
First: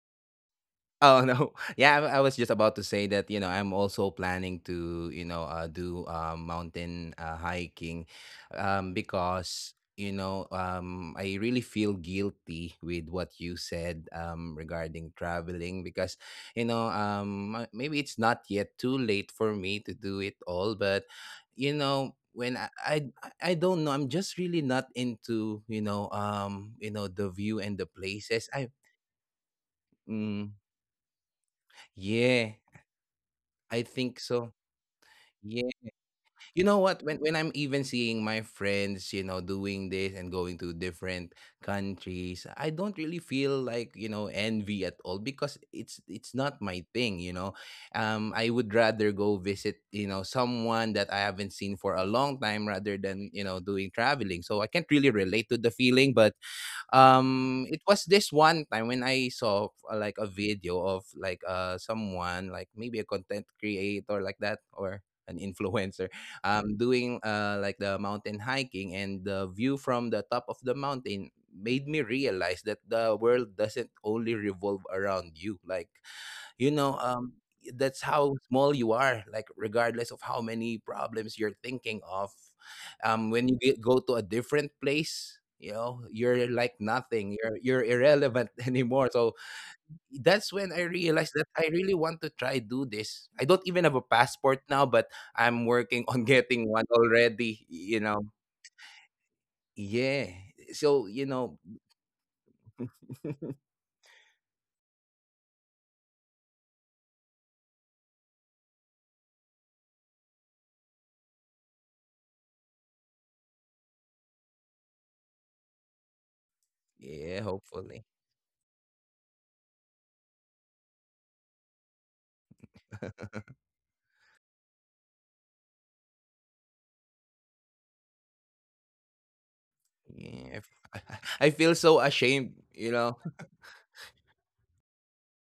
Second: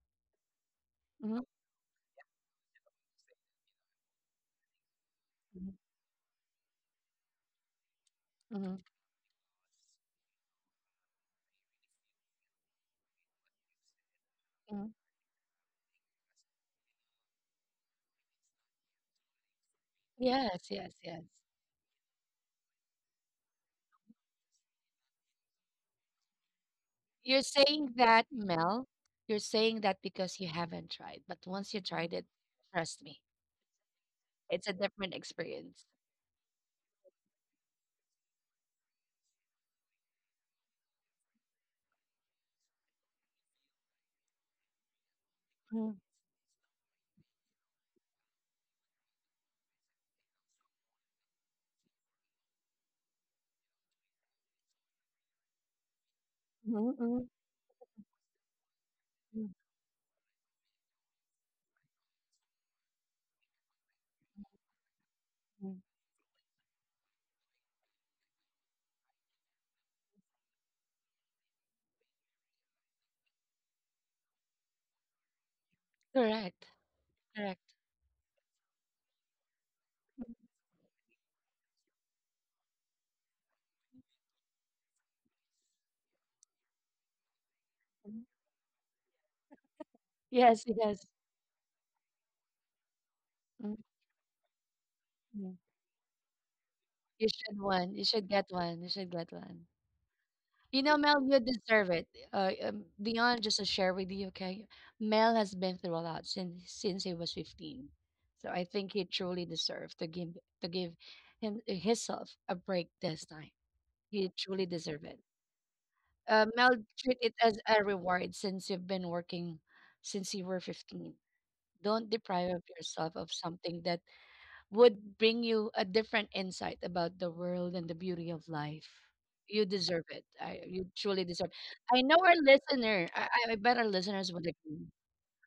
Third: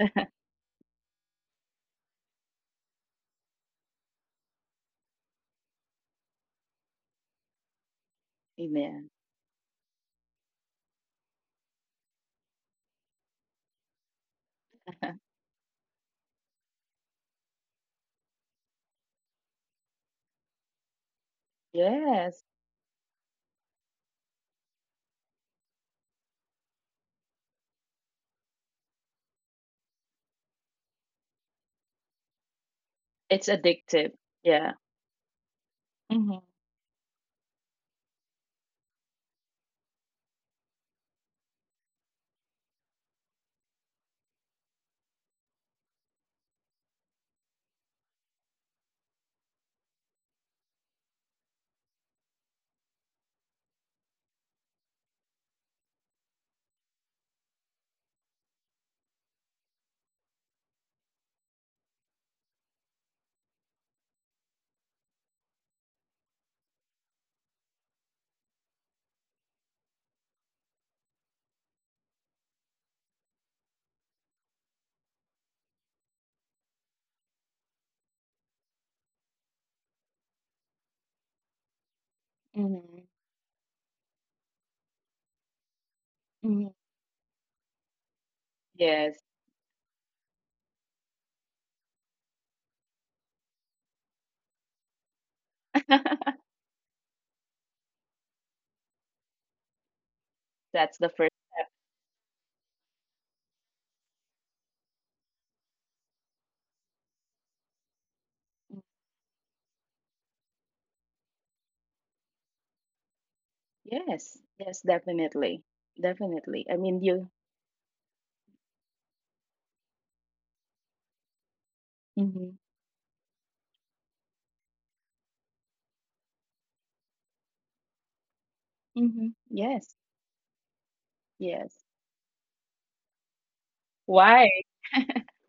[SPEAKER 3] Oh no.
[SPEAKER 1] Hmm.
[SPEAKER 3] Yeah, I was just about to say that, you know, I'm also planning to, you know,
[SPEAKER 1] Hmm.
[SPEAKER 3] do mountain hiking,
[SPEAKER 1] Hmm.
[SPEAKER 2] Amen.
[SPEAKER 3] because, you know, I really feel guilty with what you said
[SPEAKER 1] Hmm.
[SPEAKER 3] regarding traveling because, you know, maybe it's not yet too late for me to do it
[SPEAKER 1] Yes,
[SPEAKER 3] all,
[SPEAKER 1] yes,
[SPEAKER 3] but,
[SPEAKER 1] yes.
[SPEAKER 3] you know,
[SPEAKER 2] Yes.
[SPEAKER 3] when I don't know, I'm just really not into, you know, the
[SPEAKER 1] You're
[SPEAKER 3] view and the
[SPEAKER 1] saying that,
[SPEAKER 3] places. I
[SPEAKER 1] Mel, you're saying that because
[SPEAKER 3] Mm,
[SPEAKER 1] you haven't tried. But once you tried it,
[SPEAKER 3] yeah.
[SPEAKER 1] trust me,
[SPEAKER 2] It's
[SPEAKER 3] I
[SPEAKER 2] addictive.
[SPEAKER 3] think so.
[SPEAKER 1] it's
[SPEAKER 2] Yeah.
[SPEAKER 1] a different
[SPEAKER 3] Yeah.
[SPEAKER 1] experience.
[SPEAKER 2] Hmm.
[SPEAKER 3] You know what? When I'm even seeing my friends, you know, doing this and going to different countries, I don't really feel like, you know, envy at all, because it's
[SPEAKER 1] Mm,
[SPEAKER 3] it's not my thing, you know. I would rather go visit, you know, someone that I haven't seen for a long time rather than, you know, doing traveling. So I can't really relate to the feeling, but,
[SPEAKER 1] mm, mm,
[SPEAKER 3] it was this one time when I
[SPEAKER 1] mm,
[SPEAKER 3] saw, like a video of like, someone like maybe a content creator like that, or an
[SPEAKER 1] mm.
[SPEAKER 3] influencer, doing like the mountain hiking, and the view from the top of the mountain made me realize that the world doesn't only revolve around you, like,
[SPEAKER 1] Correct,
[SPEAKER 3] you know,
[SPEAKER 1] correct.
[SPEAKER 3] that's how small you are. Like, regardless of how many problems you're thinking of,
[SPEAKER 2] Hmm.
[SPEAKER 3] go to a different place, you know, you're
[SPEAKER 2] Hmm.
[SPEAKER 3] like nothing, you're,
[SPEAKER 1] Mm.
[SPEAKER 3] irrelevant anymore.
[SPEAKER 2] Yes.
[SPEAKER 3] So that's
[SPEAKER 1] Yes,
[SPEAKER 3] when I
[SPEAKER 1] yes.
[SPEAKER 3] realized that I really want to try do this. I don't
[SPEAKER 1] Mm,
[SPEAKER 3] even have a passport now, but
[SPEAKER 1] mm.
[SPEAKER 3] I'm working on getting one
[SPEAKER 1] You should
[SPEAKER 3] already,
[SPEAKER 1] one.
[SPEAKER 3] you
[SPEAKER 1] You
[SPEAKER 3] know.
[SPEAKER 1] should get one. You should get one.
[SPEAKER 3] Yeah,
[SPEAKER 1] You
[SPEAKER 2] That's
[SPEAKER 1] know,
[SPEAKER 3] so
[SPEAKER 2] the
[SPEAKER 3] you
[SPEAKER 1] Mel,
[SPEAKER 2] first.
[SPEAKER 1] you
[SPEAKER 3] know.
[SPEAKER 1] deserve it. Dion, just to share with you, okay? Mel has been through a lot since he was 15, so I think he truly deserves to give himself a break this time. He
[SPEAKER 2] Yes.
[SPEAKER 1] truly
[SPEAKER 2] Yes,
[SPEAKER 1] deserves it.
[SPEAKER 2] definitely. Definitely.
[SPEAKER 1] Mel,
[SPEAKER 2] I mean,
[SPEAKER 1] treat
[SPEAKER 2] you.
[SPEAKER 1] it
[SPEAKER 3] Yeah,
[SPEAKER 1] as a
[SPEAKER 3] hopefully.
[SPEAKER 1] reward since you've been working since you were 15. Don't deprive
[SPEAKER 2] Hmm.
[SPEAKER 1] of yourself of something that would bring you a different insight about the world and the beauty of life.
[SPEAKER 2] Hmm.
[SPEAKER 1] You
[SPEAKER 2] Yes.
[SPEAKER 1] deserve it.
[SPEAKER 3] Yeah.
[SPEAKER 1] I, you truly
[SPEAKER 3] I
[SPEAKER 1] deserve.
[SPEAKER 3] feel
[SPEAKER 2] Yes.
[SPEAKER 3] so
[SPEAKER 1] I know our
[SPEAKER 3] ashamed, you
[SPEAKER 1] listener.
[SPEAKER 3] know.
[SPEAKER 1] I bet our listeners
[SPEAKER 2] Why?
[SPEAKER 1] would agree.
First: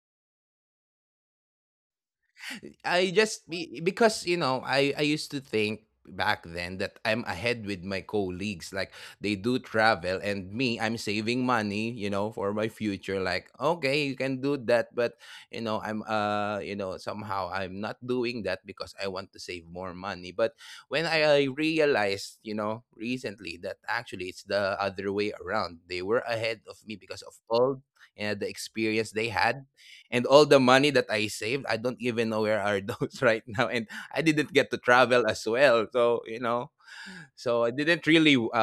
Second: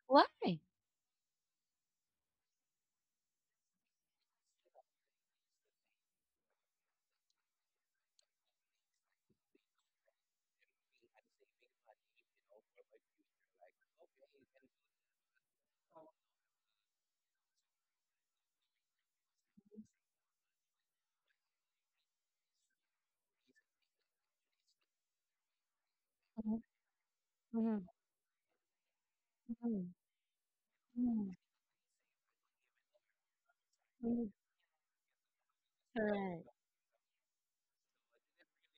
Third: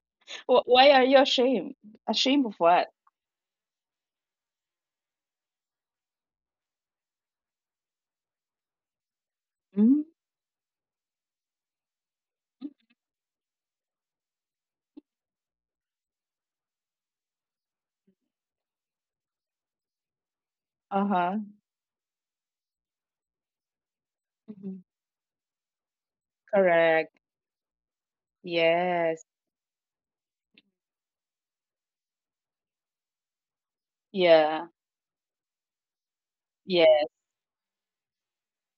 [SPEAKER 1] Why?
[SPEAKER 2] Wh- Why are you ashamed? Ashamed of what?
[SPEAKER 3] I just because, you know, I used to think back then that I'm ahead with my colleagues, like they do
[SPEAKER 2] Mm,
[SPEAKER 3] travel, and me, I'm saving money, you know, for my
[SPEAKER 2] mm,
[SPEAKER 3] future, like okay, you can do that, but, you know, I'm you know, somehow I'm not doing that because I want to save more money. But when
[SPEAKER 2] uh-huh.
[SPEAKER 3] I realized, you know, recently, that actually it's the
[SPEAKER 2] Mhm.
[SPEAKER 3] other way around, they were ahead
[SPEAKER 1] Mhm,
[SPEAKER 3] of me
[SPEAKER 2] Correct.
[SPEAKER 3] because of all,
[SPEAKER 1] mhm,
[SPEAKER 3] you know, the experience they
[SPEAKER 2] Yes.
[SPEAKER 3] had,
[SPEAKER 1] mhm,
[SPEAKER 3] and all the money that
[SPEAKER 1] mhm,
[SPEAKER 3] I saved, I don't even know where are those right now. And
[SPEAKER 1] mhm,
[SPEAKER 3] I
[SPEAKER 2] Yeah.
[SPEAKER 3] didn't get to travel as well. So,
[SPEAKER 1] correct.
[SPEAKER 3] you know,
[SPEAKER 2] Yes.
[SPEAKER 3] I didn't really, uh,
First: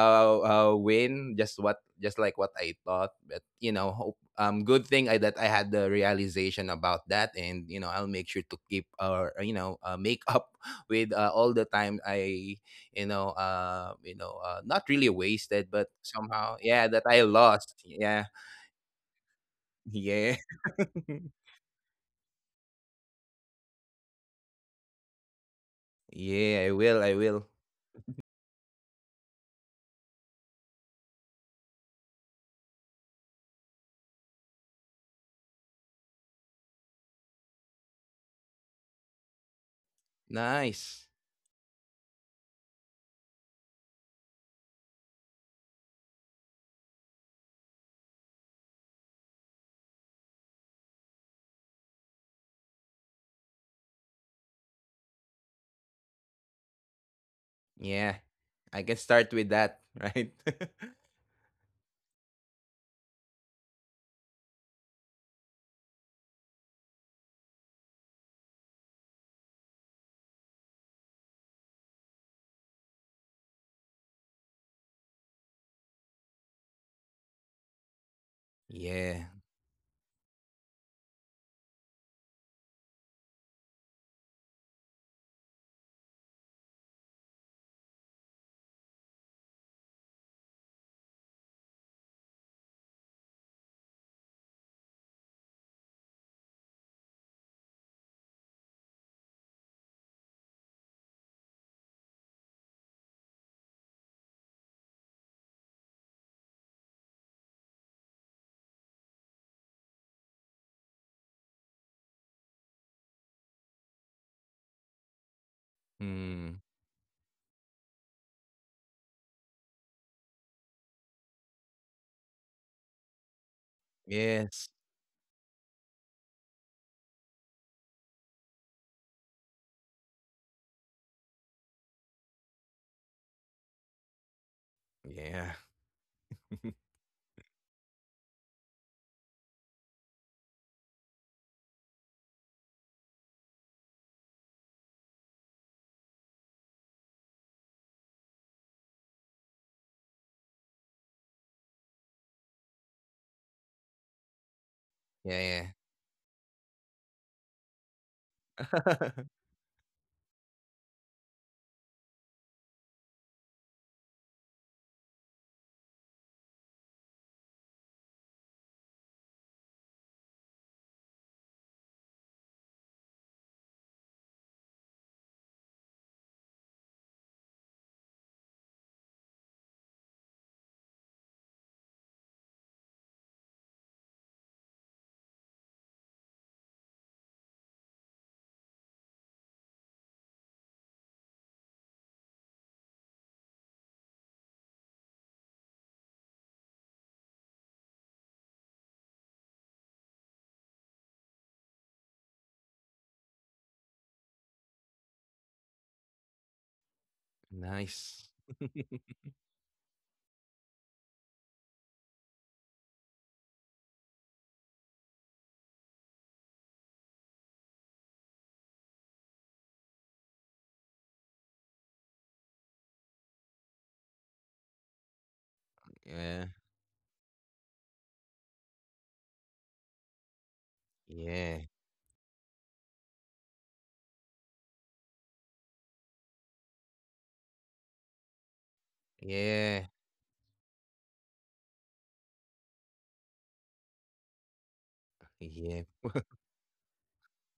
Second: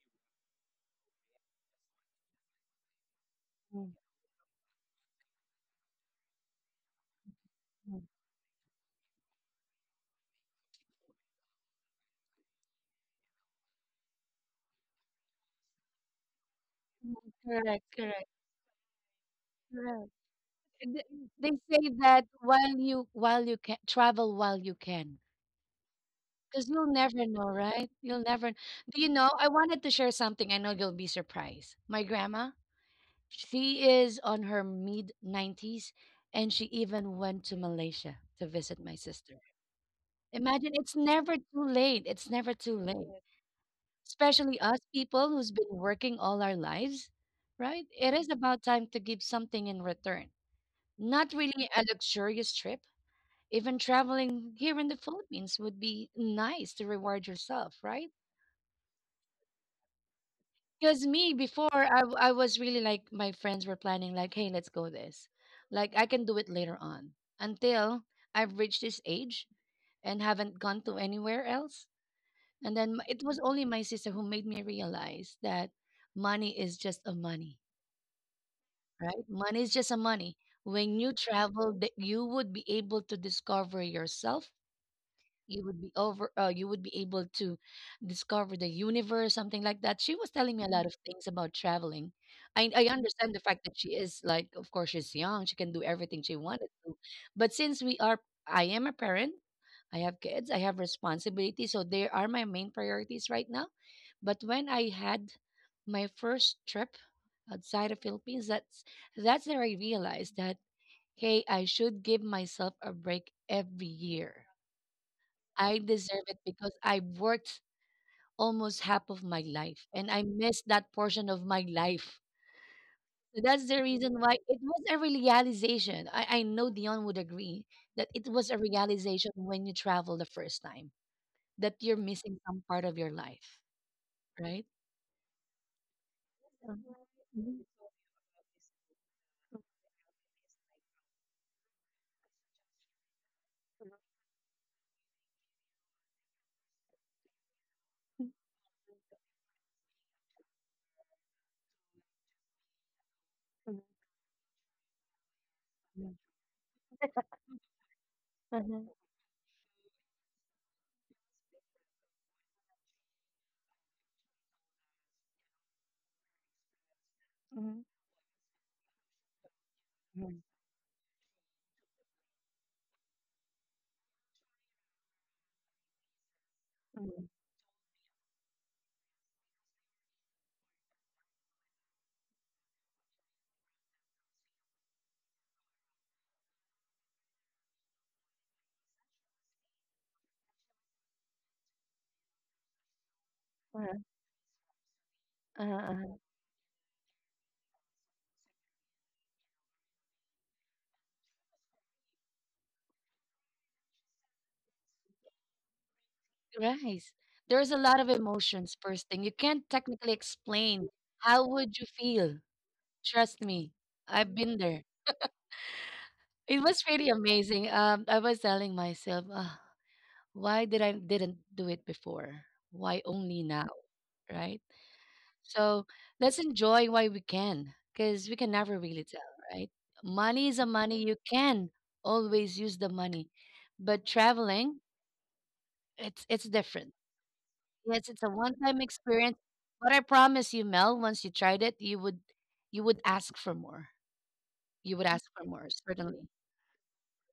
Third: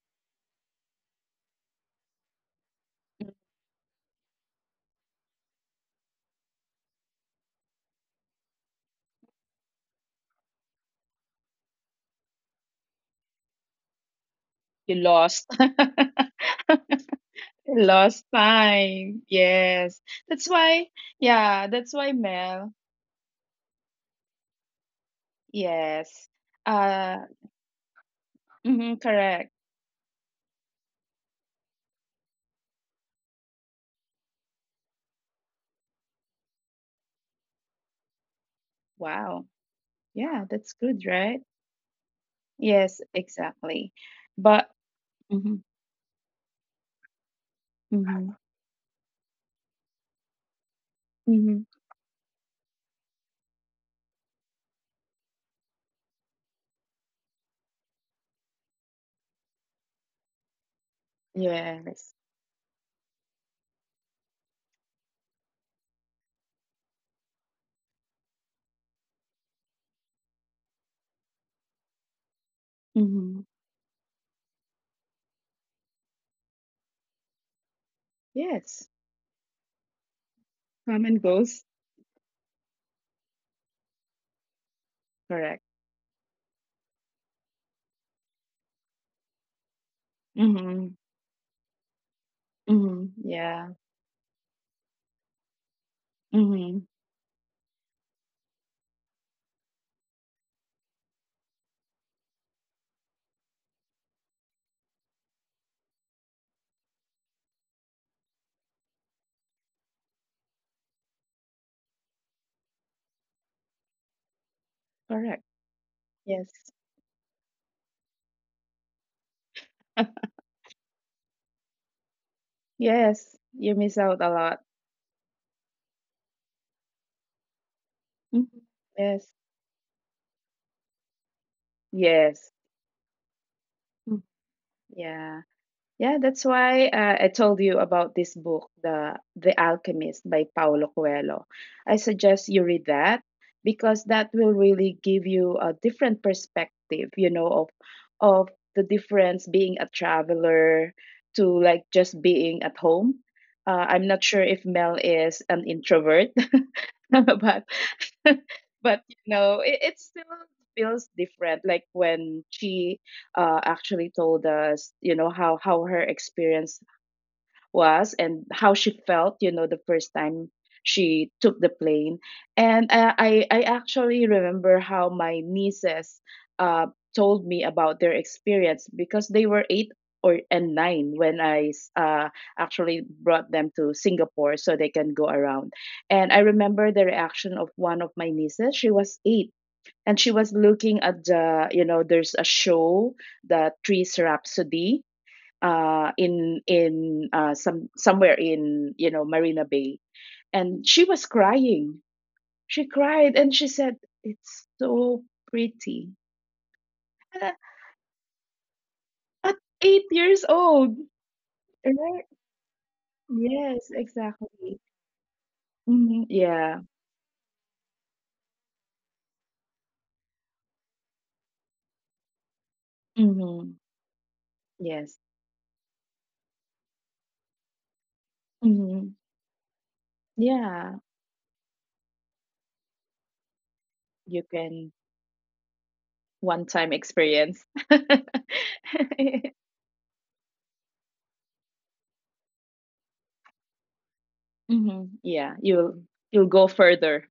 [SPEAKER 3] uh win, just what, just like what I thought.
[SPEAKER 2] Mm.
[SPEAKER 3] But you know,
[SPEAKER 1] Mhm,
[SPEAKER 3] hope good thing that I had the realization about that, and you know,
[SPEAKER 1] mhm,
[SPEAKER 3] I'll make sure to keep, or, you know, make up with, all the time I, you know, you know, not
[SPEAKER 2] You
[SPEAKER 3] really
[SPEAKER 2] lost.
[SPEAKER 3] wasted, but somehow yeah, that I
[SPEAKER 1] mhm,
[SPEAKER 3] lost.
[SPEAKER 1] correct.
[SPEAKER 2] You
[SPEAKER 3] Yeah,
[SPEAKER 2] lost
[SPEAKER 1] Correct.
[SPEAKER 2] time. Yes.
[SPEAKER 1] Correct.
[SPEAKER 3] yeah,
[SPEAKER 2] That's why,
[SPEAKER 1] And Th- They
[SPEAKER 2] yeah,
[SPEAKER 1] say
[SPEAKER 2] that's why
[SPEAKER 1] that
[SPEAKER 2] Mel.
[SPEAKER 1] while you can travel while you can,
[SPEAKER 2] Yes.
[SPEAKER 3] yeah. I
[SPEAKER 1] because you'll
[SPEAKER 3] will. I
[SPEAKER 2] Uh,
[SPEAKER 1] never
[SPEAKER 3] will.
[SPEAKER 1] know, right? You'll never.
[SPEAKER 2] mhm,
[SPEAKER 1] Do you know? I
[SPEAKER 2] correct.
[SPEAKER 1] wanted to share something. I know you'll be surprised. My grandma. She is on her mid 90s and she even went to Malaysia to visit my sister.
[SPEAKER 2] Wow. Yeah, that's
[SPEAKER 1] Imagine it's
[SPEAKER 3] Nice.
[SPEAKER 2] good,
[SPEAKER 1] never
[SPEAKER 2] right?
[SPEAKER 1] too late. It's never too
[SPEAKER 2] Yes,
[SPEAKER 1] late.
[SPEAKER 2] exactly.
[SPEAKER 1] Especially
[SPEAKER 2] But
[SPEAKER 1] us people who's
[SPEAKER 2] mm-hmm,
[SPEAKER 1] been working all our lives, right? It is
[SPEAKER 2] mm-hmm,
[SPEAKER 1] about time to give something in return. Not
[SPEAKER 2] mm-hmm.
[SPEAKER 1] really a luxurious trip. Even traveling here in the Philippines would be nice to reward yourself,
[SPEAKER 3] Yeah.
[SPEAKER 1] right?
[SPEAKER 3] I can start with that, right?
[SPEAKER 1] Because me before
[SPEAKER 2] Yes.
[SPEAKER 1] I was really like my friends were planning like hey let's go this, like I can do it later on until I've reached this age, and haven't gone to anywhere else. And then it was
[SPEAKER 2] Mm-hmm.
[SPEAKER 1] only my sister who made me realize that money is just a money,
[SPEAKER 2] Yes.
[SPEAKER 3] Yeah.
[SPEAKER 1] right? Money is just a money. When
[SPEAKER 2] Come
[SPEAKER 1] you
[SPEAKER 2] and goes.
[SPEAKER 1] travel, that you would be able to discover yourself. You
[SPEAKER 2] Correct.
[SPEAKER 1] would be over you would be able to discover the universe, something like that. She was telling me a lot
[SPEAKER 2] Mm-hmm.
[SPEAKER 1] of things about traveling. I
[SPEAKER 2] Mm-hmm.
[SPEAKER 1] understand the fact
[SPEAKER 2] Yeah.
[SPEAKER 1] that she is like, of course, she's young, she can do everything she wanted
[SPEAKER 2] Mhm.
[SPEAKER 1] to, but since we are, I am a parent, I have kids, I have responsibilities, so they are my main priorities right now. But when I had my first trip outside of Philippines, that's where I realized that, hey, I should give myself a break every year.
[SPEAKER 2] Correct.
[SPEAKER 1] I deserve it
[SPEAKER 3] Hmm.
[SPEAKER 2] Yes.
[SPEAKER 1] because I worked almost half of my life and I missed that portion of my life.
[SPEAKER 2] Yes.
[SPEAKER 1] So that's
[SPEAKER 2] You
[SPEAKER 1] the
[SPEAKER 2] miss
[SPEAKER 1] reason
[SPEAKER 2] out a
[SPEAKER 1] why
[SPEAKER 3] Yes.
[SPEAKER 1] it
[SPEAKER 2] lot.
[SPEAKER 1] was a realization. I know Dion would agree that it was a
[SPEAKER 2] Mhm. Yes.
[SPEAKER 1] realization when you travel the first time that you're missing
[SPEAKER 2] Yes.
[SPEAKER 1] some part of your life,
[SPEAKER 2] Mm.
[SPEAKER 1] right?
[SPEAKER 3] Yeah.
[SPEAKER 2] Yeah. Yeah, that's why, I told
[SPEAKER 1] Mhm.
[SPEAKER 2] you about this book, The Alchemist by Paulo Coelho. I suggest you read that, because that will really give you a different perspective, of of the difference being a traveler to, like, just being at home.
[SPEAKER 1] Mhm. Mhm.
[SPEAKER 2] I'm not sure if Mel
[SPEAKER 3] Yeah,
[SPEAKER 2] is
[SPEAKER 3] yeah.
[SPEAKER 2] an
[SPEAKER 1] Mhm.
[SPEAKER 2] introvert, but
[SPEAKER 1] Mhm.
[SPEAKER 2] but it still feels different, like when she actually told us, how her experience
[SPEAKER 1] Mhm.
[SPEAKER 2] was and how she felt, the first
[SPEAKER 1] Mhm.
[SPEAKER 2] time she took the plane. And I actually remember how my nieces uh, told me about their experience, because they were eight or and nine when I actually brought them to Singapore so they can go around. And I remember the reaction of one of my nieces. She was eight and she was looking at the, there's a show, the trees rhapsody,
[SPEAKER 1] Uh-huh.
[SPEAKER 2] in somewhere in Marina Bay, and she was crying. She cried and she said, "It's so pretty."
[SPEAKER 1] Right. There's
[SPEAKER 2] And
[SPEAKER 1] a
[SPEAKER 2] I-
[SPEAKER 1] lot
[SPEAKER 3] Nice.
[SPEAKER 1] of emotions first thing. You can't
[SPEAKER 2] at
[SPEAKER 1] technically
[SPEAKER 2] eight
[SPEAKER 1] explain
[SPEAKER 2] years
[SPEAKER 1] how
[SPEAKER 2] old,
[SPEAKER 1] would you feel.
[SPEAKER 2] right?
[SPEAKER 1] Trust me. I've
[SPEAKER 2] Yes,
[SPEAKER 1] been there.
[SPEAKER 2] exactly. Hmm.
[SPEAKER 1] It was really
[SPEAKER 2] Yeah.
[SPEAKER 1] amazing. I was telling myself, why did I didn't do it before? Why only now?
[SPEAKER 2] Hmm.
[SPEAKER 1] Right?
[SPEAKER 2] Yes.
[SPEAKER 1] So
[SPEAKER 3] Yeah.
[SPEAKER 1] let's enjoy why we can because we can never really
[SPEAKER 2] Hmm.
[SPEAKER 1] tell, right? Money is a money.
[SPEAKER 2] Yeah.
[SPEAKER 1] You
[SPEAKER 3] Yeah.
[SPEAKER 1] can always use the money. But
[SPEAKER 2] You
[SPEAKER 1] traveling,
[SPEAKER 2] can
[SPEAKER 1] it's different.
[SPEAKER 2] one-time experience.
[SPEAKER 1] Yes, it's a one-time experience,
[SPEAKER 3] Yeah.
[SPEAKER 1] but I promise you, Mel, once you tried it, you would ask for more. You would
[SPEAKER 2] Hmm.
[SPEAKER 1] ask for
[SPEAKER 3] Yeah.
[SPEAKER 2] Yeah.
[SPEAKER 1] more,
[SPEAKER 2] You'll
[SPEAKER 1] certainly.
[SPEAKER 2] you'll go further.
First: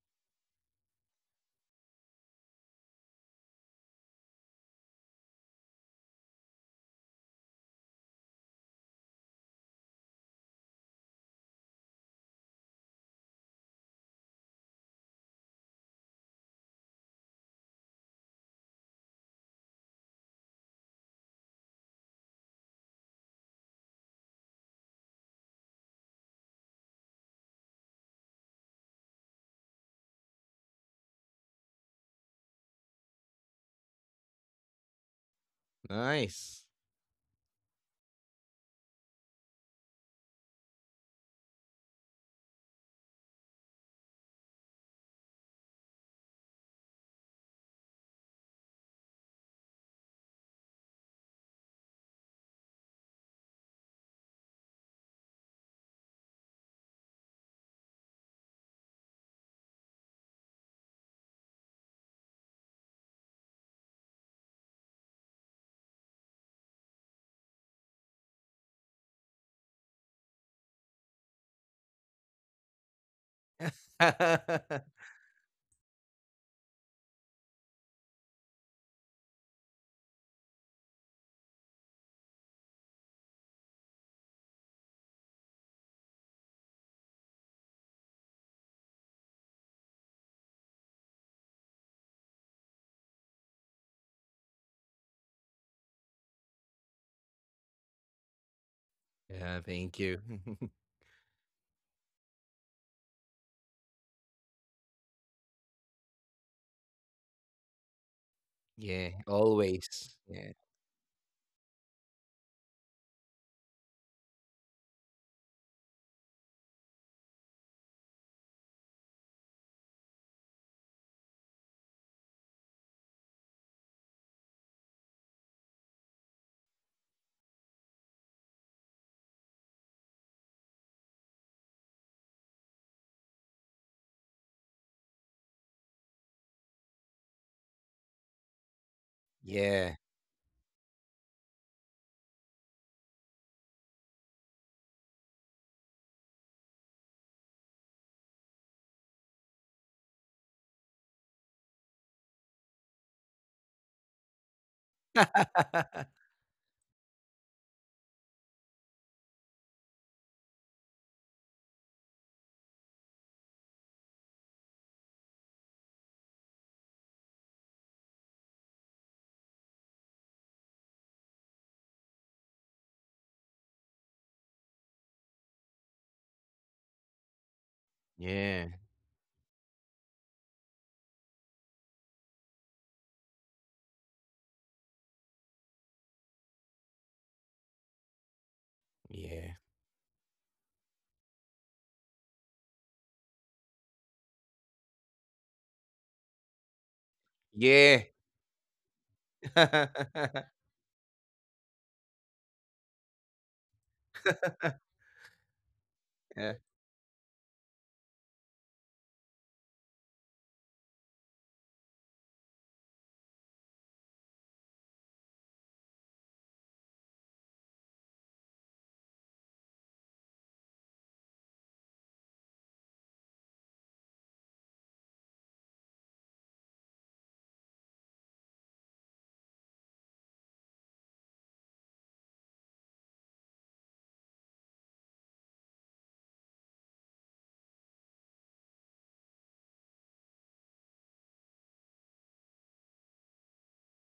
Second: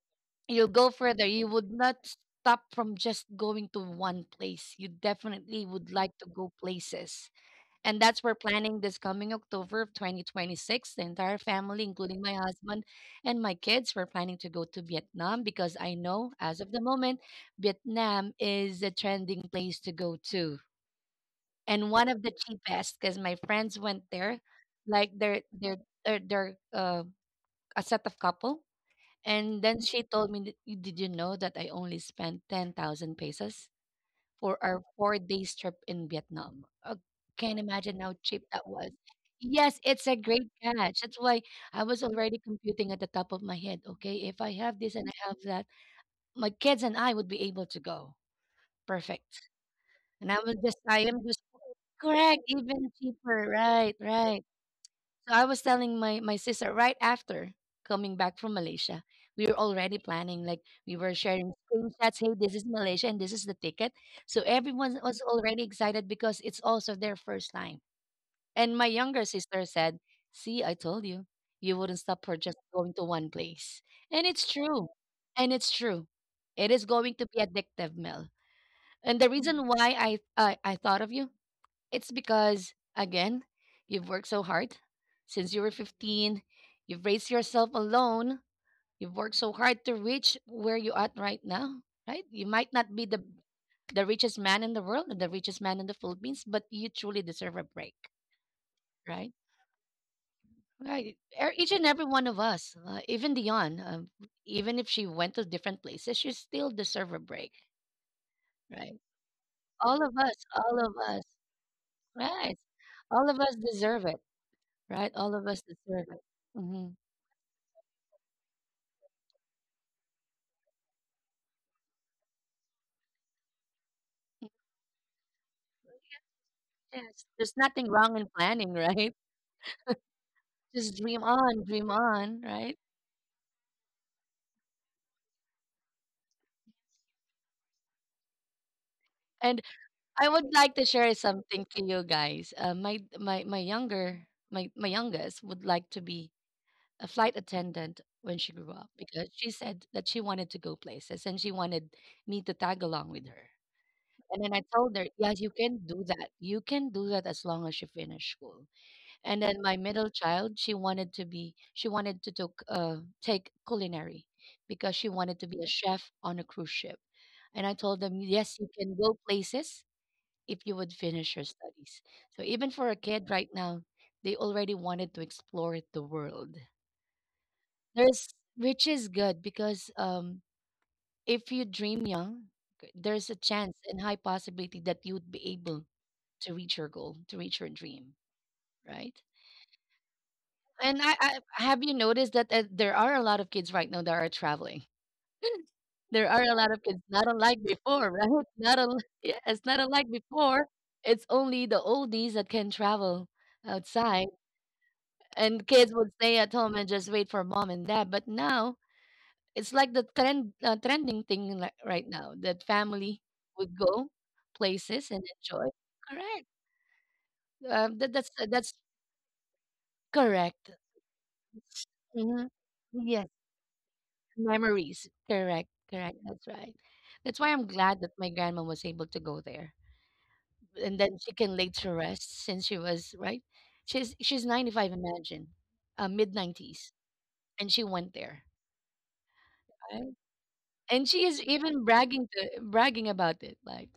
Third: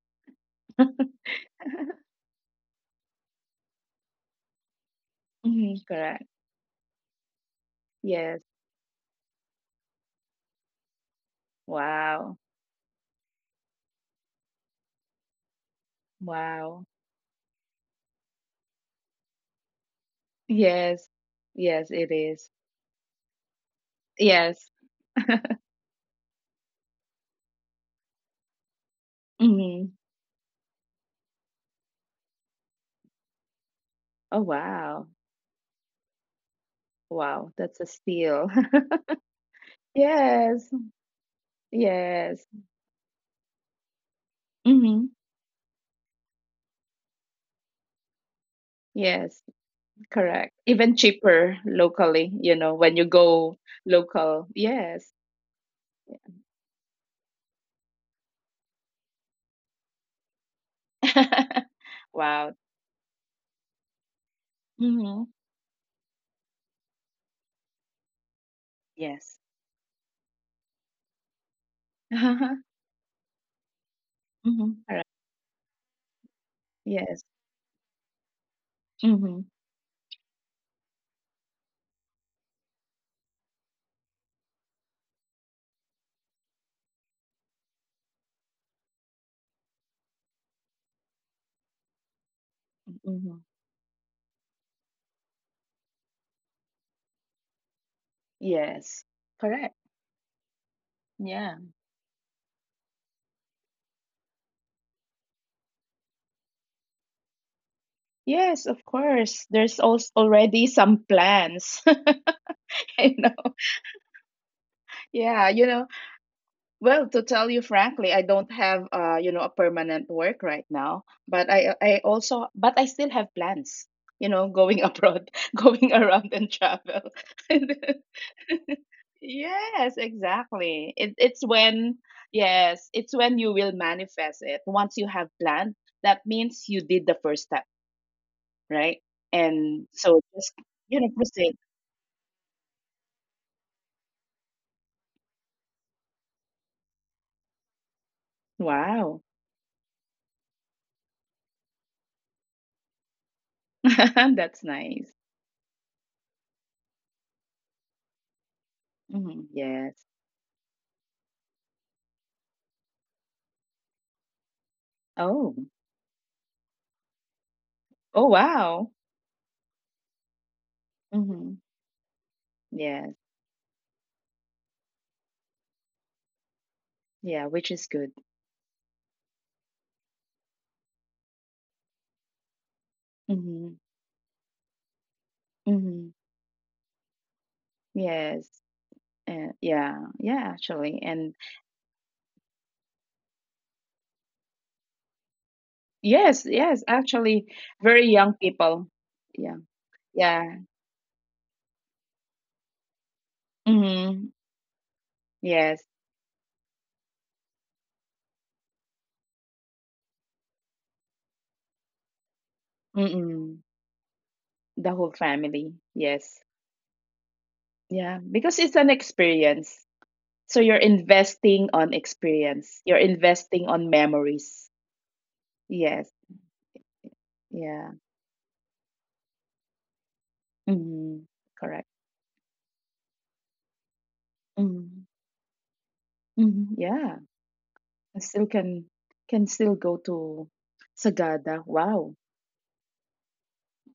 [SPEAKER 1] You'll go further. You would not stop from just going to one place. You definitely
[SPEAKER 2] Mhm,
[SPEAKER 1] would like
[SPEAKER 2] correct.
[SPEAKER 1] to go places. And that's where
[SPEAKER 2] Yes.
[SPEAKER 1] planning this coming October of 2026. The entire family, including my
[SPEAKER 2] Wow.
[SPEAKER 1] husband and my kids, we're planning to go to Vietnam because I know as of the
[SPEAKER 2] Wow.
[SPEAKER 1] moment, Vietnam is a trending place to go to,
[SPEAKER 2] Yes. Yes,
[SPEAKER 1] and one
[SPEAKER 2] it
[SPEAKER 1] of the
[SPEAKER 2] is.
[SPEAKER 1] cheapest because my friends went there.
[SPEAKER 2] Yes.
[SPEAKER 1] Like they're they're a set of couple, and then
[SPEAKER 2] Hmm.
[SPEAKER 1] she told me that, "You- did you know that I only spent 10,000 pesos
[SPEAKER 2] Oh,
[SPEAKER 1] for our
[SPEAKER 2] wow.
[SPEAKER 1] 4 days trip in Vietnam?
[SPEAKER 3] Nice.
[SPEAKER 2] Wow.
[SPEAKER 1] Can't
[SPEAKER 2] That's a
[SPEAKER 1] imagine how cheap
[SPEAKER 2] steal.
[SPEAKER 1] that was." Yes, it's a great
[SPEAKER 2] Yes.
[SPEAKER 1] catch. That's why I was already
[SPEAKER 2] Yes.
[SPEAKER 1] computing at the top of my head, okay, if I have this
[SPEAKER 2] Hmm.
[SPEAKER 1] and I have that, my kids and I would be able to go.
[SPEAKER 2] Yes.
[SPEAKER 1] Perfect. And I
[SPEAKER 2] Correct.
[SPEAKER 1] was just,
[SPEAKER 2] Even
[SPEAKER 1] I am just
[SPEAKER 2] cheaper locally,
[SPEAKER 1] correct,
[SPEAKER 2] you know,
[SPEAKER 1] even
[SPEAKER 2] when you
[SPEAKER 1] cheaper,
[SPEAKER 2] go
[SPEAKER 1] right, right.
[SPEAKER 2] local. Yes.
[SPEAKER 1] So I was telling my sister right after coming back from Malaysia, we were already planning. Like we were sharing screenshots. Hey,
[SPEAKER 2] Wow.
[SPEAKER 1] this is Malaysia, and this is the ticket. So everyone was
[SPEAKER 2] Hmm.
[SPEAKER 1] already excited because it's also their first time. And my younger
[SPEAKER 2] Yes.
[SPEAKER 1] sister said, "See, I told you, you wouldn't stop for
[SPEAKER 2] Hmm.
[SPEAKER 1] just going to one place." And it's true,
[SPEAKER 2] Correct.
[SPEAKER 1] and it's true. It is going
[SPEAKER 2] Yes.
[SPEAKER 1] to be addictive, Mel. And the
[SPEAKER 2] Hmm.
[SPEAKER 1] reason why I thought of you, it's because, again, you've worked so hard since you were 15. You've raised yourself alone. You've worked so hard to reach where you're at right now, right? You might not be the,
[SPEAKER 2] Hmm.
[SPEAKER 1] the richest man in the world or the richest man in the Philippines, but you truly deserve a break,
[SPEAKER 2] Yes.
[SPEAKER 1] right?
[SPEAKER 3] Yeah,
[SPEAKER 2] Correct.
[SPEAKER 3] thank you.
[SPEAKER 1] Right.
[SPEAKER 2] Yeah.
[SPEAKER 1] Each and every one of us, even Dion, even if she went to different places, she still deserve a break,
[SPEAKER 2] Yes, of
[SPEAKER 1] right?
[SPEAKER 3] Yeah,
[SPEAKER 2] course. There's also
[SPEAKER 3] always. Yeah.
[SPEAKER 2] already
[SPEAKER 1] All of
[SPEAKER 2] some
[SPEAKER 1] us,
[SPEAKER 2] plans,
[SPEAKER 1] right?
[SPEAKER 2] you
[SPEAKER 1] All
[SPEAKER 2] know.
[SPEAKER 1] of us deserve it, right? All of
[SPEAKER 2] Yeah,
[SPEAKER 1] us deserve it. Hmm.
[SPEAKER 2] well, to tell you frankly, I don't have, a permanent work right now, but I also, but I still have plans, going abroad, going around and travel.
[SPEAKER 1] Yes, there's
[SPEAKER 2] And
[SPEAKER 1] nothing wrong in planning, right?
[SPEAKER 2] yes, exactly.
[SPEAKER 1] Just
[SPEAKER 2] It,
[SPEAKER 1] dream
[SPEAKER 2] it's
[SPEAKER 1] on, dream
[SPEAKER 2] when,
[SPEAKER 1] on, right?
[SPEAKER 2] yes, it's when you will manifest it. Once you have planned, that means you did the first step, right?
[SPEAKER 1] And
[SPEAKER 2] And
[SPEAKER 3] Yeah.
[SPEAKER 2] so
[SPEAKER 1] I would
[SPEAKER 2] just,
[SPEAKER 1] like to share
[SPEAKER 2] proceed.
[SPEAKER 1] something to you guys. My my my younger my my youngest would like to be a flight attendant when she grew up
[SPEAKER 2] Wow.
[SPEAKER 1] because she said that she wanted to go places and she wanted me to tag along with her. And then
[SPEAKER 2] That's
[SPEAKER 1] I told
[SPEAKER 2] nice.
[SPEAKER 1] her, yes, you can do that. You can do that as long as you finish school. And
[SPEAKER 2] Mhm,
[SPEAKER 1] then my
[SPEAKER 2] yes.
[SPEAKER 1] middle child, she wanted to take culinary because she wanted to
[SPEAKER 2] Oh.
[SPEAKER 1] be a chef on a cruise ship. And I told them,
[SPEAKER 2] Oh,
[SPEAKER 1] yes, you
[SPEAKER 2] wow.
[SPEAKER 1] can go places if you would finish your
[SPEAKER 2] Mhm.
[SPEAKER 1] studies. So even for a
[SPEAKER 2] Yes.
[SPEAKER 1] kid right now, they already wanted to explore the world.
[SPEAKER 2] Yeah, which is good.
[SPEAKER 1] There's
[SPEAKER 3] Yeah.
[SPEAKER 1] Which is good because if you dream young, there's a
[SPEAKER 2] Mhm.
[SPEAKER 1] chance and high possibility that you would be able
[SPEAKER 2] Mhm.
[SPEAKER 1] to reach your goal, to reach your dream,
[SPEAKER 2] Yes.
[SPEAKER 1] right?
[SPEAKER 3] Yeah.
[SPEAKER 2] Yeah. Yeah, actually.
[SPEAKER 1] And I,
[SPEAKER 2] And
[SPEAKER 1] I have you noticed that there are a lot of kids right now that are traveling. there
[SPEAKER 2] yes,
[SPEAKER 1] are a lot
[SPEAKER 2] yes,
[SPEAKER 1] of kids, not
[SPEAKER 2] actually
[SPEAKER 1] unlike
[SPEAKER 3] Yeah.
[SPEAKER 2] very
[SPEAKER 1] before,
[SPEAKER 2] young
[SPEAKER 1] right? Not
[SPEAKER 2] people.
[SPEAKER 1] un- yeah,
[SPEAKER 2] Yeah.
[SPEAKER 1] it's not unlike
[SPEAKER 2] Yeah.
[SPEAKER 1] before. It's only the oldies that can travel
[SPEAKER 2] Mhm.
[SPEAKER 1] outside, and
[SPEAKER 2] Yes.
[SPEAKER 1] kids would stay
[SPEAKER 3] Yeah.
[SPEAKER 1] at home and just wait for mom and dad. But now it's like the trend, trending thing like right now that family
[SPEAKER 2] Mhm.
[SPEAKER 1] would go
[SPEAKER 2] The whole
[SPEAKER 1] places and
[SPEAKER 2] family.
[SPEAKER 1] enjoy.
[SPEAKER 2] Yes.
[SPEAKER 1] Correct.
[SPEAKER 2] Yeah, because it's
[SPEAKER 1] That's
[SPEAKER 2] an experience. So you're
[SPEAKER 1] correct.
[SPEAKER 2] investing on
[SPEAKER 1] Mhm.
[SPEAKER 2] experience. You're
[SPEAKER 1] Yes.
[SPEAKER 2] investing on memories.
[SPEAKER 1] Memories. Correct,
[SPEAKER 2] Yes.
[SPEAKER 1] correct. That's right. That's why I'm
[SPEAKER 2] Yeah.
[SPEAKER 1] glad that my grandma was able to go there. And then
[SPEAKER 2] Mhm.
[SPEAKER 1] she can lay
[SPEAKER 2] Correct.
[SPEAKER 1] to rest since she was, right? She's 95,
[SPEAKER 2] Mhm.
[SPEAKER 1] imagine. Mid
[SPEAKER 2] Mhm.
[SPEAKER 1] 90s,
[SPEAKER 2] Yeah.
[SPEAKER 1] and she
[SPEAKER 2] I
[SPEAKER 1] went
[SPEAKER 2] still
[SPEAKER 1] there.
[SPEAKER 2] can still go
[SPEAKER 1] Right?
[SPEAKER 2] to
[SPEAKER 1] And she is
[SPEAKER 2] Sagada.
[SPEAKER 1] even
[SPEAKER 2] Wow.
[SPEAKER 1] bragging about it like,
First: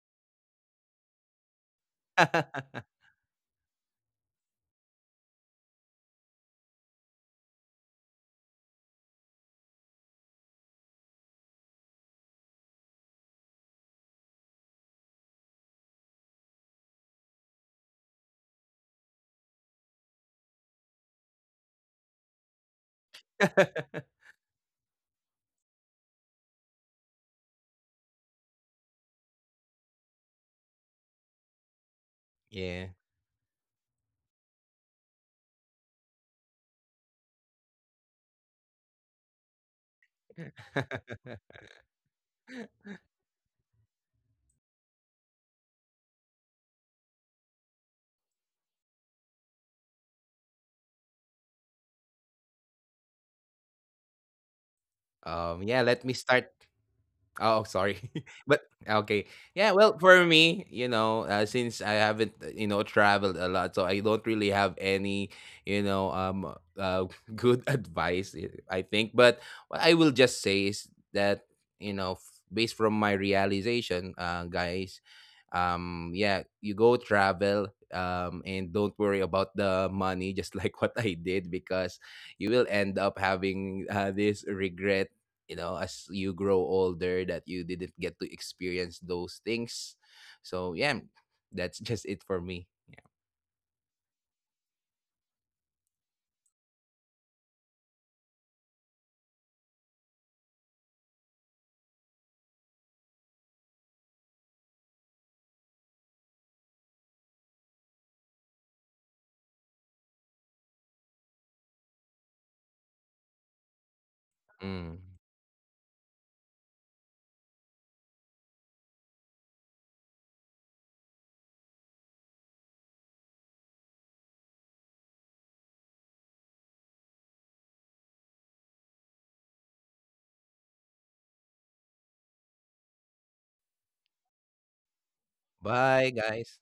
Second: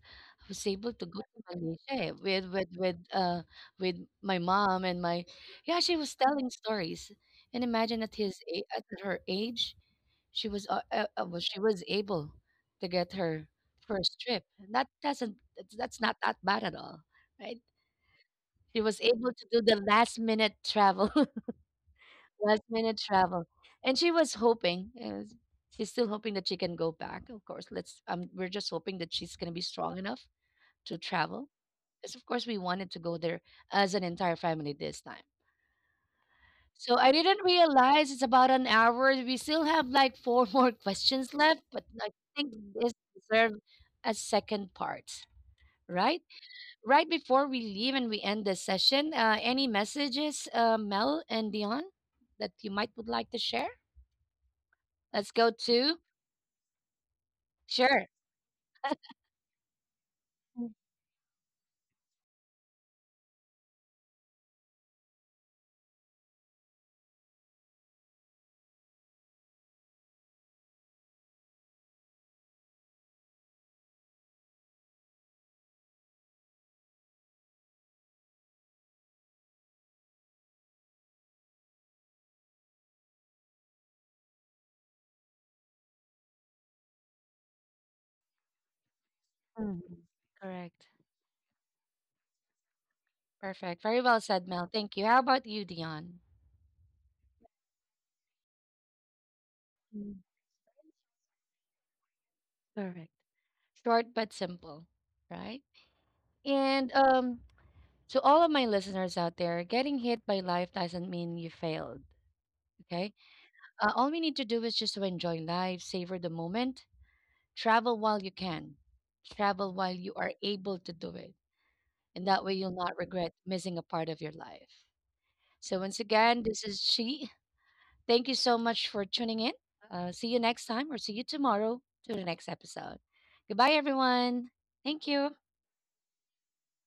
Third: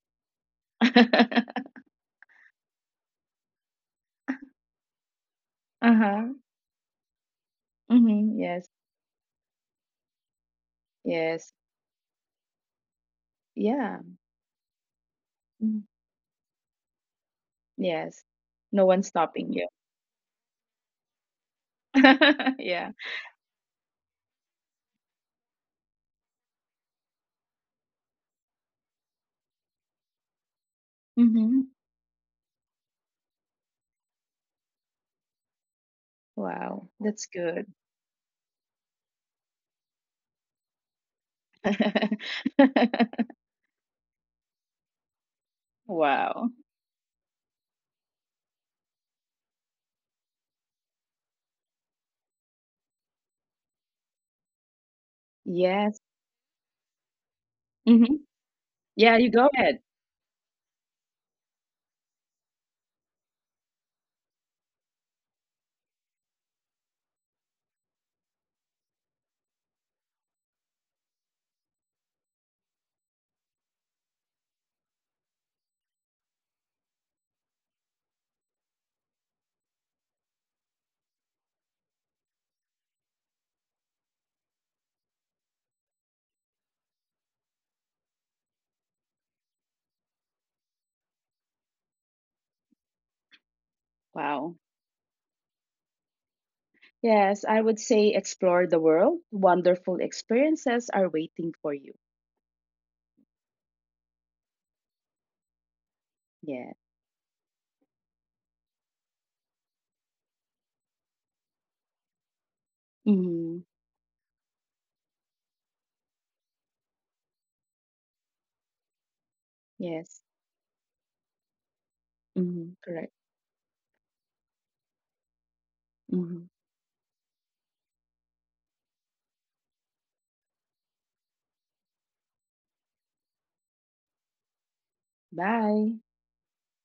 [SPEAKER 1] I was able to go to Malaysia with with my mom and my, yeah, she was
[SPEAKER 2] Uh-huh.
[SPEAKER 1] telling stories. And imagine at
[SPEAKER 2] Mm-hmm. Yes.
[SPEAKER 1] at her age, she was
[SPEAKER 2] Yes.
[SPEAKER 1] she was able to get her
[SPEAKER 2] Yeah.
[SPEAKER 1] first trip.
[SPEAKER 2] Mm.
[SPEAKER 1] That's not that bad at all, right?
[SPEAKER 2] Yes.
[SPEAKER 1] She
[SPEAKER 2] No
[SPEAKER 1] was
[SPEAKER 2] one's
[SPEAKER 1] able to
[SPEAKER 2] stopping
[SPEAKER 1] do
[SPEAKER 2] you.
[SPEAKER 1] the last minute travel, last
[SPEAKER 2] Yeah.
[SPEAKER 1] minute travel, and she was hoping. She's still hoping that she can go back. Of course, let's. We're just hoping that she's gonna be strong enough to travel.
[SPEAKER 2] Mm-hmm.
[SPEAKER 1] Because of course we
[SPEAKER 3] Yeah.
[SPEAKER 1] wanted to go there as an entire family this time.
[SPEAKER 2] Wow.
[SPEAKER 1] So I
[SPEAKER 2] That's
[SPEAKER 1] didn't
[SPEAKER 2] good.
[SPEAKER 1] realize it's about an hour. We still have like four more questions left, but I think this deserves a second part. Right?
[SPEAKER 2] Wow.
[SPEAKER 1] Right before we leave and we end this session, any messages, Mel and Dion, that you might would like to share? Let's go
[SPEAKER 3] Yeah,
[SPEAKER 2] Yes.
[SPEAKER 1] to
[SPEAKER 3] let me start. Oh, sorry.
[SPEAKER 1] sure.
[SPEAKER 2] Mm-hmm.
[SPEAKER 3] But
[SPEAKER 2] Yeah,
[SPEAKER 3] okay.
[SPEAKER 2] you go
[SPEAKER 3] Yeah,
[SPEAKER 2] ahead.
[SPEAKER 3] well, for me, you know, since I haven't, you know, traveled a lot, so I don't really have any, you know, good advice, I think. But what I will just say is that, you know, based from my realization, guys, yeah, you go travel, and don't worry about the money, just like what I did, because you will end up having, this regret, you know, as you grow older, that you didn't get to experience those things.
[SPEAKER 1] Mhm.
[SPEAKER 3] So
[SPEAKER 1] Correct.
[SPEAKER 3] yeah, that's just it for me.
[SPEAKER 1] Perfect. Very well said,
[SPEAKER 2] Wow.
[SPEAKER 1] Mel. Thank you. How about you, Dion?
[SPEAKER 2] Yes, I would say explore the world. Wonderful
[SPEAKER 1] Mm.
[SPEAKER 2] experiences are waiting for you.
[SPEAKER 1] Correct. Short but simple, right?
[SPEAKER 2] Yeah.
[SPEAKER 1] And to all of my listeners out there, getting hit by life doesn't mean you failed. Okay.
[SPEAKER 2] Mm-hmm.
[SPEAKER 1] All we need to do is
[SPEAKER 3] Yeah.
[SPEAKER 1] just to
[SPEAKER 3] Mm.
[SPEAKER 1] enjoy life, savor the moment, travel while you can, travel while you
[SPEAKER 2] Yes.
[SPEAKER 1] are able to do it. And that way you'll
[SPEAKER 2] Mm-hmm.
[SPEAKER 1] not
[SPEAKER 2] Correct.
[SPEAKER 1] regret missing a part of your life. So, once again,
[SPEAKER 2] Mm-hmm.
[SPEAKER 1] this is She. Thank you so much for tuning in. See you next time, or see you tomorrow to the next episode. Goodbye, everyone. Thank you.
[SPEAKER 2] Bye
[SPEAKER 3] Bye guys.